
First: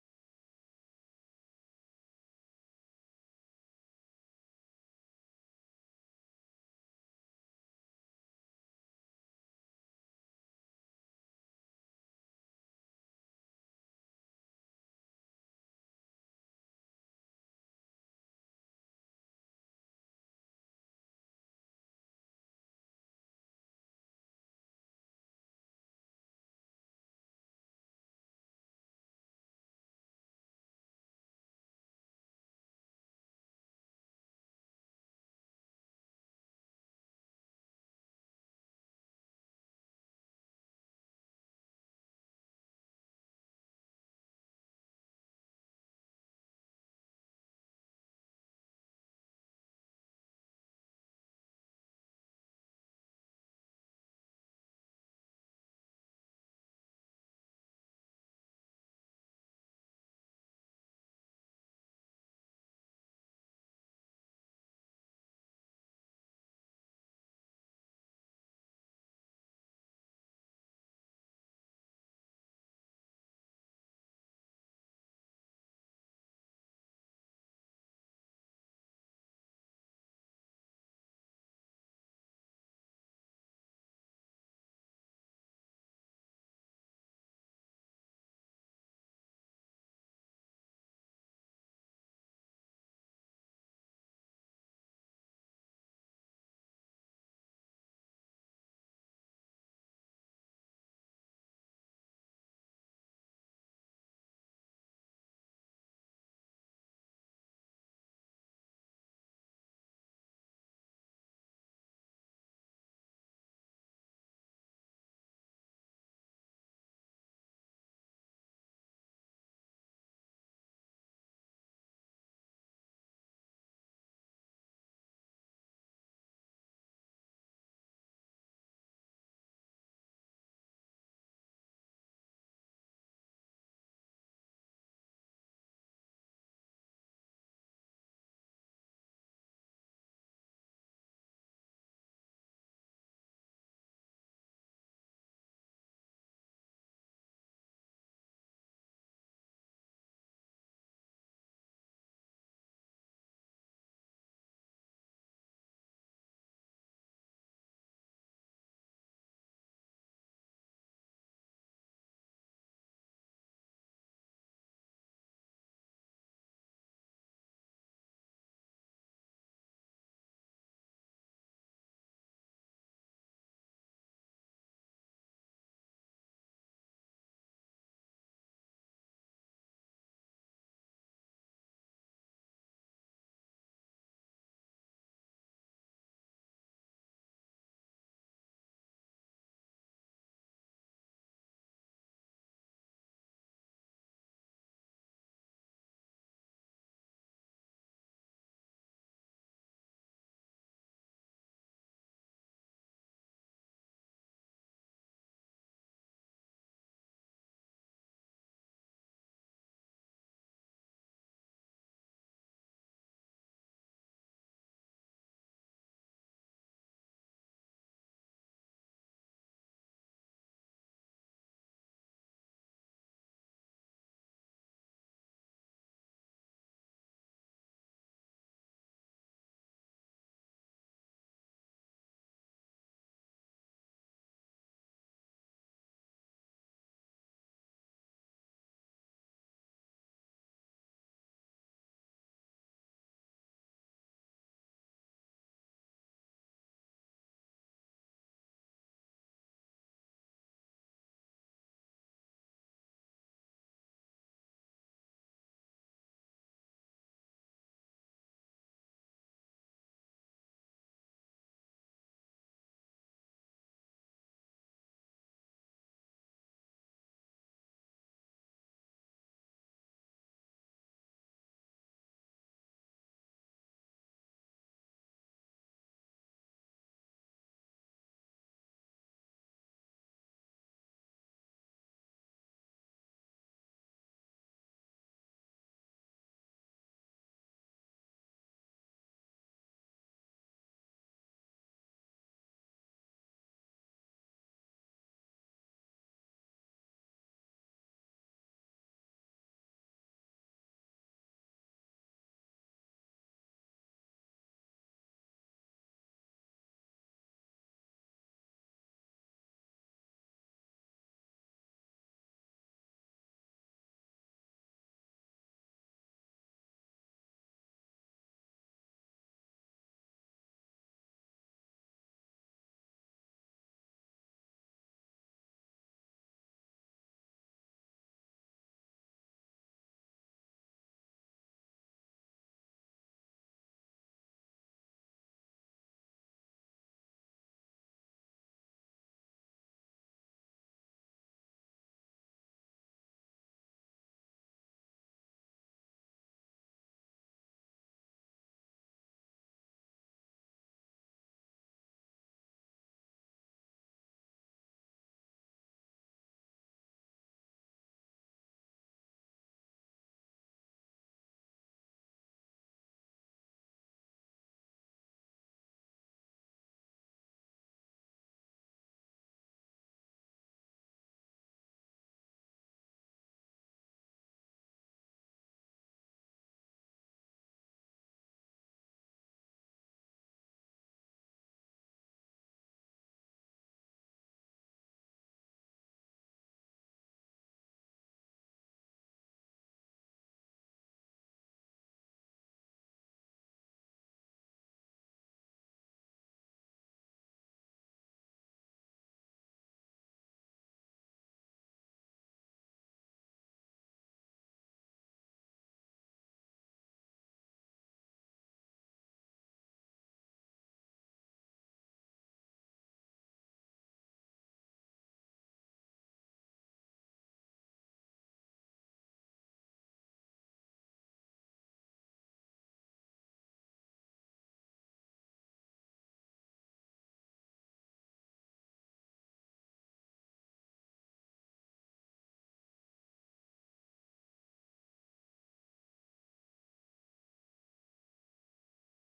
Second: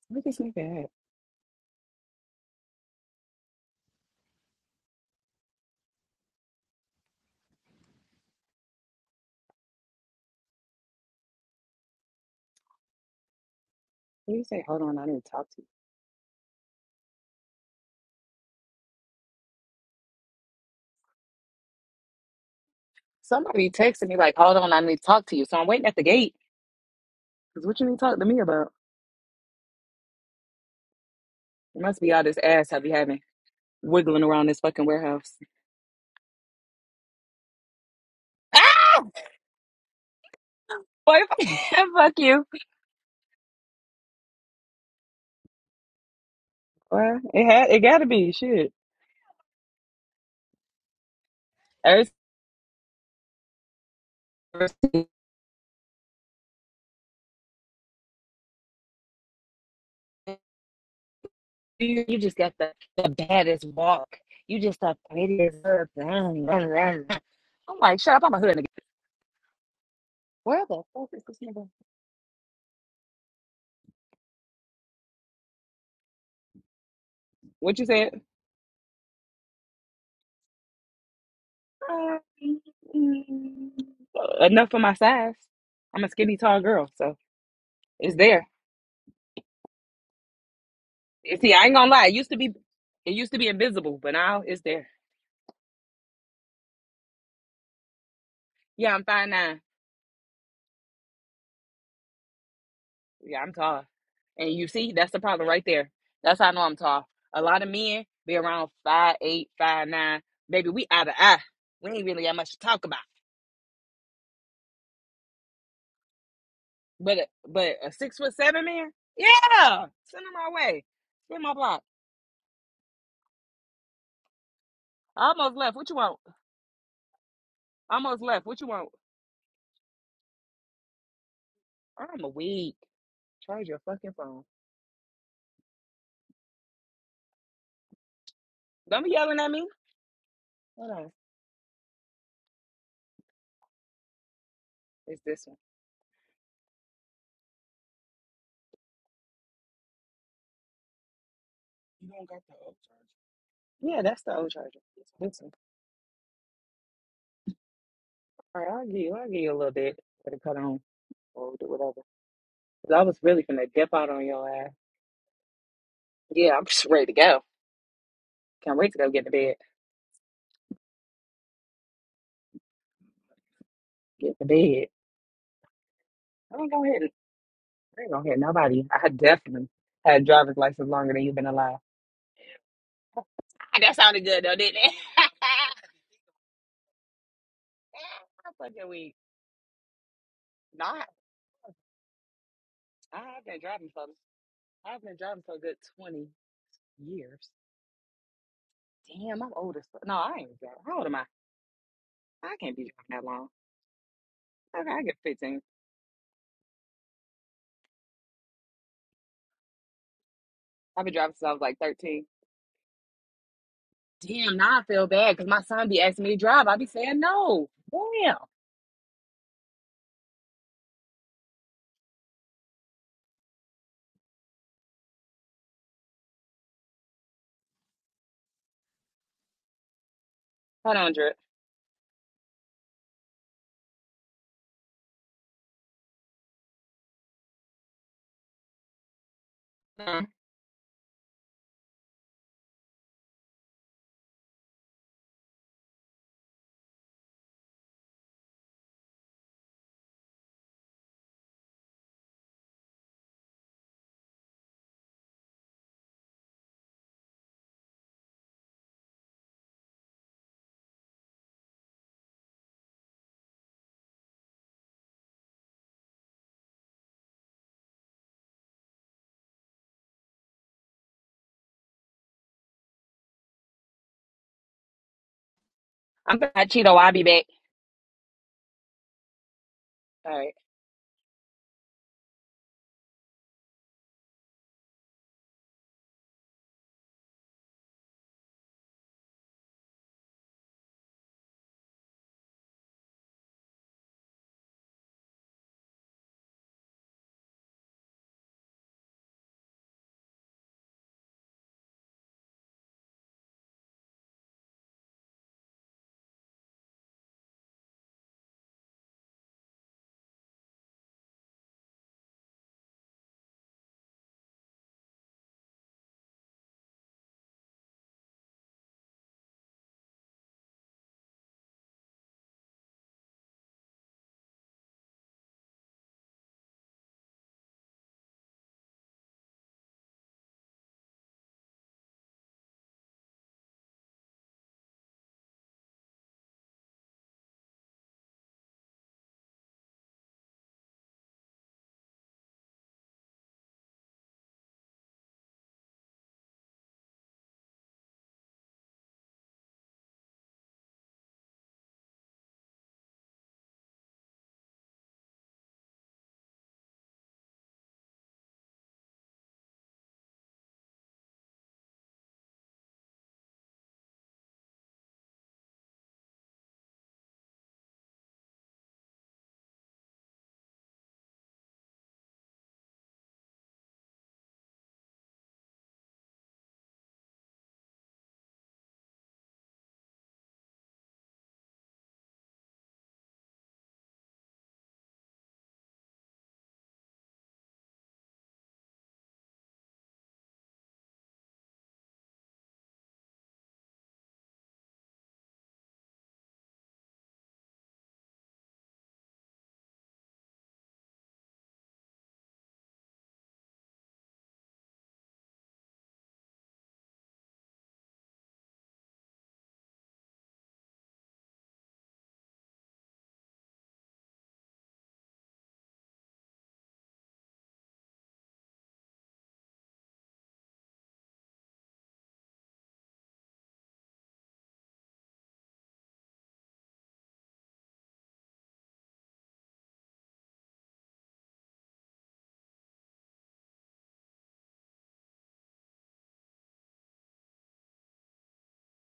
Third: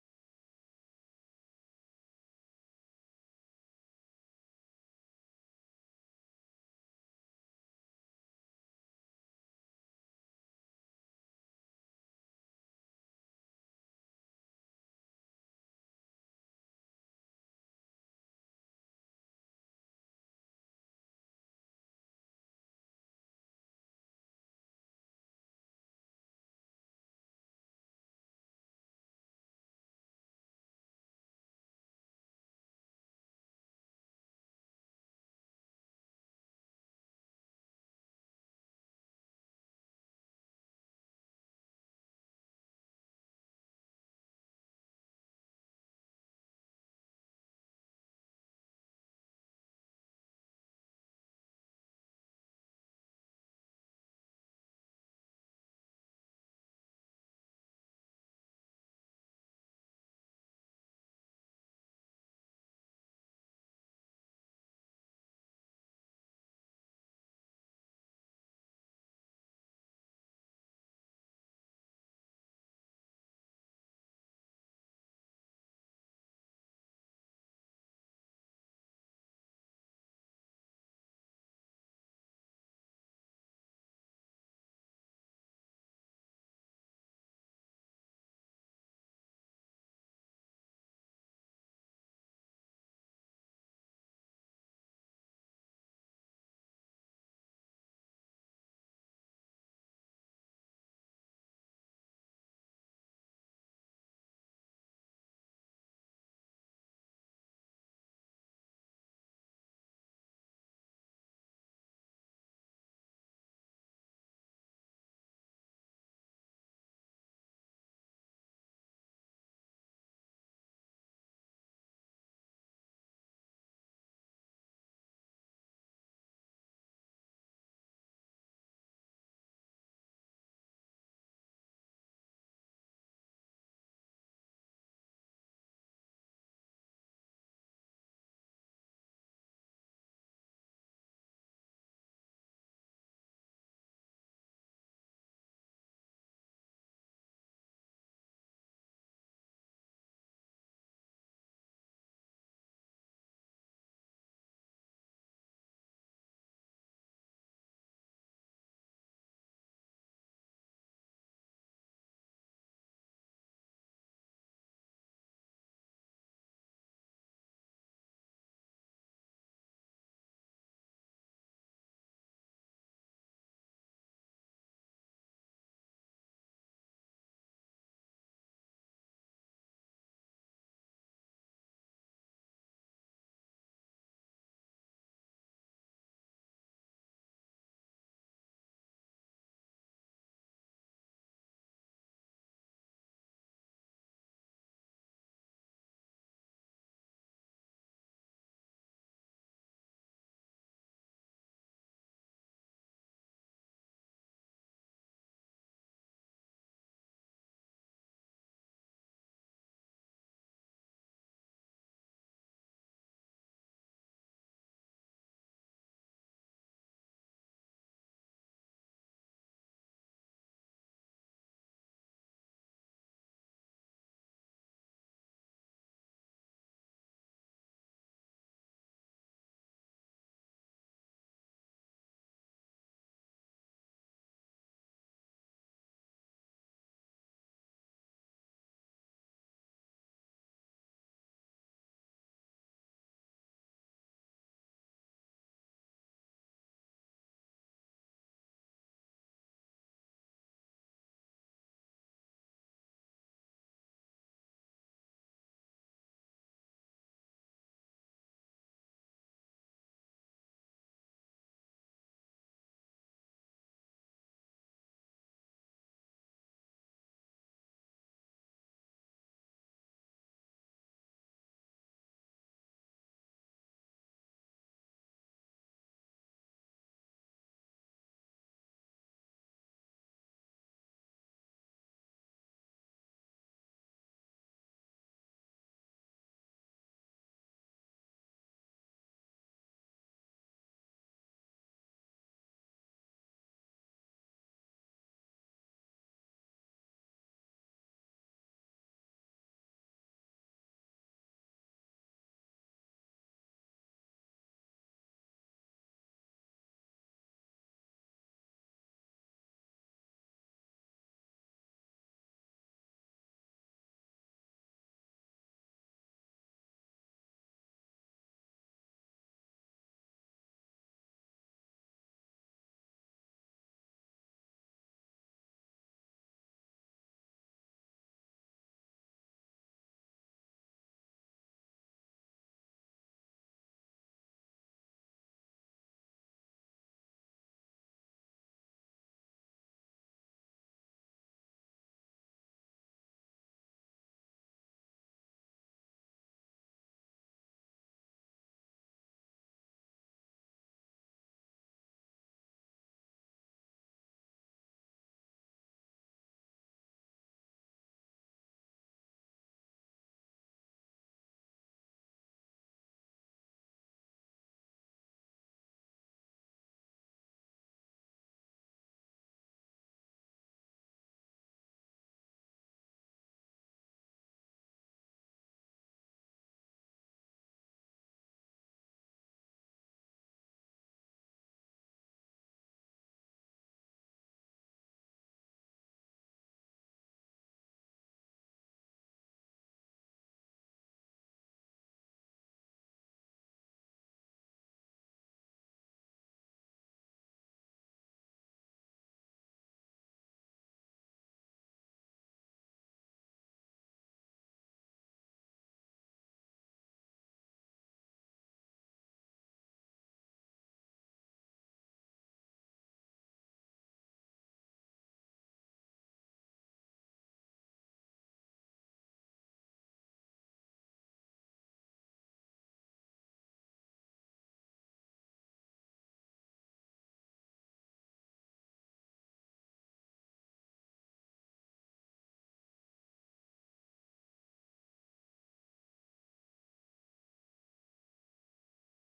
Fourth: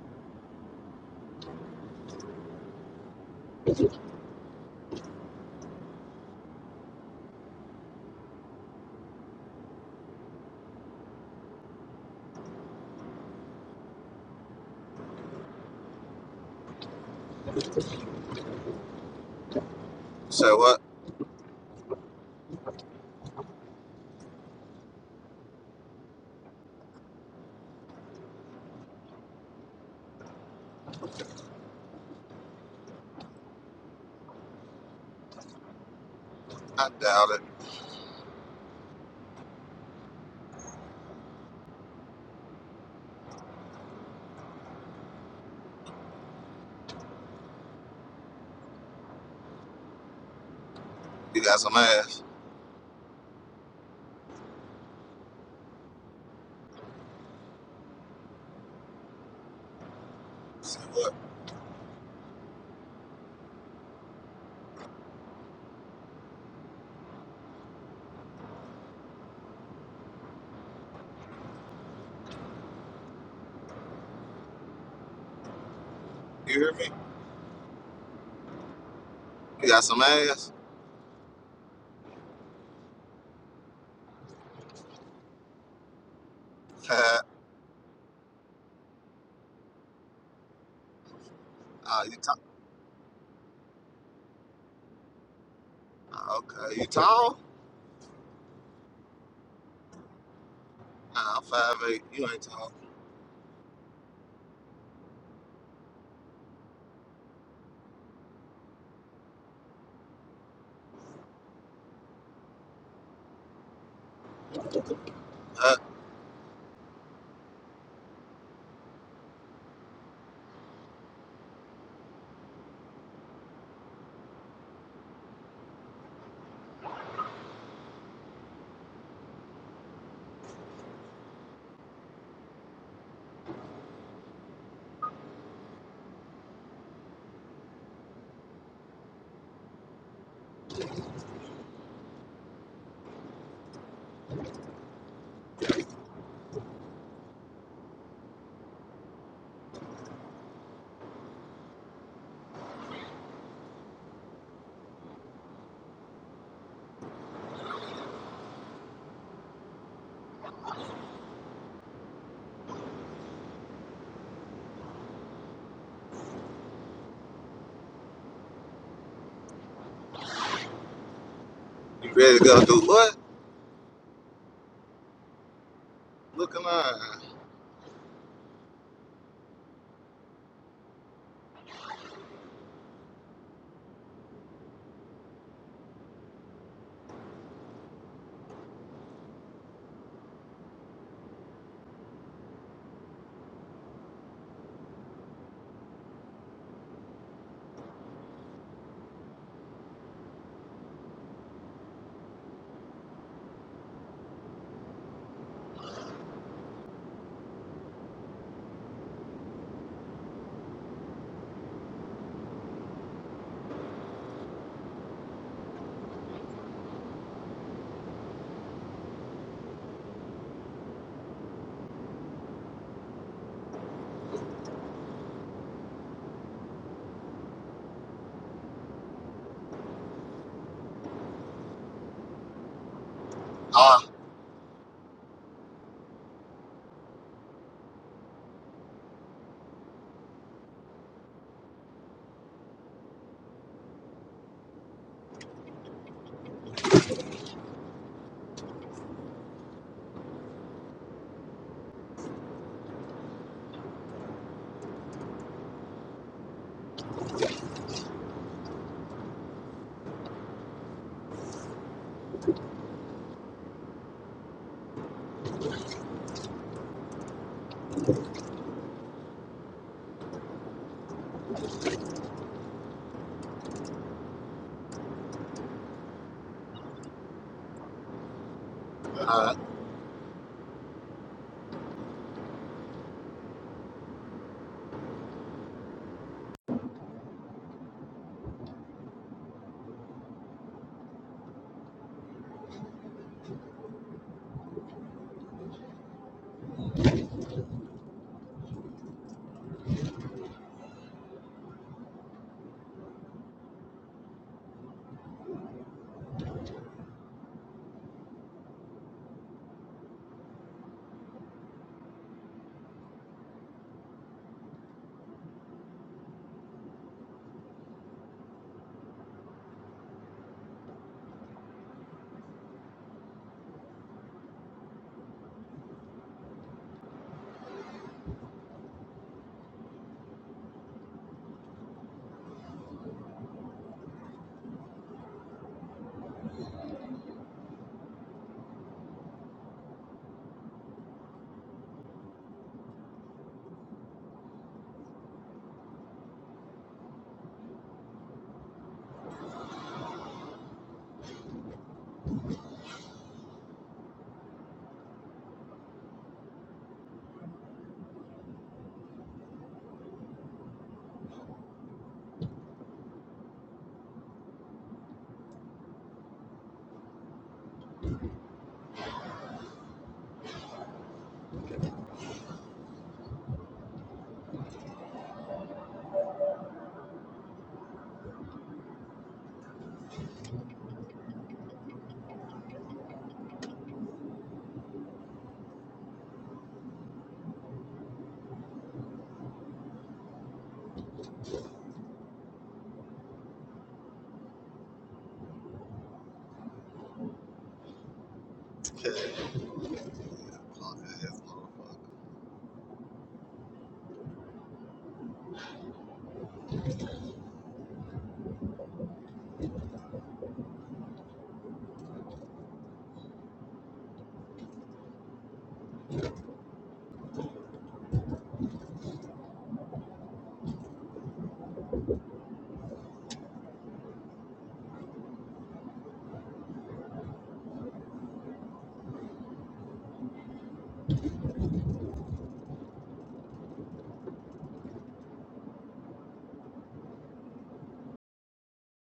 Speaker 4: where this nigga at? Where you say, hold on, I need to talk to you.
Speaker 1: Say what?
Speaker 4: Somebody texted me like, hold on, I need to talk to you. So I'm waiting at the gate. Cause what you need to talk to me about? It must be all this ass I be having wiggling around this fucking warehouse.
Speaker 1: I doubt it.
Speaker 4: Ah, boy, fuck you. Well, it had, it gotta be shit.
Speaker 1: You got some
Speaker 4: Ever
Speaker 1: ass. Say what?
Speaker 4: you just got the, the baddest walk. You just the prettiest. I'm like, shut up, I'm a hood nigga. Where the fuck is this nigga?
Speaker 1: You hear me?
Speaker 4: What you said?
Speaker 1: You got some ass.
Speaker 4: Um, Enough for my size. I'm a skinny tall girl, so
Speaker 1: uh,
Speaker 4: it's there. And See, I ain't gonna lie. It
Speaker 1: you
Speaker 4: used to
Speaker 1: tall?
Speaker 4: be, it used to be invisible, but now it's there.
Speaker 1: Okay, you tall?
Speaker 4: Yeah, I'm five nine.
Speaker 1: Nah, I'm five eight. You ain't tall.
Speaker 4: Yeah, I'm tall. And you see, that's the problem right there. That's how I know I'm tall. A lot of men be around five eight, five nine. Baby, we out of eye. We ain't really got much to talk about.
Speaker 1: Huh?
Speaker 4: But a- but a six foot seven man, yeah, send him my way. Spin my block. I almost left. What you want? I almost left. What you want? I'm a weak. Charge your fucking phone. Don't be yelling at me. Hold on. It's this one. You don't got the old charger. Yeah, that's the old charger. This one. All right, I'll give you. I'll give you a little bit. Let it cut on. Or do whatever. 'Cause I was really gonna dip out on your ass. Yeah, I'm just ready to go. Can't wait to go get to bed.
Speaker 1: You ready to go do what?
Speaker 4: Get to bed.
Speaker 1: Look
Speaker 4: I ain't gonna hit.
Speaker 1: alive.
Speaker 4: I ain't gonna hit nobody. I had definitely had driver's license longer than you've been alive. Ah, That sounded good though, didn't it? I'm fucking weak. No, I, I have been driving for. I've been driving for a good twenty years. Damn, I'm old as fuck. No, I ain't driving. How old am I? I can't be driving that long. Okay, I get fifteen. I've been driving since I was like thirteen. Damn, now I feel bad because my son be asking me to drive. I be saying no. Damn. Hold on, Drip.
Speaker 1: Ah,
Speaker 4: Um, I'm back, Cheeto. I'll be back.
Speaker 1: uh,
Speaker 4: All right.
Speaker 1: okay.